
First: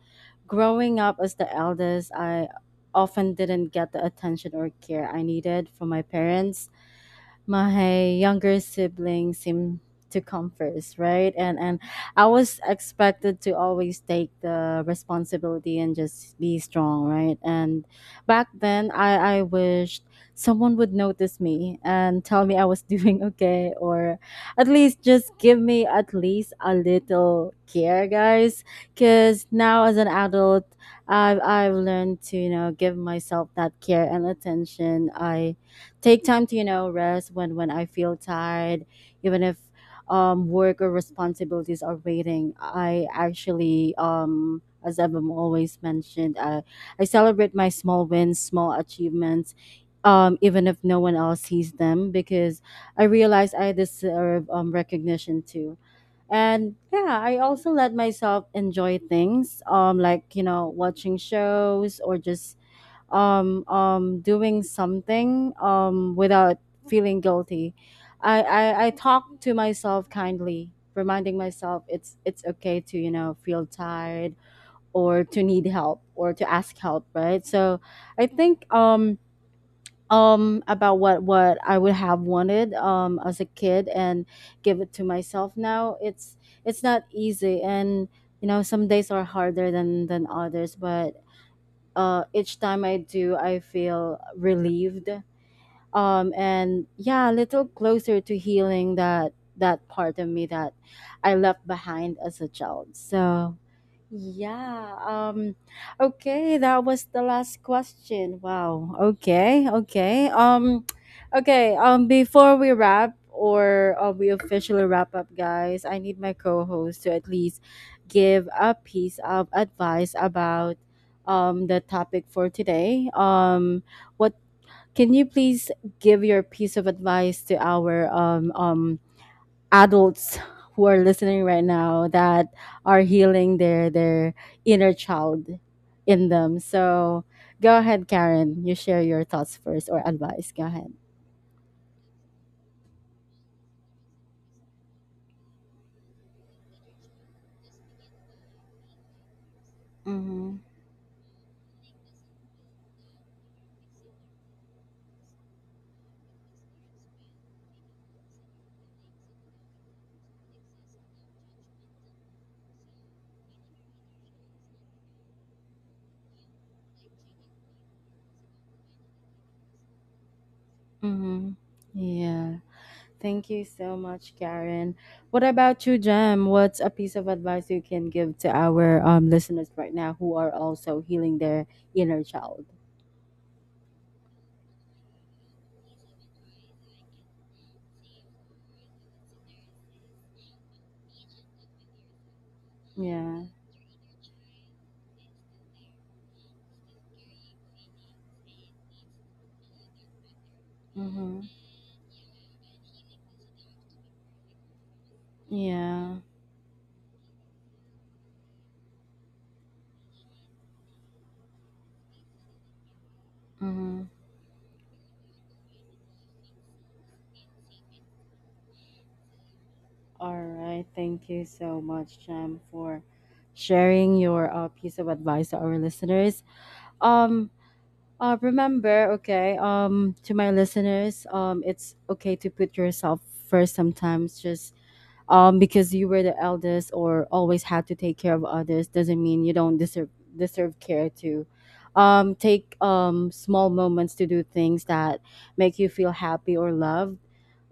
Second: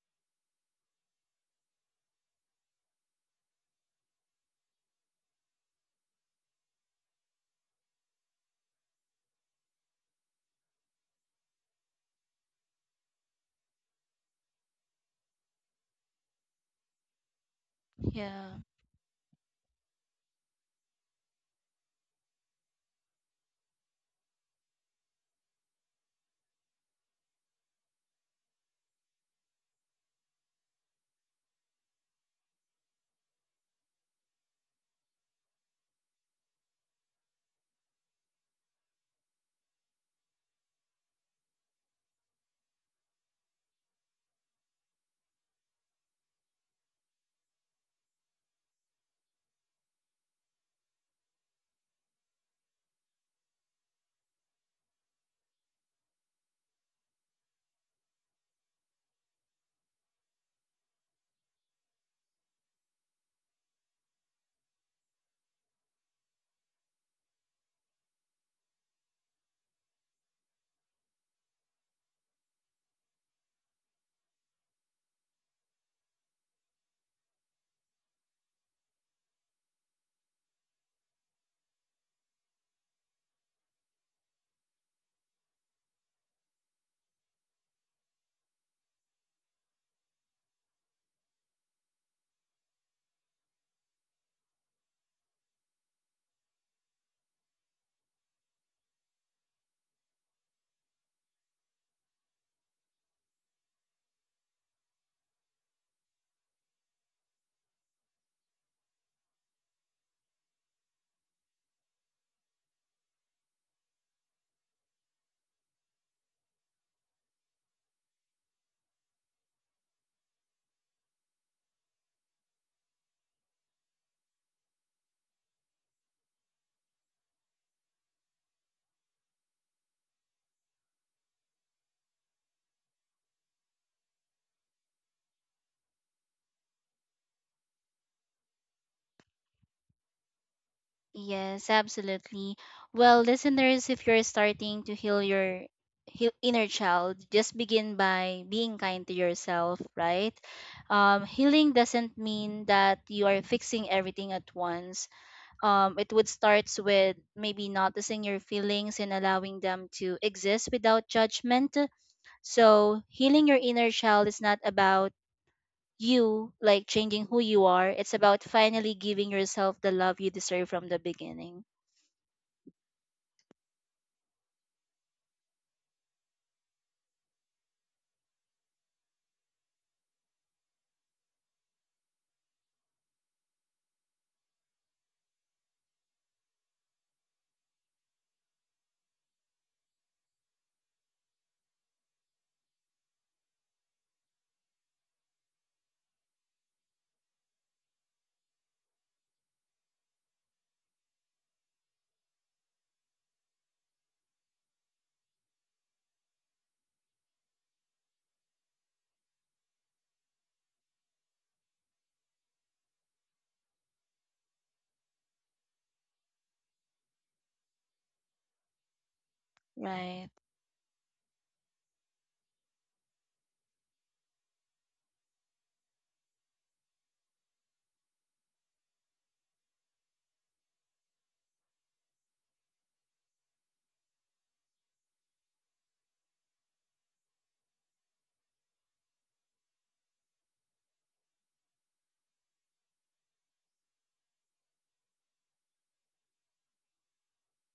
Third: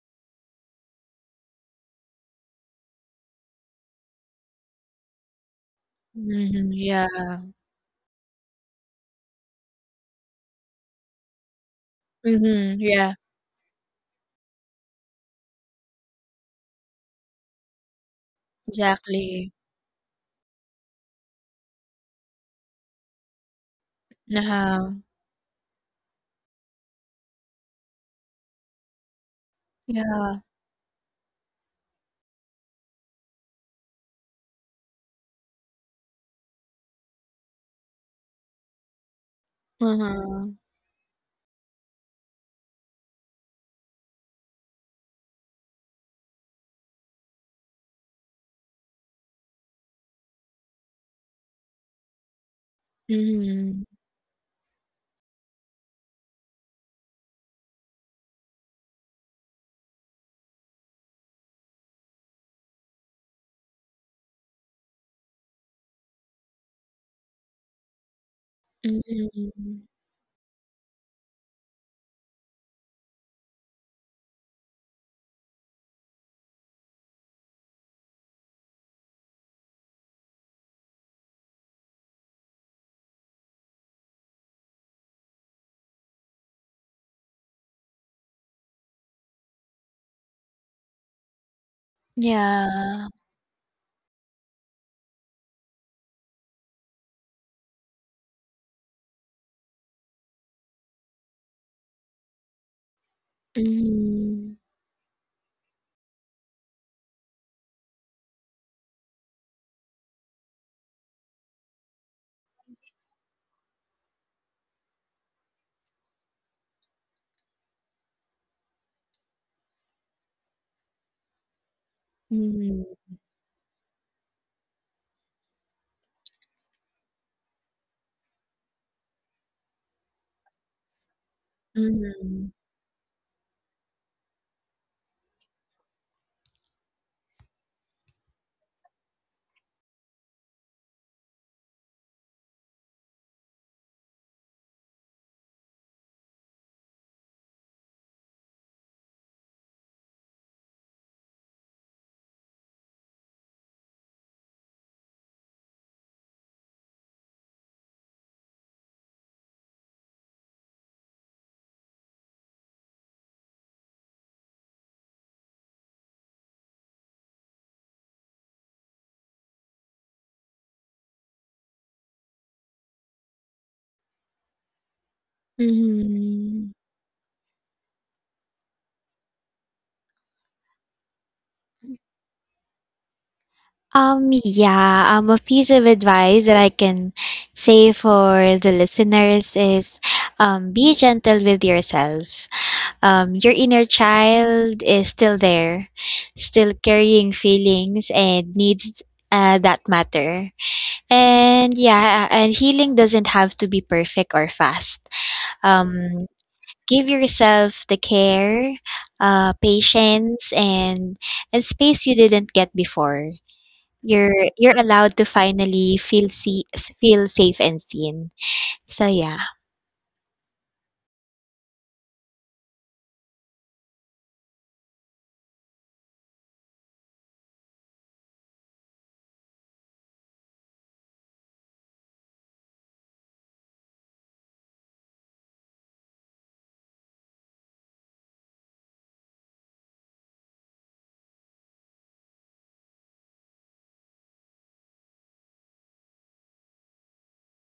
growing up as the eldest, I often didn't get the attention or care I needed from my parents.
Mm-hmm. Yeah.
My younger sibling seemed to come first, right? And I was
Mm-hmm. Yeah.
expected to always take the responsibility and just be strong, right? And back
Yeah.
then I
Exactly.
wished someone would notice me and tell me I was [LAUGHS] doing okay, or at
Uh-huh.
least just give me at least a little care, guys. Cause now as an
Yeah.
adult, I've learned to, you know, give myself that care and attention. I take time to, you know, rest when I feel tired, even if
Uh-huh.
work or responsibilities are waiting. I actually, as I've always mentioned, I celebrate my small wins, small achievements, even if no one else sees them, because I realize I
Mm-hmm.
deserve recognition too. And yeah, I also let myself enjoy things, like you know, watching shows or just doing something without feeling guilty. I talk to
Mm-hmm.
myself kindly, reminding myself it's okay to, you know, feel tired, or to need help, or to ask help, right? So I think about what I would have wanted as a kid and give it to myself now. It's not easy, and you know, some days are harder than others, but each time I
Yeah.
do, I feel relieved. And yeah, a little closer to healing that that part of me that I left behind as a child. So
Mm-hmm.
yeah. Okay, that was the last question. Wow. Okay. Okay. [TSK] Okay, before we wrap, or we officially wrap up, guys, I need my co-host to at least give a piece of advice about the topic for today.
Mm-hmm.
What can you please give your piece of advice to our adults who are listening right now, that
Mm-hmm.
are healing their inner child in them. So go ahead, Karen. You share your thoughts first or advice. Go ahead.
Yes, absolutely. Well, listeners, if you're starting to heal your heal inner child, just begin by being kind to yourself, right?
Mm-hmm.
Healing doesn't mean that you are fixing everything at once. It would starts with maybe noticing your feelings and allowing them to exist without judgment. So healing your inner child is not about you like changing who you are. It's about finally giving yourself the love you deserve from the
Mm-hmm.
beginning.
Yeah. Thank you so much, Karen. What about you, Jem?
Mm-hmm.
What's a piece of advice you can give to our listeners right now who are also healing their inner child?
Yeah, a piece of advice that I can say for the listeners is be gentle with yourself.
Yeah.
Your inner child is still there, still carrying feelings and needs that matter.
Mm-hmm.
And yeah, and healing doesn't have to be perfect or fast.
Yeah.
Um, give yourself the care, patience, and, space you didn't get before.
Mm-hmm.
You're allowed to finally feel safe and seen. So, yeah.
Right.
All right. Thank you so much, Jam, for sharing your piece of advice to our listeners. Um. Remember, okay. To my listeners, it's okay to put yourself first sometimes. Just because you were the eldest or always had to take care of others doesn't mean you don't deserve care too. Take small moments to do things that make you feel happy or loved.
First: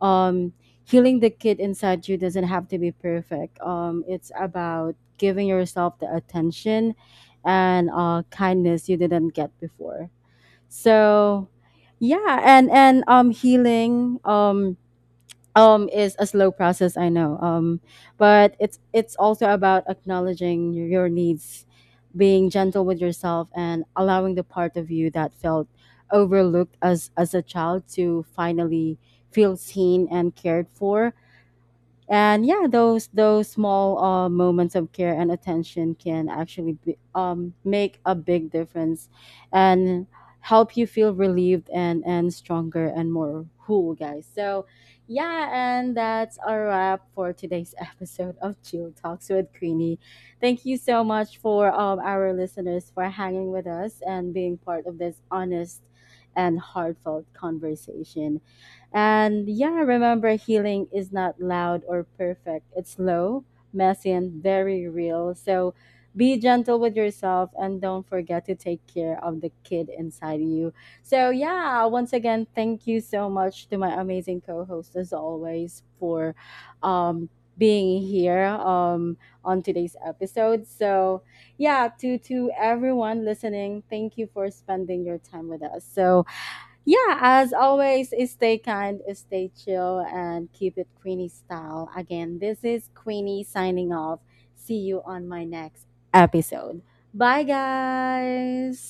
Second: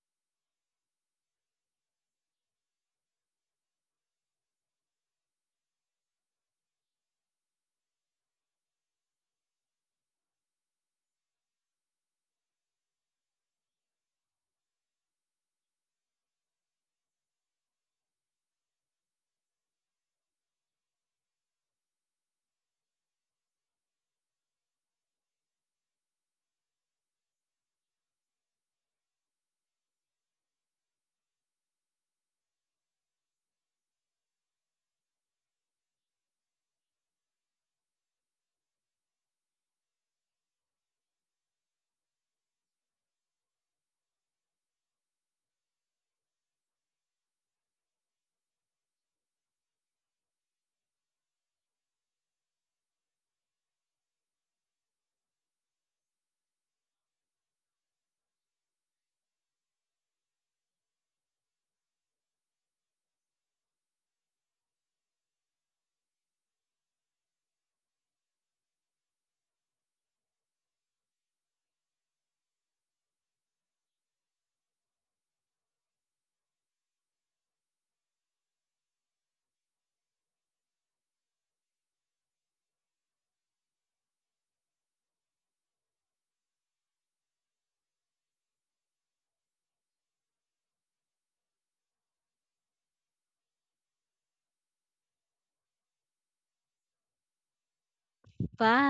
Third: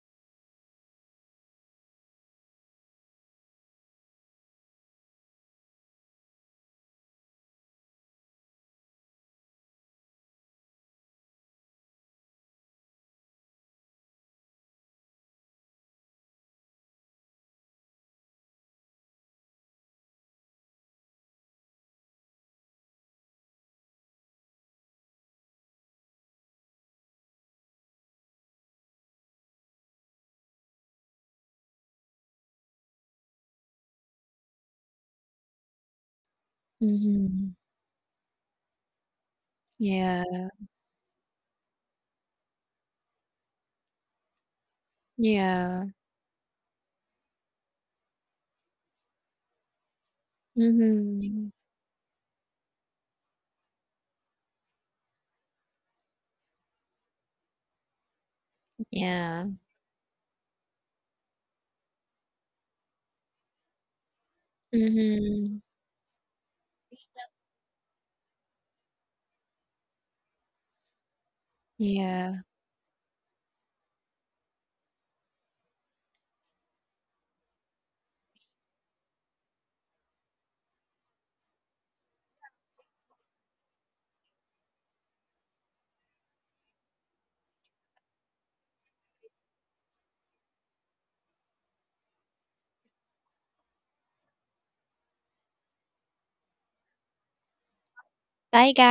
um Healing the kid inside you doesn't have to be perfect. It's about giving yourself the attention and kindness you didn't get before. So yeah, and healing is a slow process, I know, but it's also about acknowledging your needs, being gentle with yourself, and allowing the part of you that felt overlooked as a child to finally feel seen and cared for. And yeah, those small moments of care and attention can actually be,
Mhm.
make a big difference and
Yeah.
help you feel relieved and stronger and more whole, guys. So yeah,
Yeah.
and that's a wrap for today's [LAUGHS] episode of Chill Talks with Queenie. Thank you so much
Mhm.
for our listeners for hanging with us and being part of this honest and heartfelt conversation.
Yeah.
And yeah, remember, healing is not loud or perfect. It's slow, messy, and very real.
Mhm.
So be gentle with yourself and don't forget to take care of the kid inside you. So yeah, once
Yeah.
again, thank you so much to my amazing co-host, as always, for um being here on today's episode. So yeah, to everyone listening, thank you for spending your time with us. So yeah, as always, stay kind, stay chill, and keep it Queenie style. Again, this is Queenie signing off. See you on my next episode. Bye,
Bye,
guys.
guys.
Bye.